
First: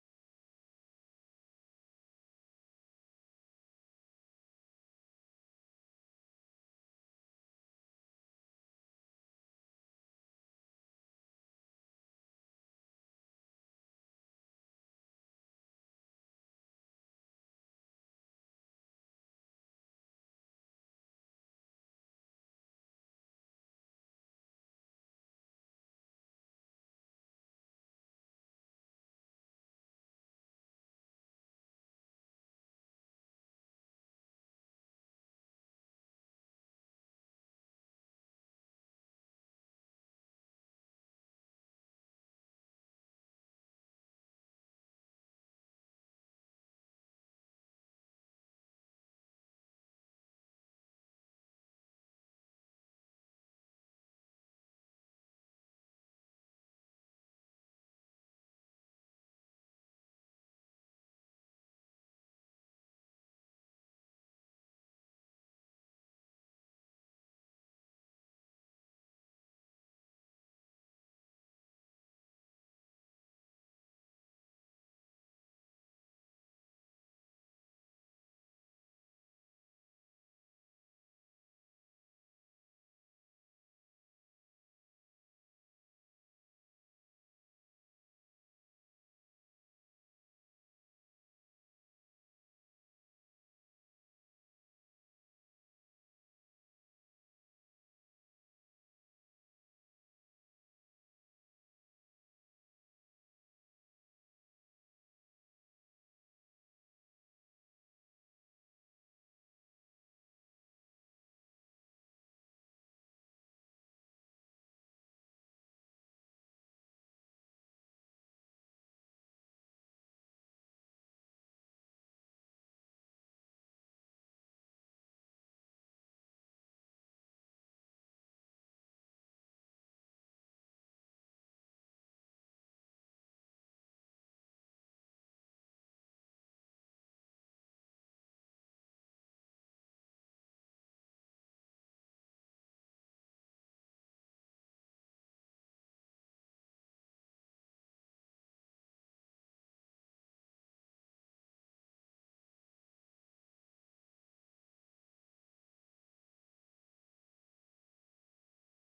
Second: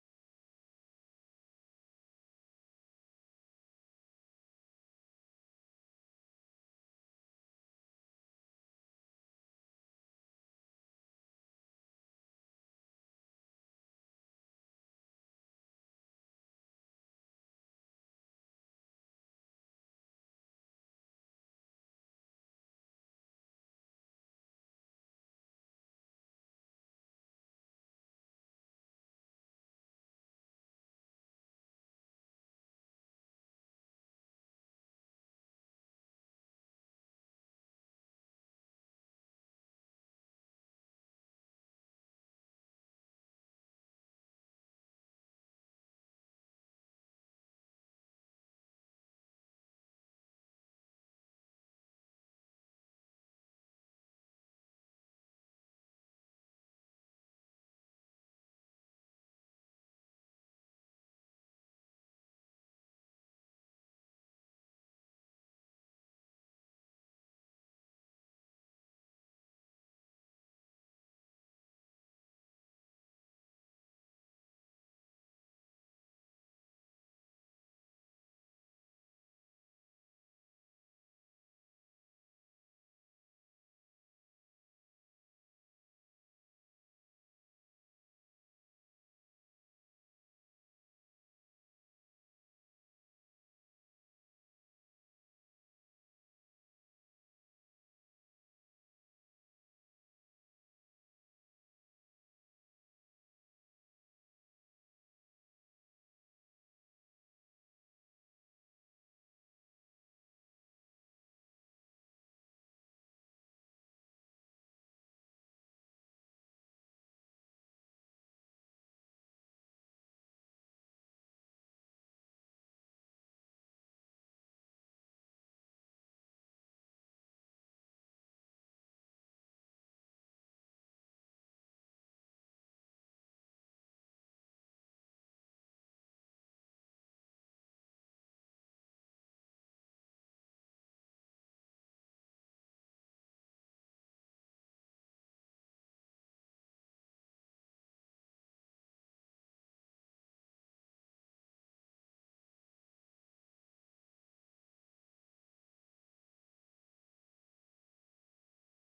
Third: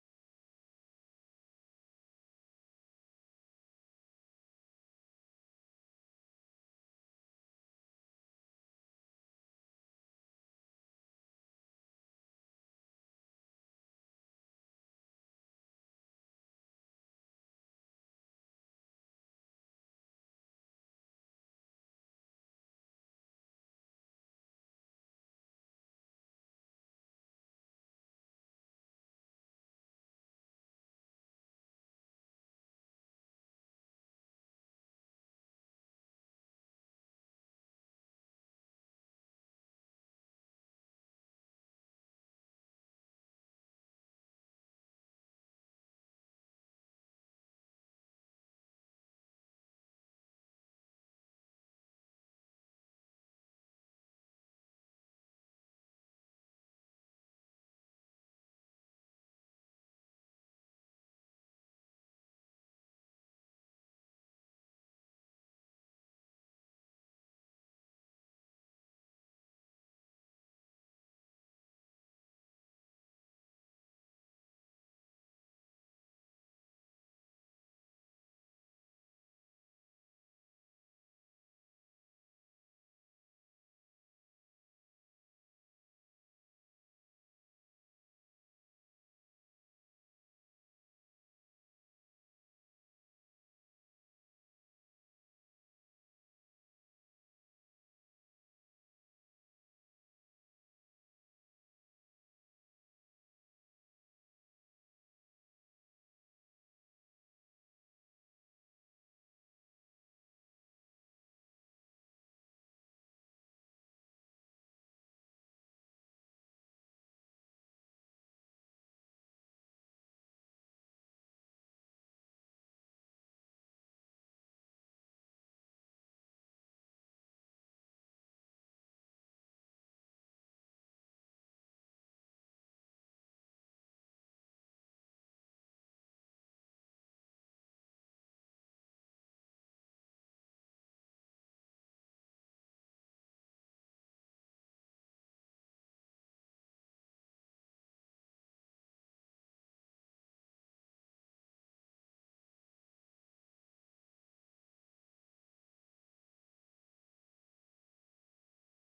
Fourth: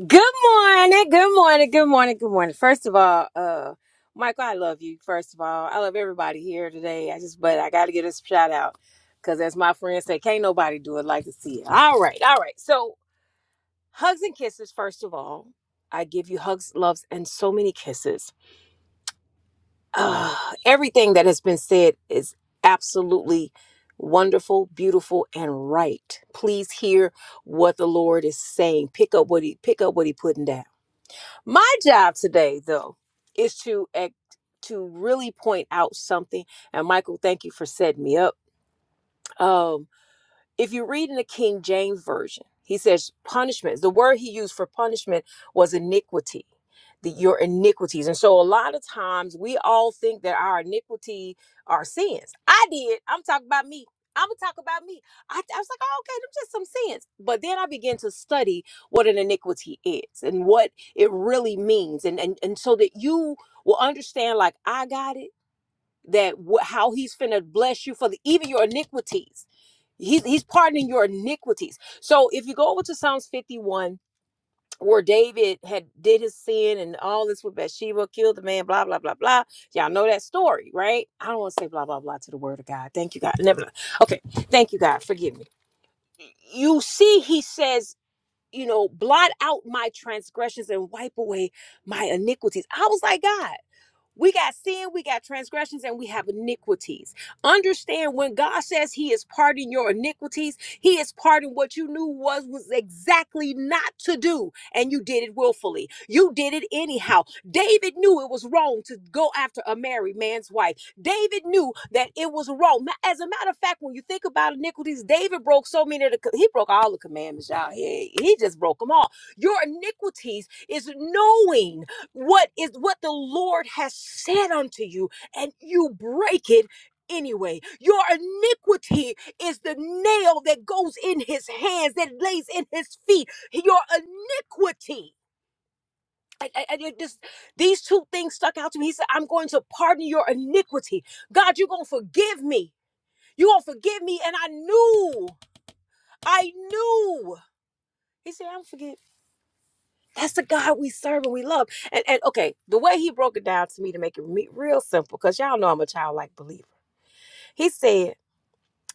S4: Good morning, good morning, good morning, good morning. First of all, uh, Michael, I love you. First of all, I love everybody here today. I just, but I got to give this shout out because, as my friends say, can't nobody do it like to see it. All right, all right. So, hugs and kisses. First of all, I give you hugs, loves, and so many kisses. Uh, everything that has been said is absolutely wonderful, beautiful, and right. Please hear what the Lord is saying. Pick up what he pick up what he putting down. My job today, though, is to act, to really point out something. And Michael, thank you for setting me up. Um, if you read in the King James Version, he says punishment. The word he used for punishment was iniquity, the, your iniquities. And so a lot of times we all think that our iniquity are sins. I did. I'm talking about me. I'm gonna talk about me. I, I was like, oh, okay, them just some sins. But then I began to study what an iniquity is and what it really means, and and and so that you will understand, like I got it, that wh- how He's finna bless you for the even your iniquities He's he's pardoning your iniquities. So if you go over to Psalms 51, where David had did his sin and all this with Bathsheba, killed the man, blah blah blah blah. Y'all know that story, right? I don't want to say blah blah blah to the word of God. Thank you, God. Never. mind. Okay, thank you, God. Forgive me. You see, he says, you know, blot out my transgressions and wipe away my iniquities. I was like, God. We got sin, we got transgressions, and we have iniquities. Understand when God says He is pardoning your iniquities, He is pardoning what you knew was was exactly not to do, and you did it willfully. You did it anyhow. David knew it was wrong to go after a married man's wife. David knew that it was wrong. Ma- As a matter of fact, when you think about iniquities, David broke so many of the co- he broke all the commandments, y'all. He, he just broke them all. Your iniquities is knowing what is what the Lord has said unto you, and you break it anyway. Your iniquity is the nail that goes in his hands, that lays in his feet. Your iniquity. I, I, I did this, these two things stuck out to me. He said, I'm going to pardon your iniquity. God, you're going to forgive me. You're going to forgive me. And I knew, I knew. He said, I'm forgive. That's the God we serve and we love. And and okay, the way he broke it down to me to make it me- real simple, because y'all know I'm a childlike believer. He said,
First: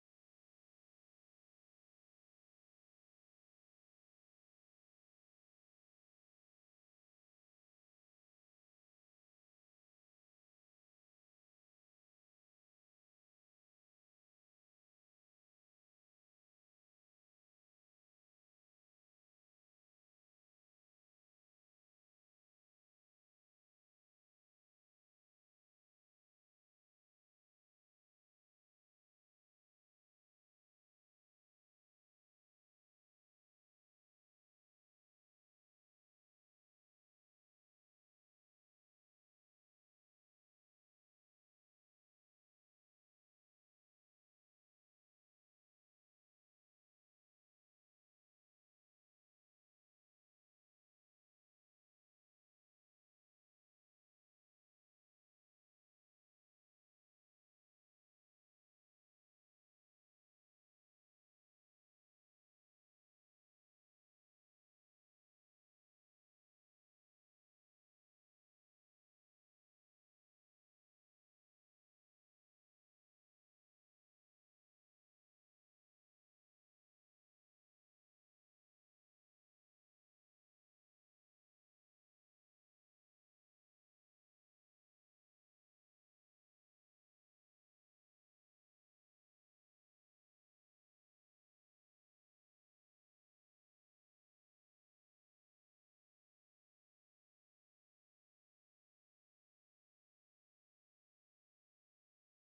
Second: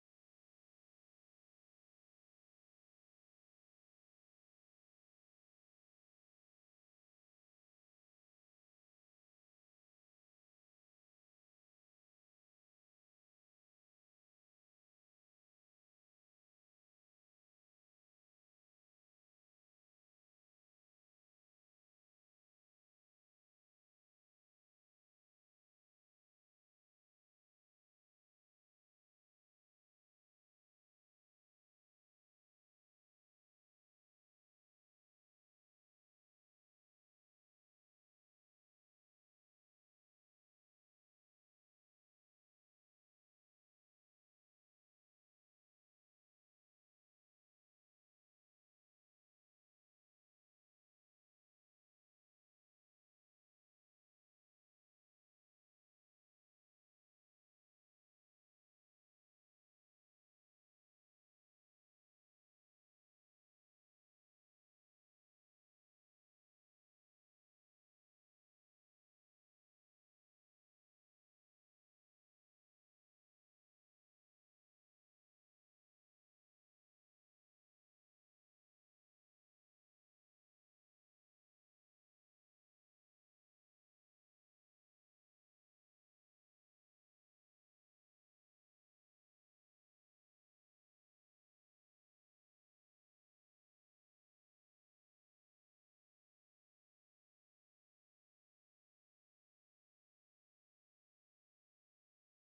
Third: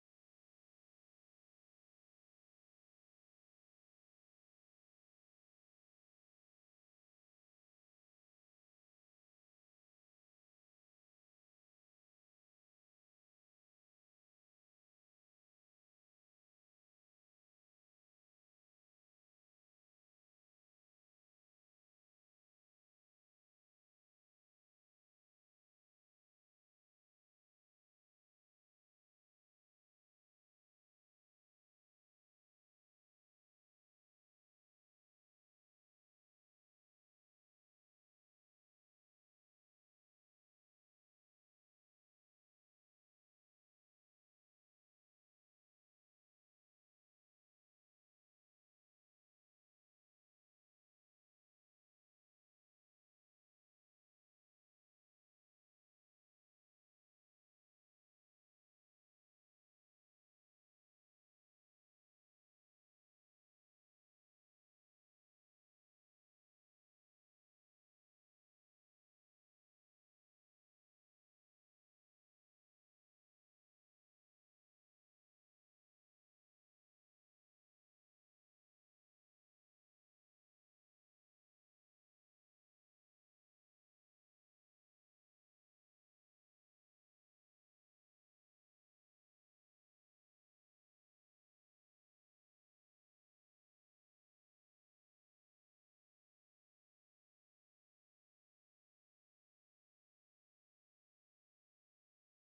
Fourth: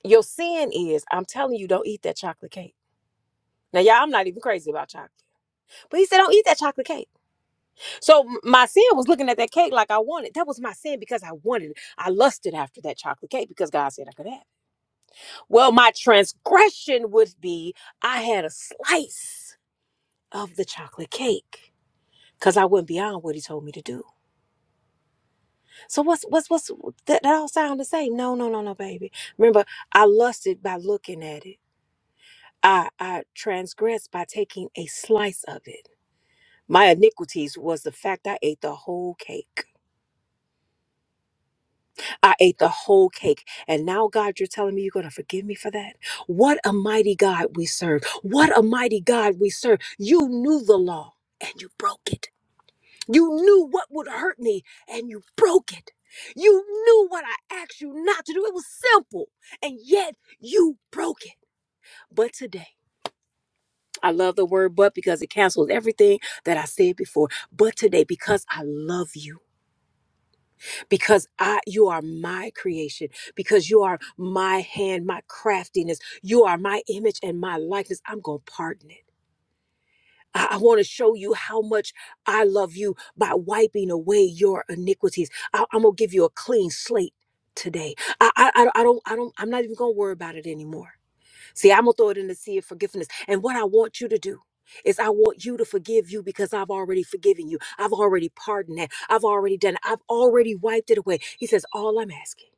S4: Your sin is, I'm telling you, don't eat that chocolate cake. Now, y'all, I'm not even crazy about chocolate. But he said, Don't eat that chocolate cake. So m- my sin was looking at that cake like I wanted. That was my sin because I wanted it. I lusted after that chocolate cake because God said I could have it. Well, my transgression would be I had a slice of the chocolate cake because I went beyond what he told me to do. So what's what's what's that, that all sound the same? No, no, no, no, baby. Remember, I lusted by looking at it. I I transgressed by taking a slice of it. My iniquities was the fact I ate the whole cake. I ate the whole cake. And now, God, you're telling me you're going to forgive me for that? What a mighty God we serve. What a mighty God we serve. You knew the law and you broke it. You knew what would hurt me and you broke it. You knew what I asked you not to do. It was simple and yet you broke it. But today, I love the word but because it cancels everything that I said before. But today, because I love you, because I you are my creation, because you are my hand, my craftiness, you are my image and my likeness, I'm gonna pardon it. I, I want to show you how much I love you by wiping away your iniquities. I, am gonna give you a clean slate today. I, I I I don't I don't I'm not even gonna worry about it anymore. See, I'm gonna throw it in the sea of forgiveness. And what I want you to do is I want you to forgive you because I've already forgiven you. I've already pardoned that. I've already done it. I've already wiped it away. He says, all I'm asking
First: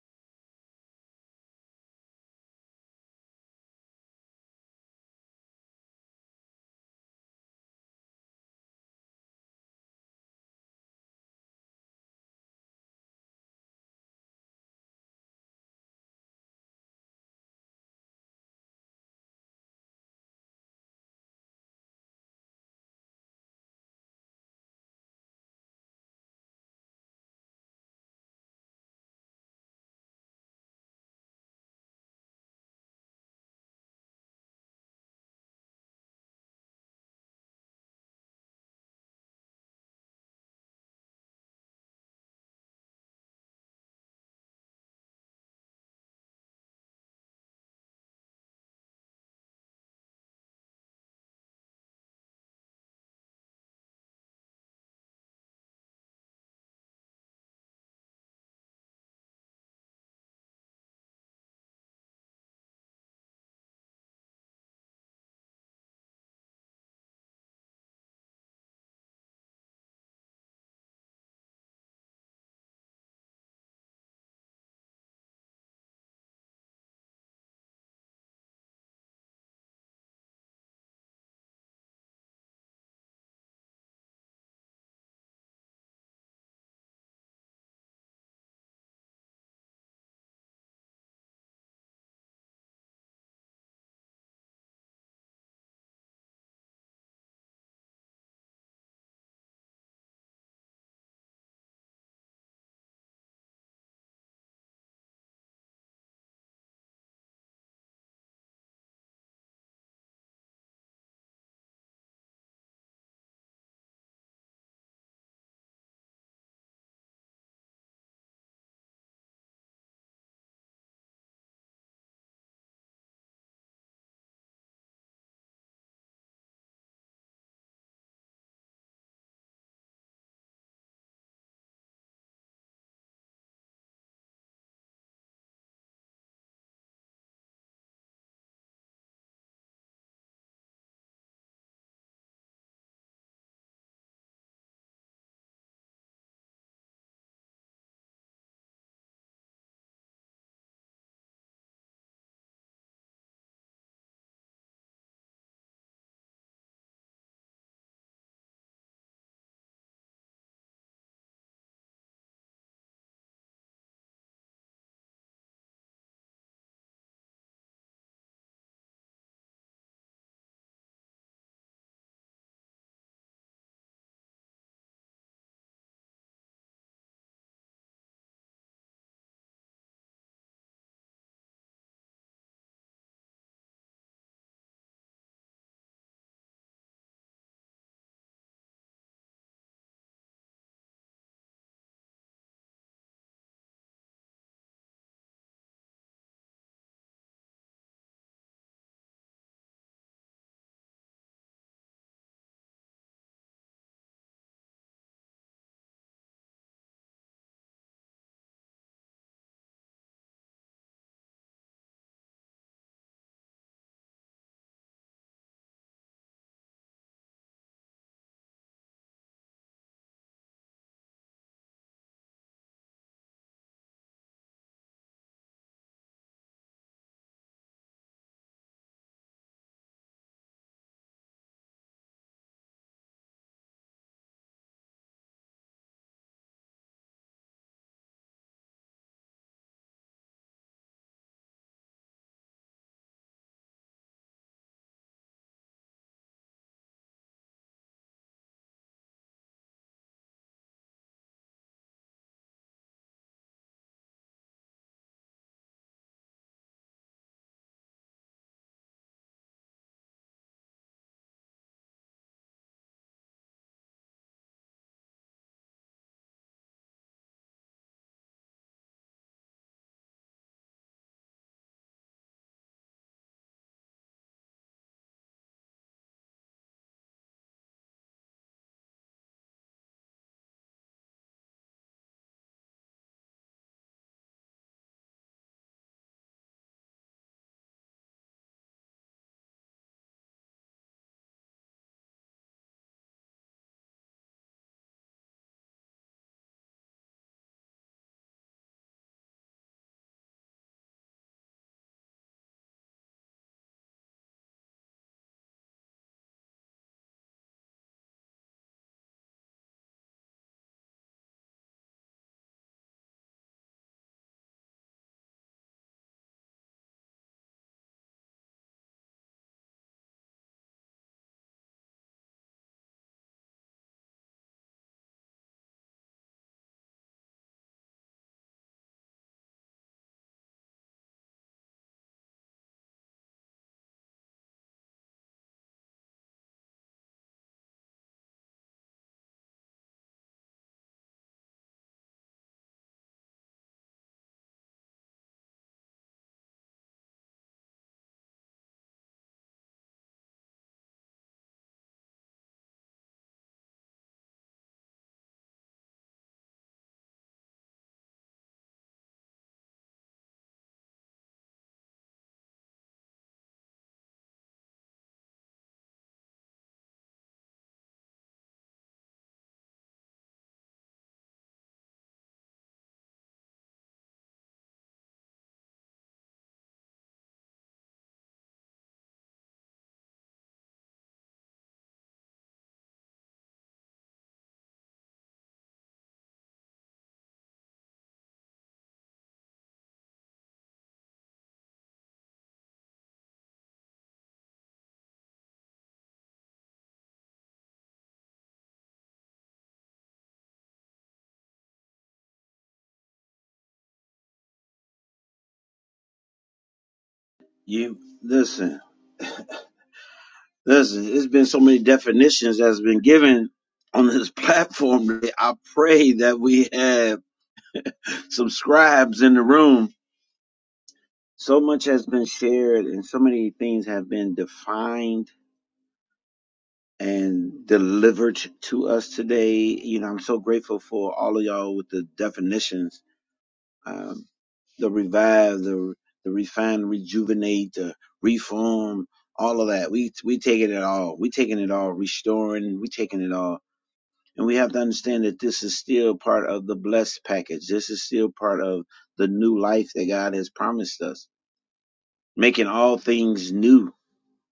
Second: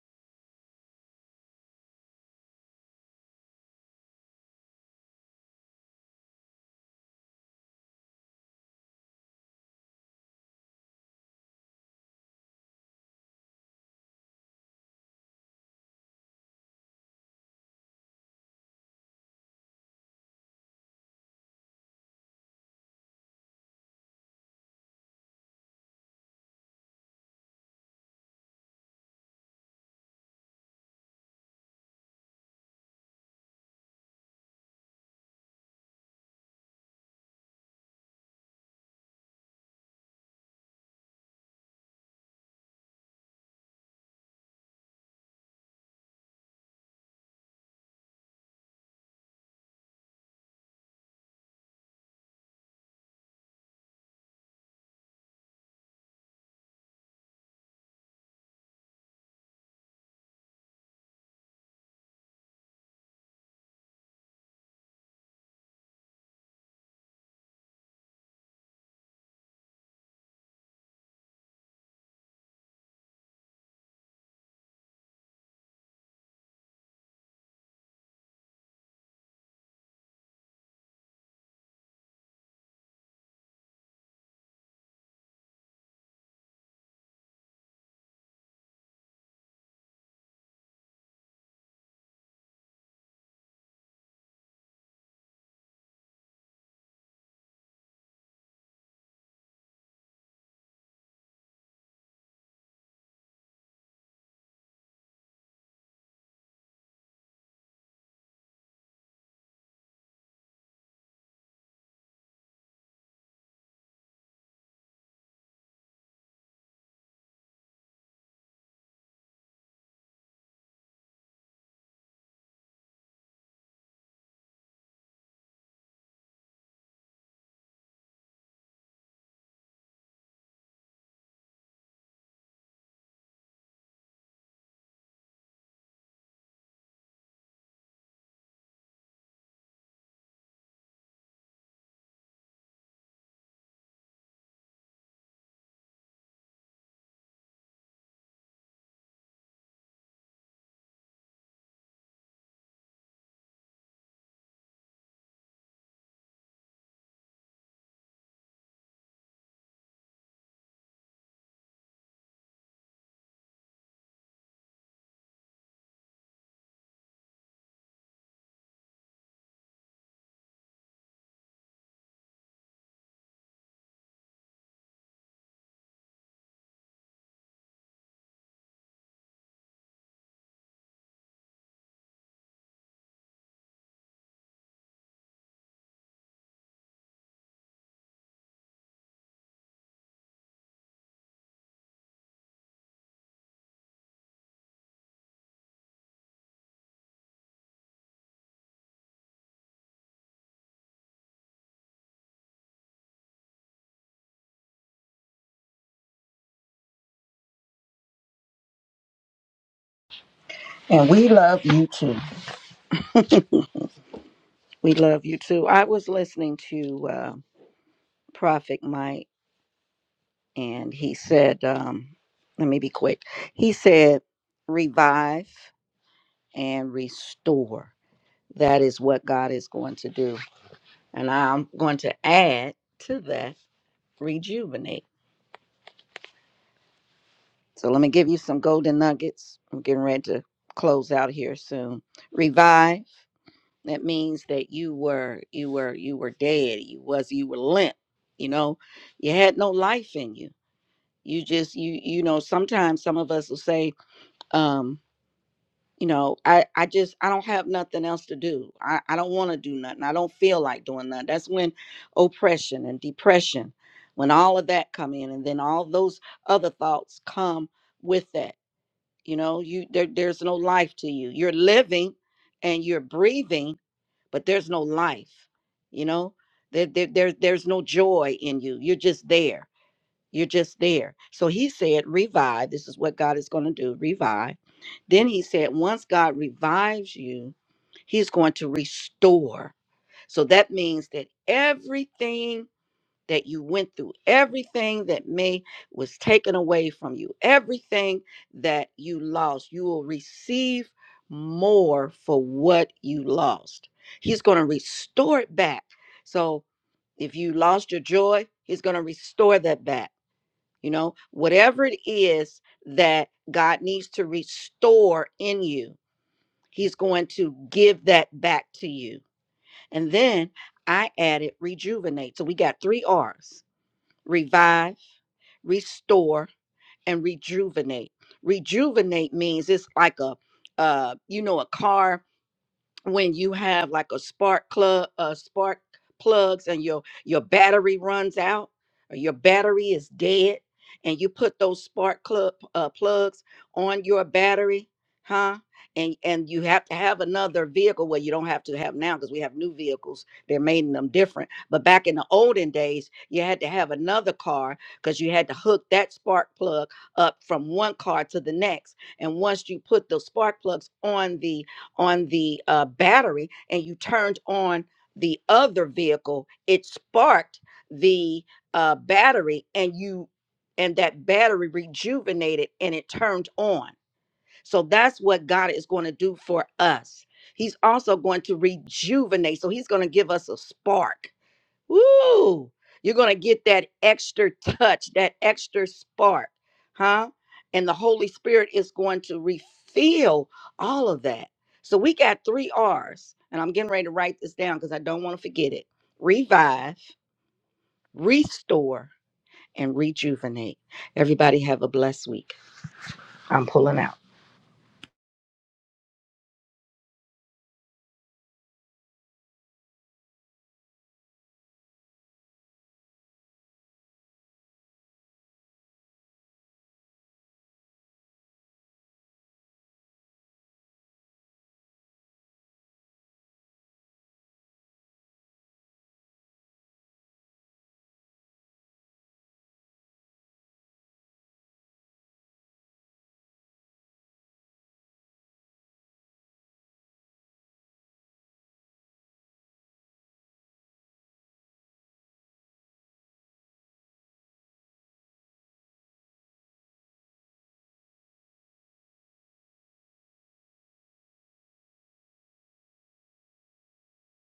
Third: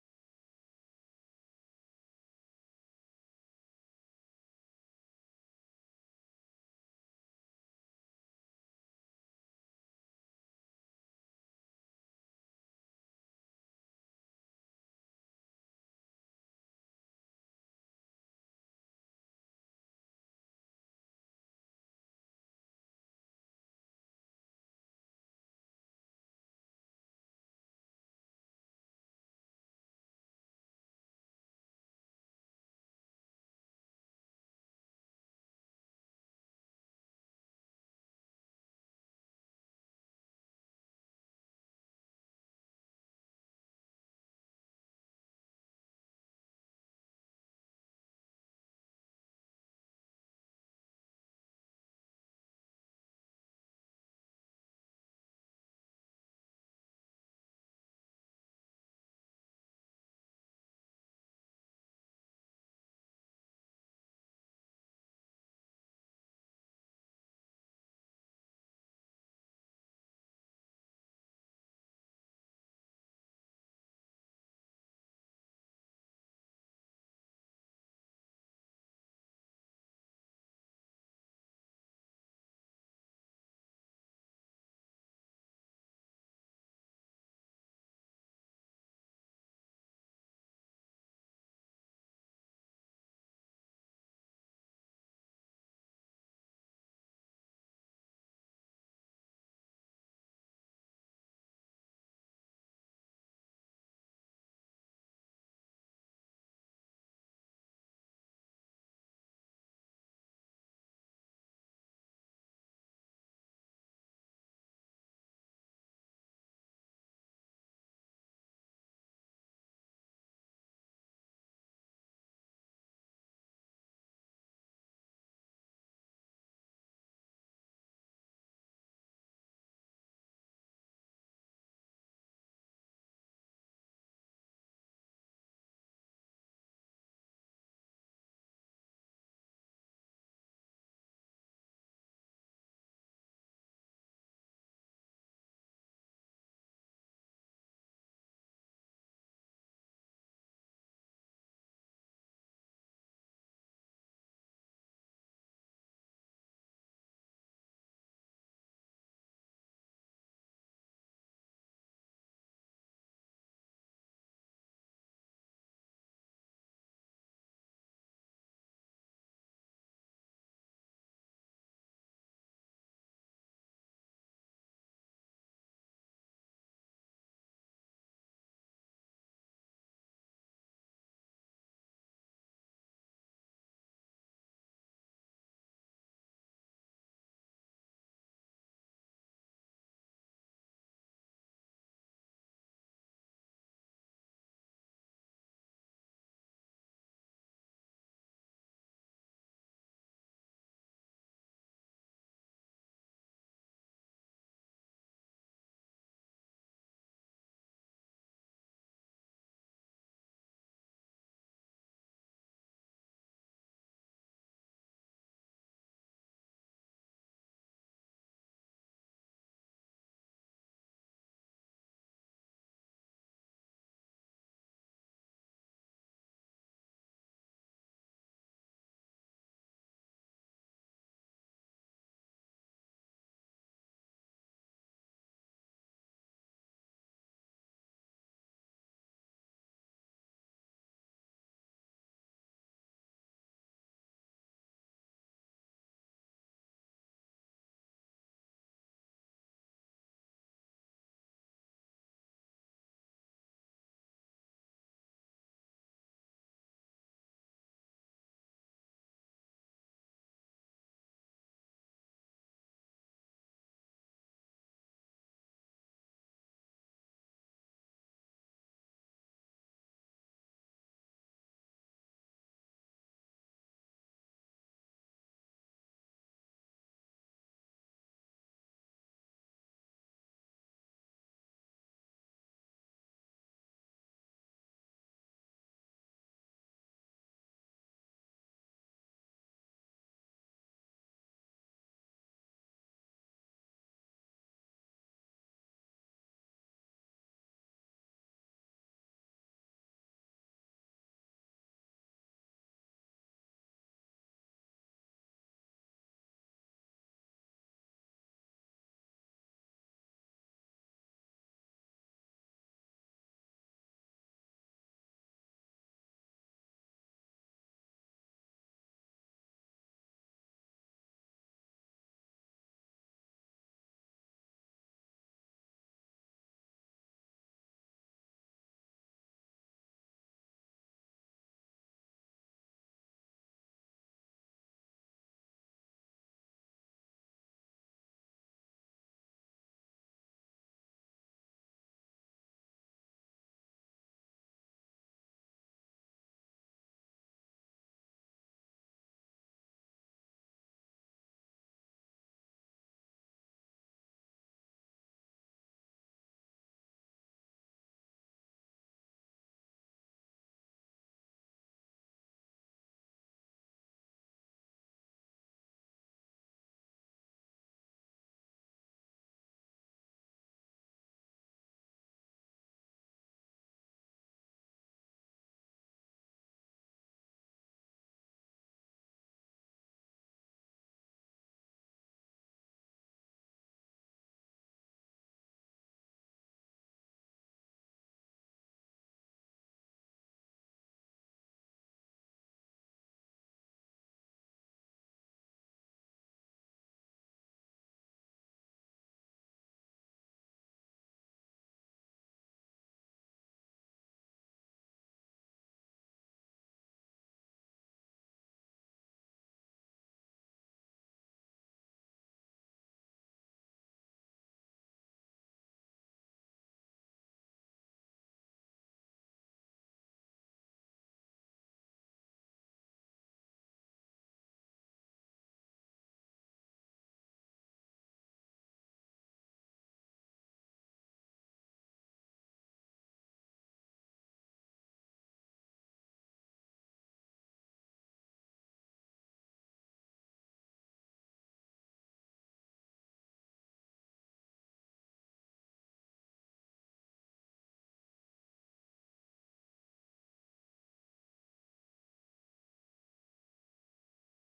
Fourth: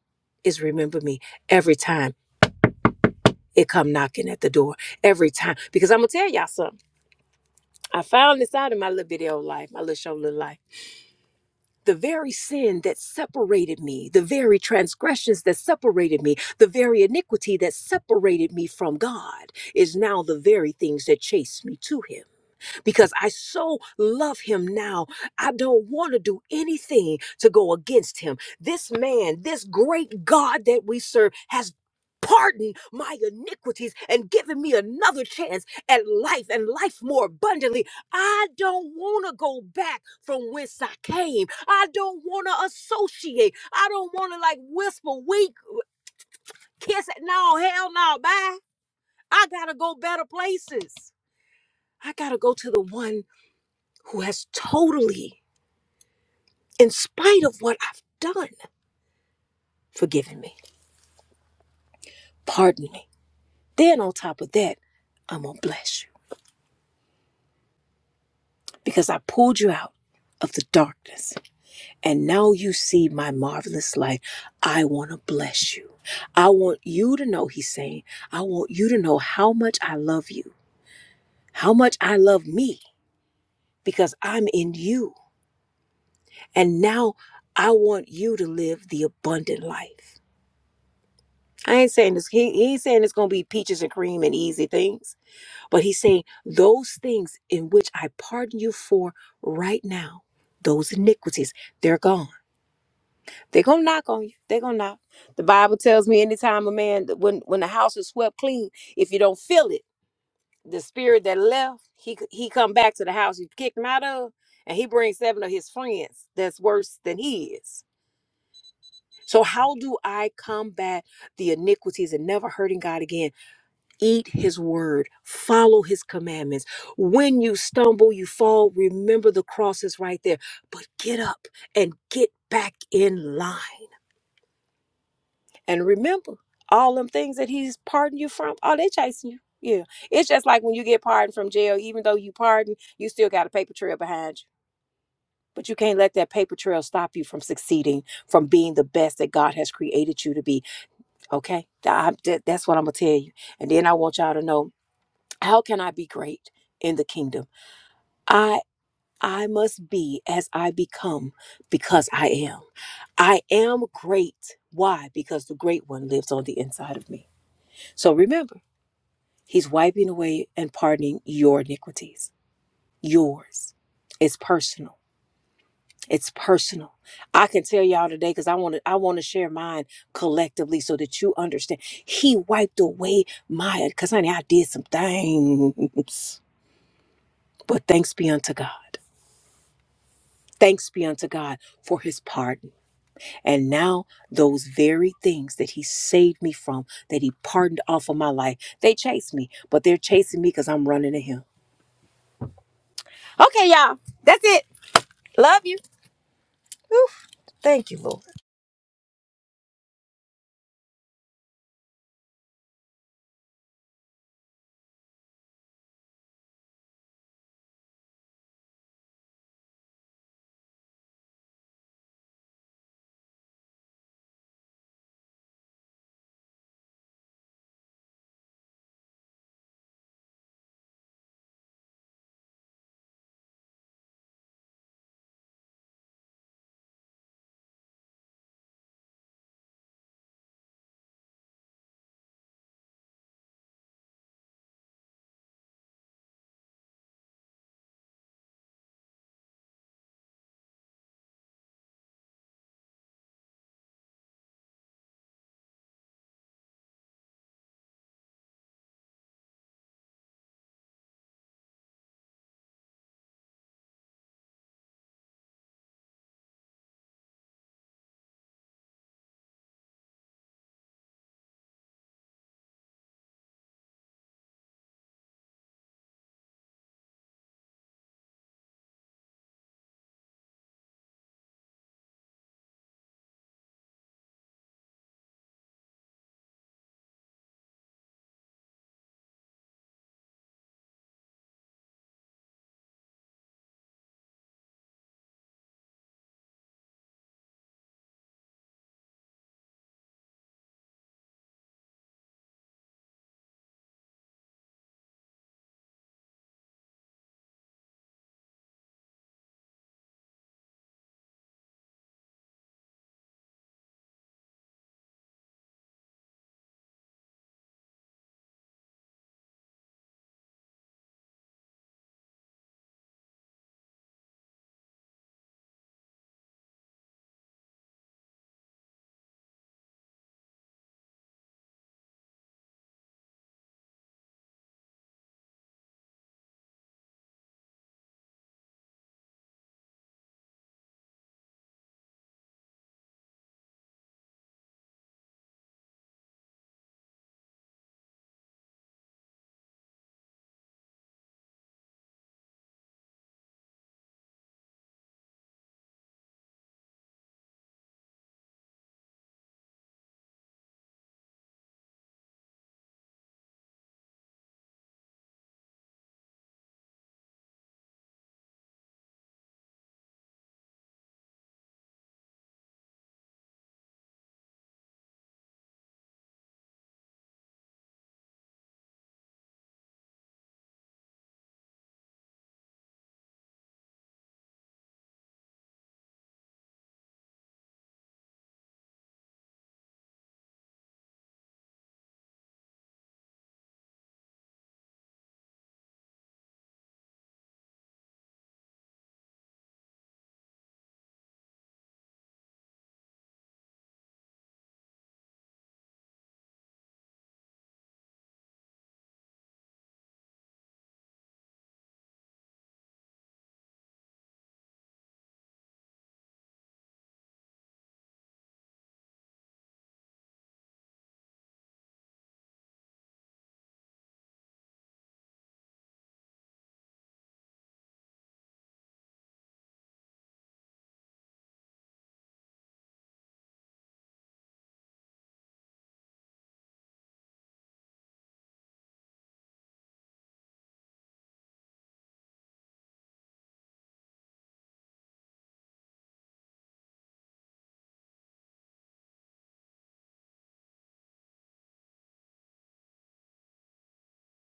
S4: is remember me every time it come knocking at the door. Every time. Because I'm gonna tell y'all something. I found this out in my little video life, my little show, little life. The very sin that separated me, the very transgressions that separated me, the very iniquity that separated me from God is now the very things that chase me to Him because I so love him now. I don't want to do anything to go against him. This man, this great God that we serve, has pardoned my iniquities and given me another chance at life and life more abundantly. I don't want to go back from whence I came. I don't want to associate. I don't want to like whisper, wink, kiss it. No, hell no, bye. I got to go better places. I got to go to the one who has totally, in spite of what I've done, forgiven me, pardoned me. Then, on top of that, I'm going to bless you because I pulled you out of the darkness and now you see my marvelous light. I want to bless you. I want you to know, he's saying, I want you to know how much I love you, how much I love me because I'm in you. And now I want you to live the abundant life. I ain't saying this. He he ain't saying it's gonna be peaches and cream and easy things, but he's saying those things in which I pardon you for right now, those iniquities, they're gone. They're gonna knock on you. They're gonna knock. The Bible tells me anytime a man when when the house is swept clean, if you don't feel it, the spirit that left, he he come back to the house you kicked him out of, and he brings seven of his friends that's worse than he is. So how do I combat the iniquities and never hurting God again? Eat his word, follow his commandments. When you stumble, you fall, remember the cross is right there. But get up and get back in line. And remember all them things that he's pardoned you from, oh, they chasing you. Yeah. It's just like when you get pardoned from jail, even though you pardoned, you still got a paper trail behind you. But you can't let that paper trail stop you from succeeding, from being the best that God has created you to be. Okay? Th- I- that- that's what I'm going to tell you. And then I want y'all to know how can i be great in the kingdom i i must be as i become because i am i am great why because the great one lives on the inside of me so remember he's wiping away and pardoning your iniquities yours it's personal it's personal i can tell y'all today because i want to i want to share mine collectively so that you understand he wiped away my because honey i did some things but thanks be unto god Thanks be unto God for his pardon. And now, those very things that he saved me from, that he pardoned off of my life, they chase me, but they're chasing me because I'm running to him. Okay, y'all, that's it. Love you. Whew. Thank you, Lord.
S3: And we love you too. We love you too. I was listening to uh, Prophet Mike, and he said, um, let me be quick. He said, revive and restore. That is what God is going to do. And I'm going to add to that, rejuvenate. So let me give you some golden nuggets. I'm getting ready to close out here soon. Revive. That means that you were you were you were dead. You was you were limp. You know, you had no life in you you just you you know sometimes some of us will say um you know i i just i don't have nothing else to do i i don't want to do nothing i don't feel like doing nothing that's when oppression and depression when all of that come in and then all those other thoughts come with that you know you there, there's no life to you you're living and you're breathing but there's no life you know there, there, there there's no joy in you you're just there you're just there. So he said, revive. This is what God is going to do revive. Then he said, once God revives you, he's going to restore. So that means that everything that you went through, everything that may was taken away from you, everything that you lost, you will receive more for what you lost. He's going to restore it back. So if you lost your joy, he's going to restore that back you know whatever it is that god needs to restore in you he's going to give that back to you and then i added rejuvenate so we got three r's revive restore and rejuvenate rejuvenate means it's like a uh you know a car when you have like a spark plug uh spark plugs and your your battery runs out or your battery is dead and you put those spark club uh, plugs on your battery huh and and you have to have another vehicle well you don't have to have now because we have new vehicles they're making them different but back in the olden days you had to have another car because you had to hook that spark plug up from one car to the next and once you put the spark plugs on the on the uh, battery and you turned on the other vehicle, it sparked the uh, battery and you and that battery rejuvenated and it turned on. So that's what God is going to do for us. He's also going to rejuvenate. So he's going to give us a spark Woo! You're going to get that extra touch, that extra spark, huh? And the Holy Spirit is going to refill all of that. So we got three R's, and I'm getting ready to write this down because I don't want to forget it revive, restore, and rejuvenate. Everybody have a blessed week. I'm pulling out.
S1: You listen. Listen, it's been so many definitions that's been given on this [LAUGHS] platform. I pray that we have some scribes in the room. So much has been shared and so many things have been defined and delivered to us today. You know, I'm so grateful for all of y'all with the definitions. Um, the revive, the the refine, rejuvenate, the reform, all of that. We we taking it all. We taking it all, restoring, we taking it all And we have to understand that this is still part of the blessed package. This is still part of the new life that God has promised us, making all things new,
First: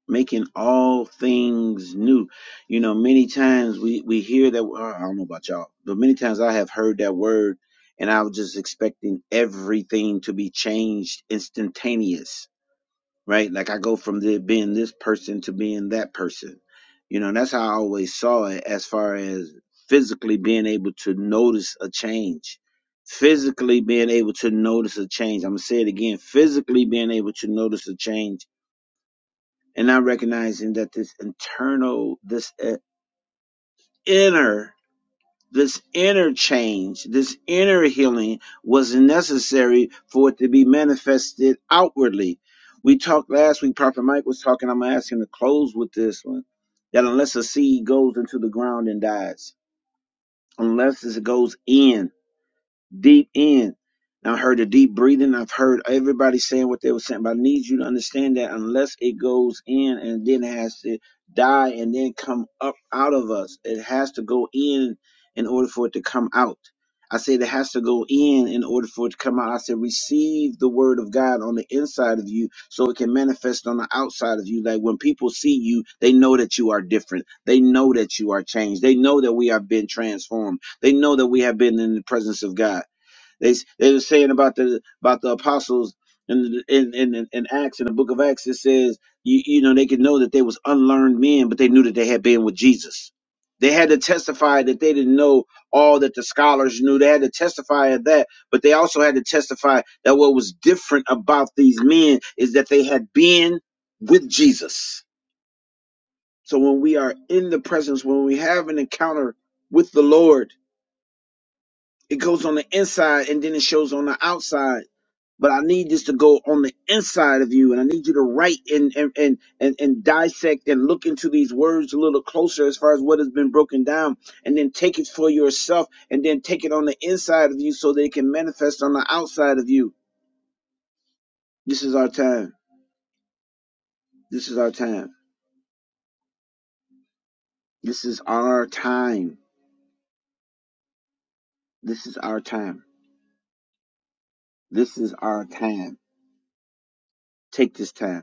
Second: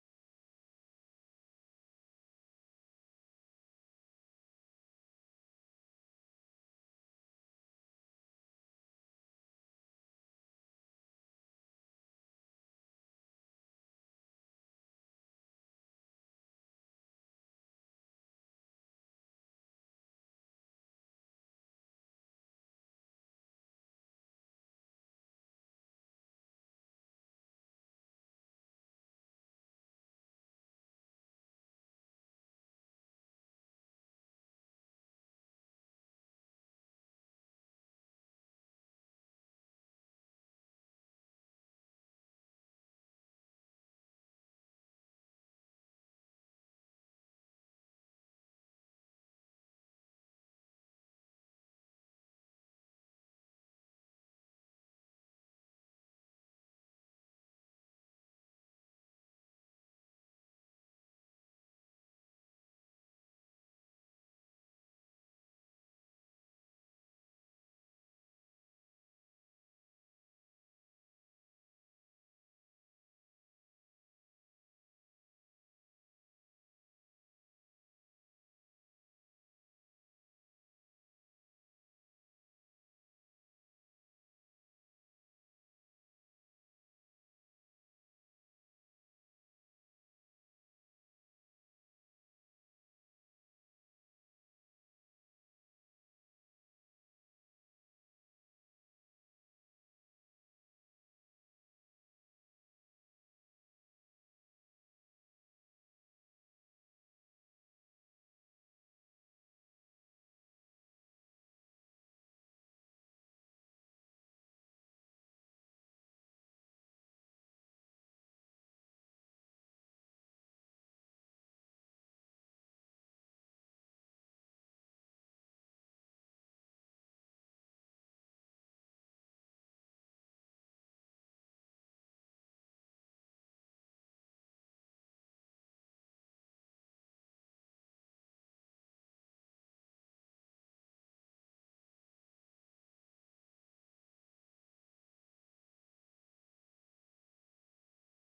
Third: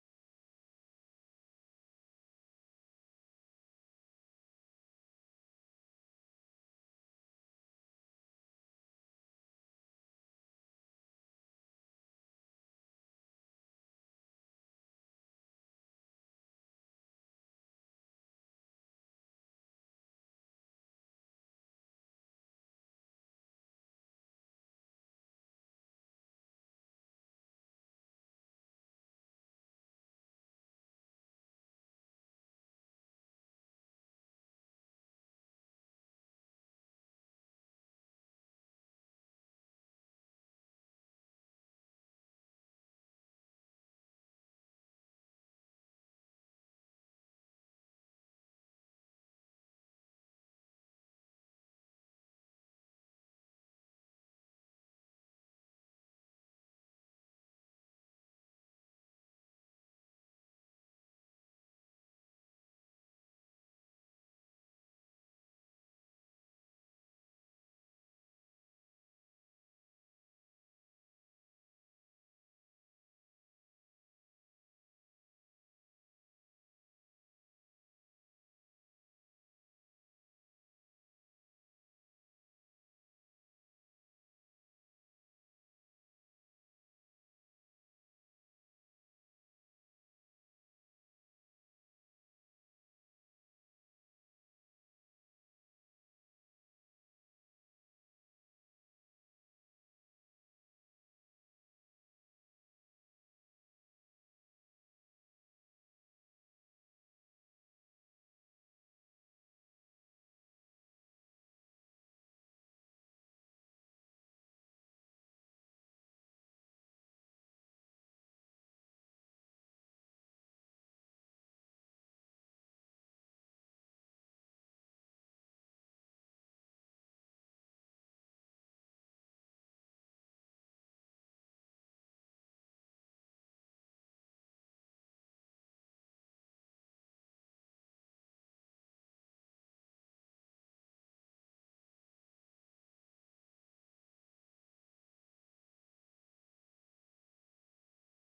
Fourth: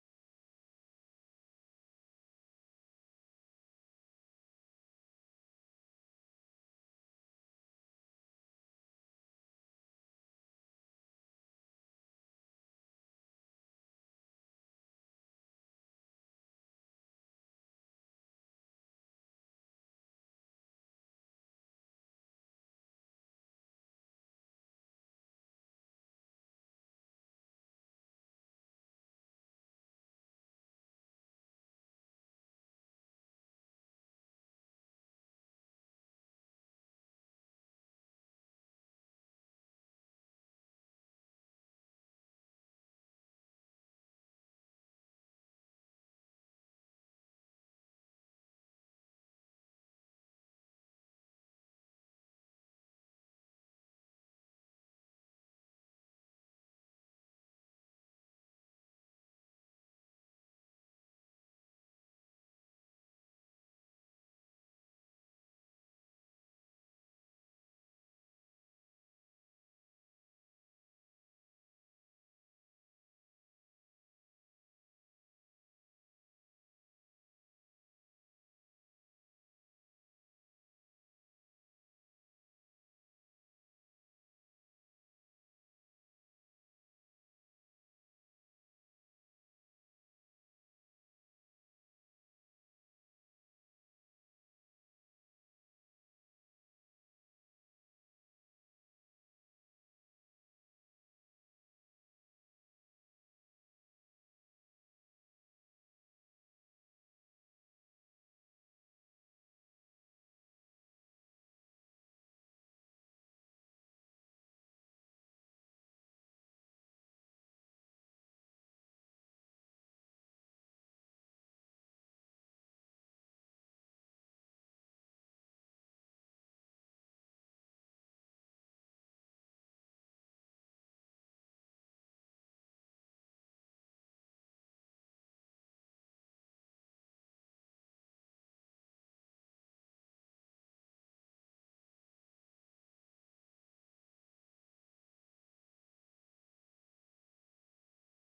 S1: making all things new. You know, many times we, we hear that, oh, I don't know about y'all, but many times I have heard that word and I was just expecting everything to be changed instantaneous right? Like I go from the, being this person to being that person. You know, and that's how I always saw it as far as physically being able to notice a change. Physically being able to notice a change. I'm going to say it again physically being able to notice a change and not recognizing that this internal, this uh, inner this inner change, this inner healing was necessary for it to be manifested outwardly. We talked last week, Prophet Mike was talking. I'm going to ask him to close with this one that unless a seed goes into the ground and dies, unless it goes in, deep in. I heard the deep breathing. I've heard everybody saying what they were saying, but I need you to understand that unless it goes in and then has to die and then come up out of us, it has to go in in order for it to come out. I said it has to go in in order for it to come out. I said receive the word of God on the inside of you so it can manifest on the outside of you. Like when people see you, they know that you are different. They know that you are changed. They know that we have been transformed. They know that we have been in the presence of God. They they were saying about the about the apostles in in in, in Acts in the book of Acts. It says you you know they could know that they was unlearned men, but they knew that they had been with Jesus. They had to testify that they didn't know all that the scholars knew. They had to testify of that, but they also had to testify that what was different about these men is that they had been with Jesus. So when we are in the presence, when we have an encounter with the Lord, it goes on the inside and then it shows on the outside. But I need this to go on the inside of you, and I need you to write and and and and, and dissect and look into these words a little closer as far as what has been broken down, and then take it for yourself, and then take it on the inside of you so that it can manifest on the outside of you. This is our time. This is our time. This is our time. This is our time. This is our time. Take this time.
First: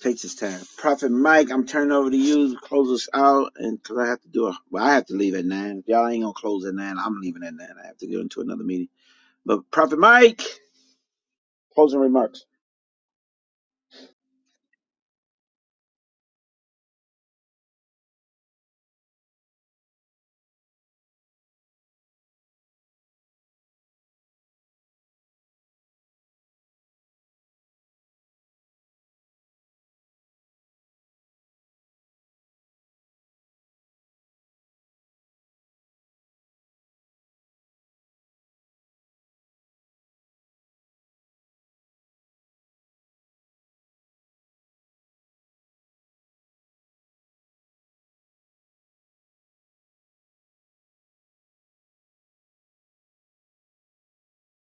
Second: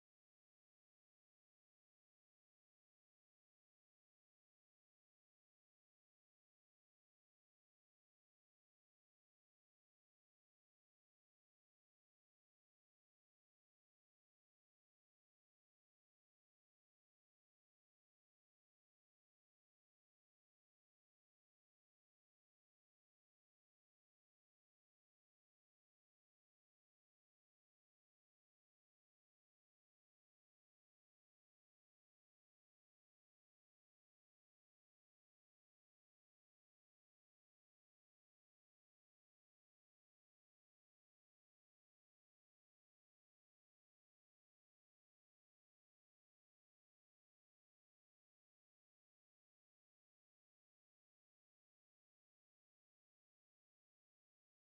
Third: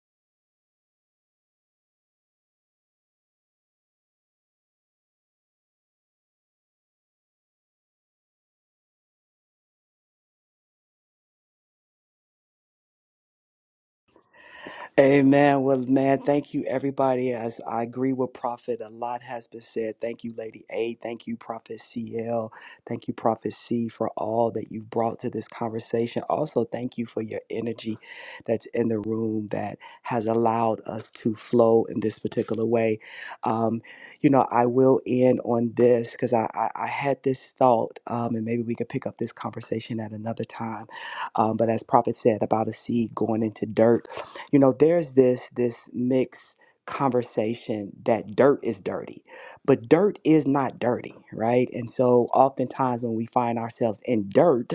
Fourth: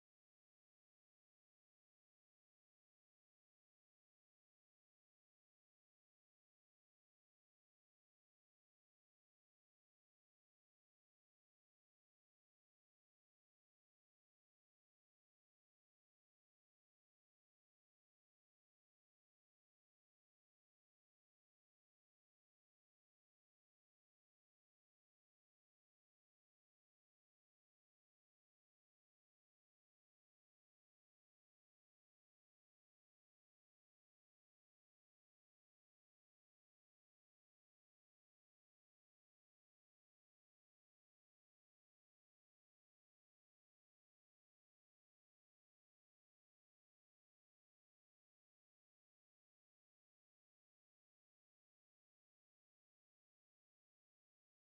S1: takes his time. Prophet Mike, I'm turning over to you to close us out, and because I have to do a, well, I have to leave at nine. If y'all ain't gonna close at nine, I'm leaving at nine. I have to go into another meeting. But Prophet Mike, closing remarks.
S2: Amen. Well, man, thank you, everybody. As I agree with Prophet, a lot has been said. Thank you, Lady A. Thank you, Prophet CL. Thank you, Prophet C, for all that you've brought to this conversation. Also, thank you for your energy that's in the room that has allowed us to flow in this particular way. Um, you know, I will end on this because I, I, I had this thought, um, and maybe we can pick up this conversation at another time. Um, but as Prophet said about a seed going into dirt, you know there's this this mixed conversation that dirt is dirty but dirt is not dirty right and so oftentimes when we find ourselves in dirt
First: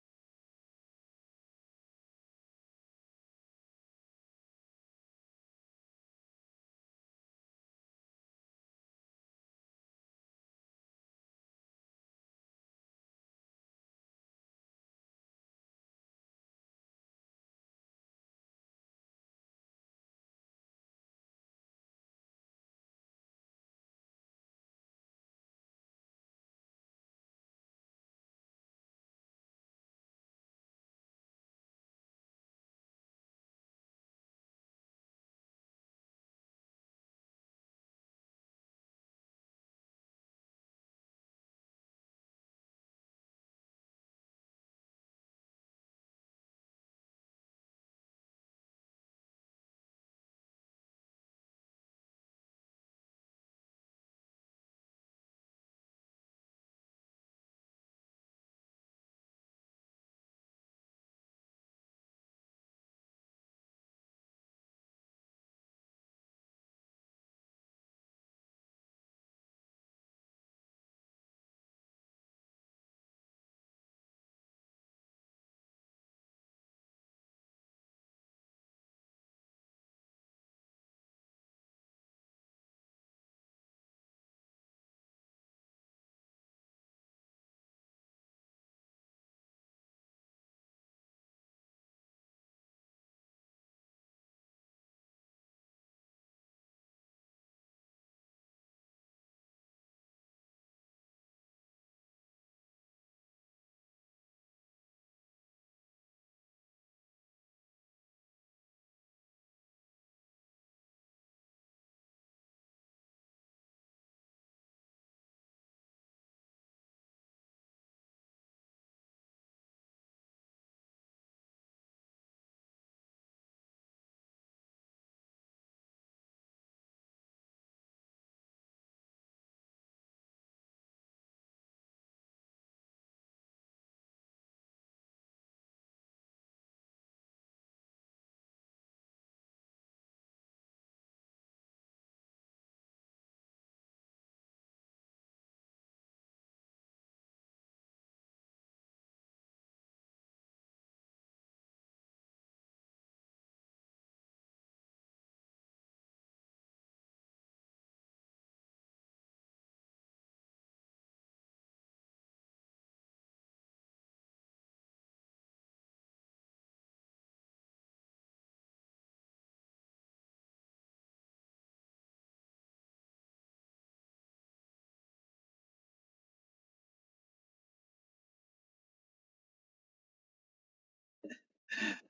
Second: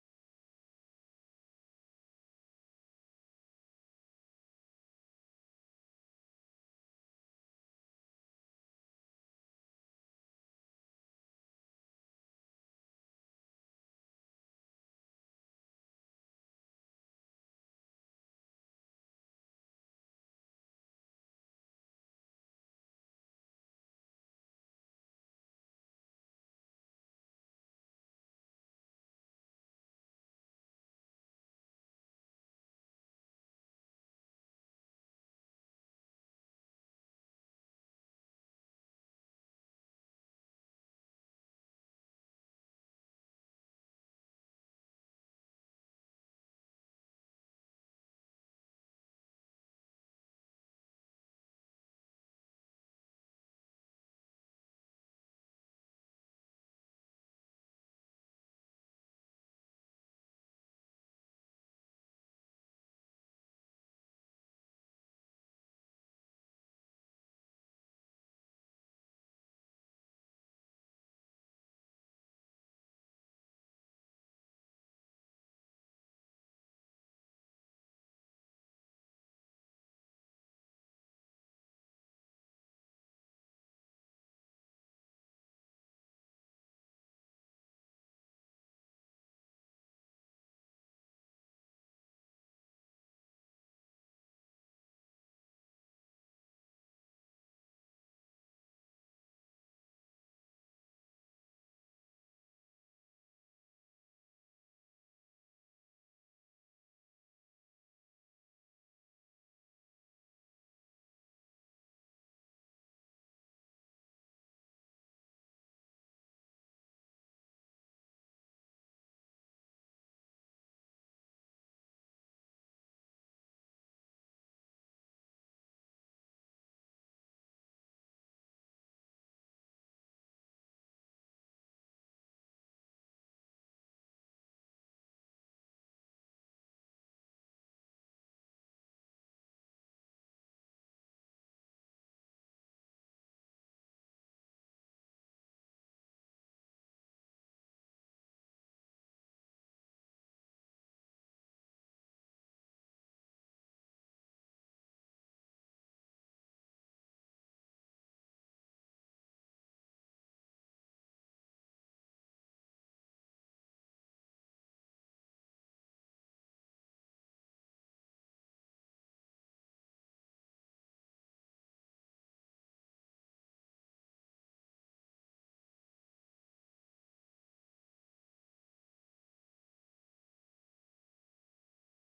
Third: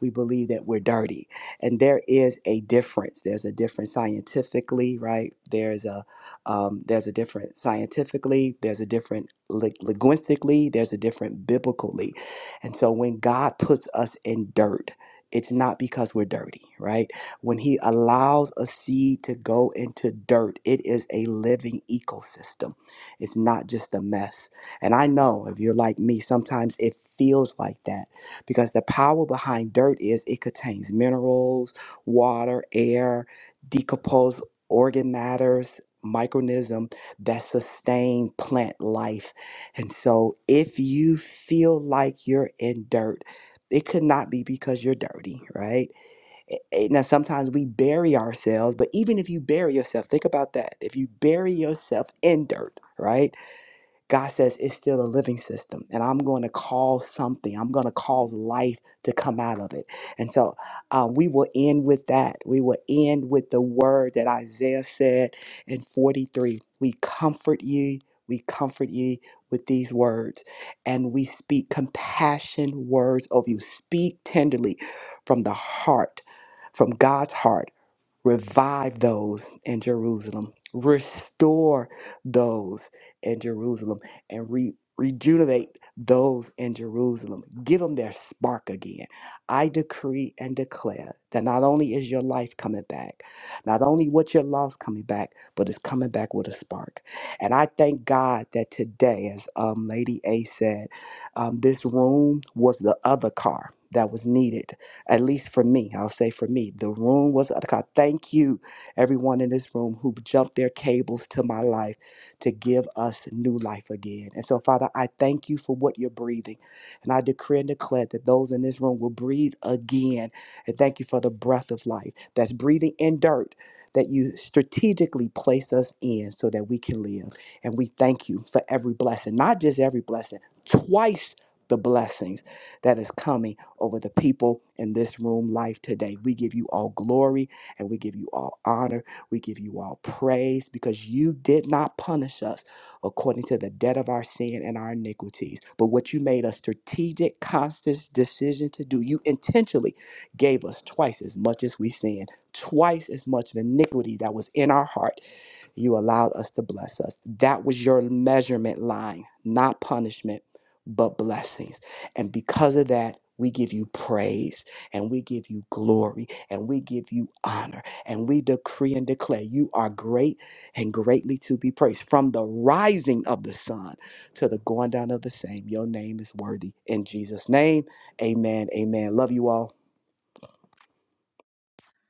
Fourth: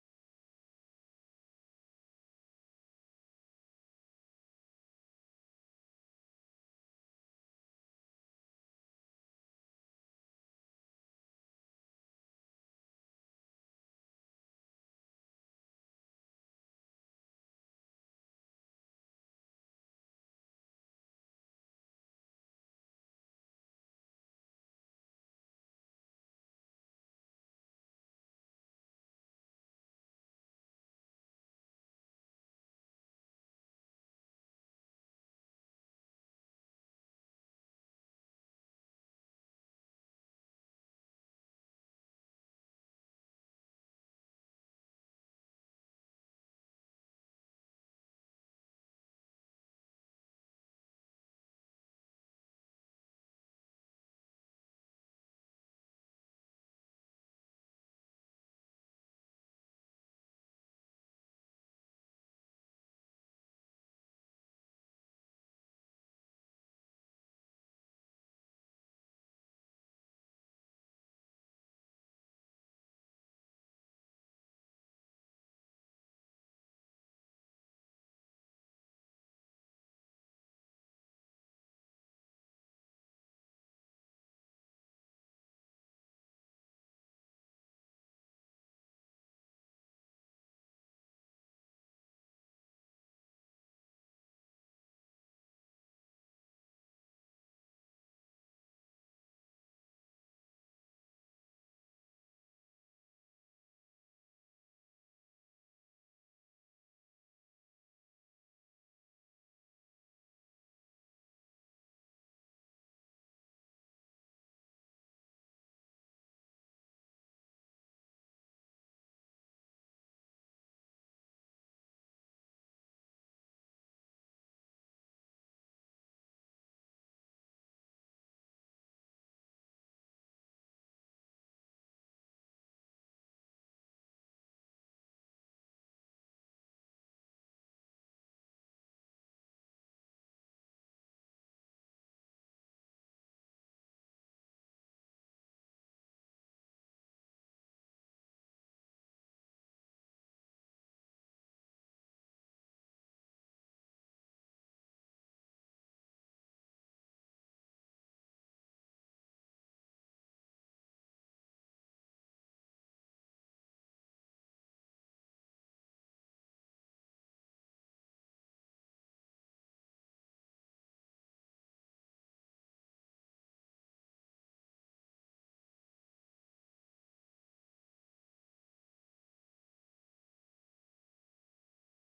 S2: we believe that we're dirty. And there is a difference. There's a difference scientifically, right? There's a um, there's a different scientifically. There's a different li- linguistically. There's a different biblically. And so when God puts us in dirt, it's not because we're dirty, right? When He allows a seed to go into dirt, it is a living ecosystem. It's not just a mess. And I know if you're like me, sometimes it feels like that because the power behind dirt is it contains minerals, water, air, decomposed organ matters, micronism that sustain plant life. And so if you feel like you're in dirt, it could not be because you're dirty, right? Eh, eh, Now, sometimes we bury ourselves, but even if you bury yourself, think about that. If you bury yourself in dirt, right? God says it's still a living system, and I'm going to cause something. I'm going to cause life to come out of it. And so uh, we will end with that. We will end with the word that Isaiah said in 43 We comfort ye. we comfort ye with these words, and we speak compassion words of you. Speak tenderly from the heart, from God's heart. Revive those in Jerusalem. Restore those in Jerusalem and re- rejuvenate those in Jerusalem. Give them their spark again. I decree and declare that not only is your life coming back, not only what you lost coming back, but it's coming back with a spark. And I thank God that today, as um, Lady A said, um, this room was the other car that was needed at least for me, I'll say for me, the room was. God, thank you, everyone in this room who jumped their cables to my life to give us new life again. And so, Father, I thank you for what you're breathing. And I decree and declare that those in this room will breathe again. And thank you for the breath of life that's breathing in dirt that you strategically place us in so that we can live. And we thank you for every blessing, not just every blessing, twice the blessings that is coming over the people in this room life today. We give you all glory and we give you all honor. We give you all praise because you did not punish us according to the debt of our sin and our iniquities, but what you made a strategic, conscious decision to do. You intentionally gave us twice as much as we sinned, twice as much of iniquity that was in our heart you allowed us to bless us. That was your measurement line, not punishment, but blessings. And because of that, we give you praise and we give you glory and we give you honor and we decree and declare you are great and greatly to be praised. From the rising of the sun to the going down of the same, your name is worthy. In Jesus' name, amen. Amen. Love you all.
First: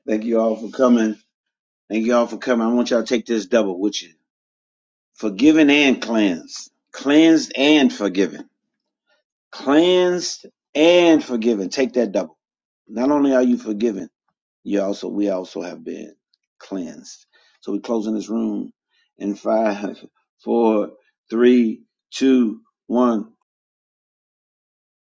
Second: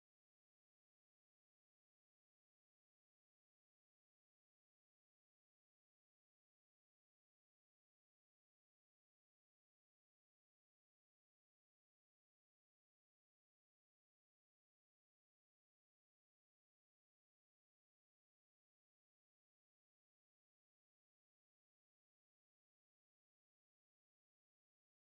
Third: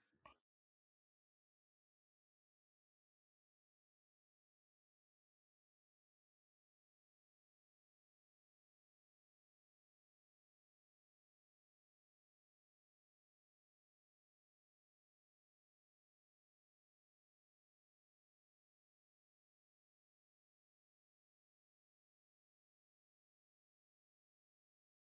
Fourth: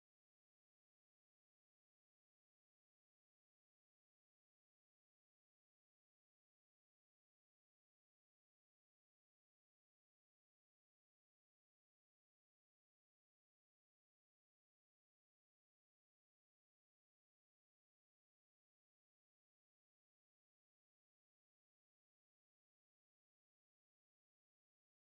S1: Thank you all for coming. Thank you all for coming. I want y'all to take this double with you. Forgiven and cleansed. Cleansed and forgiven. Cleansed and forgiven. Take that double. Not only are you forgiven, You also we also have been cleansed. So we're closing this room in five, [LAUGHS] four, three, two, one.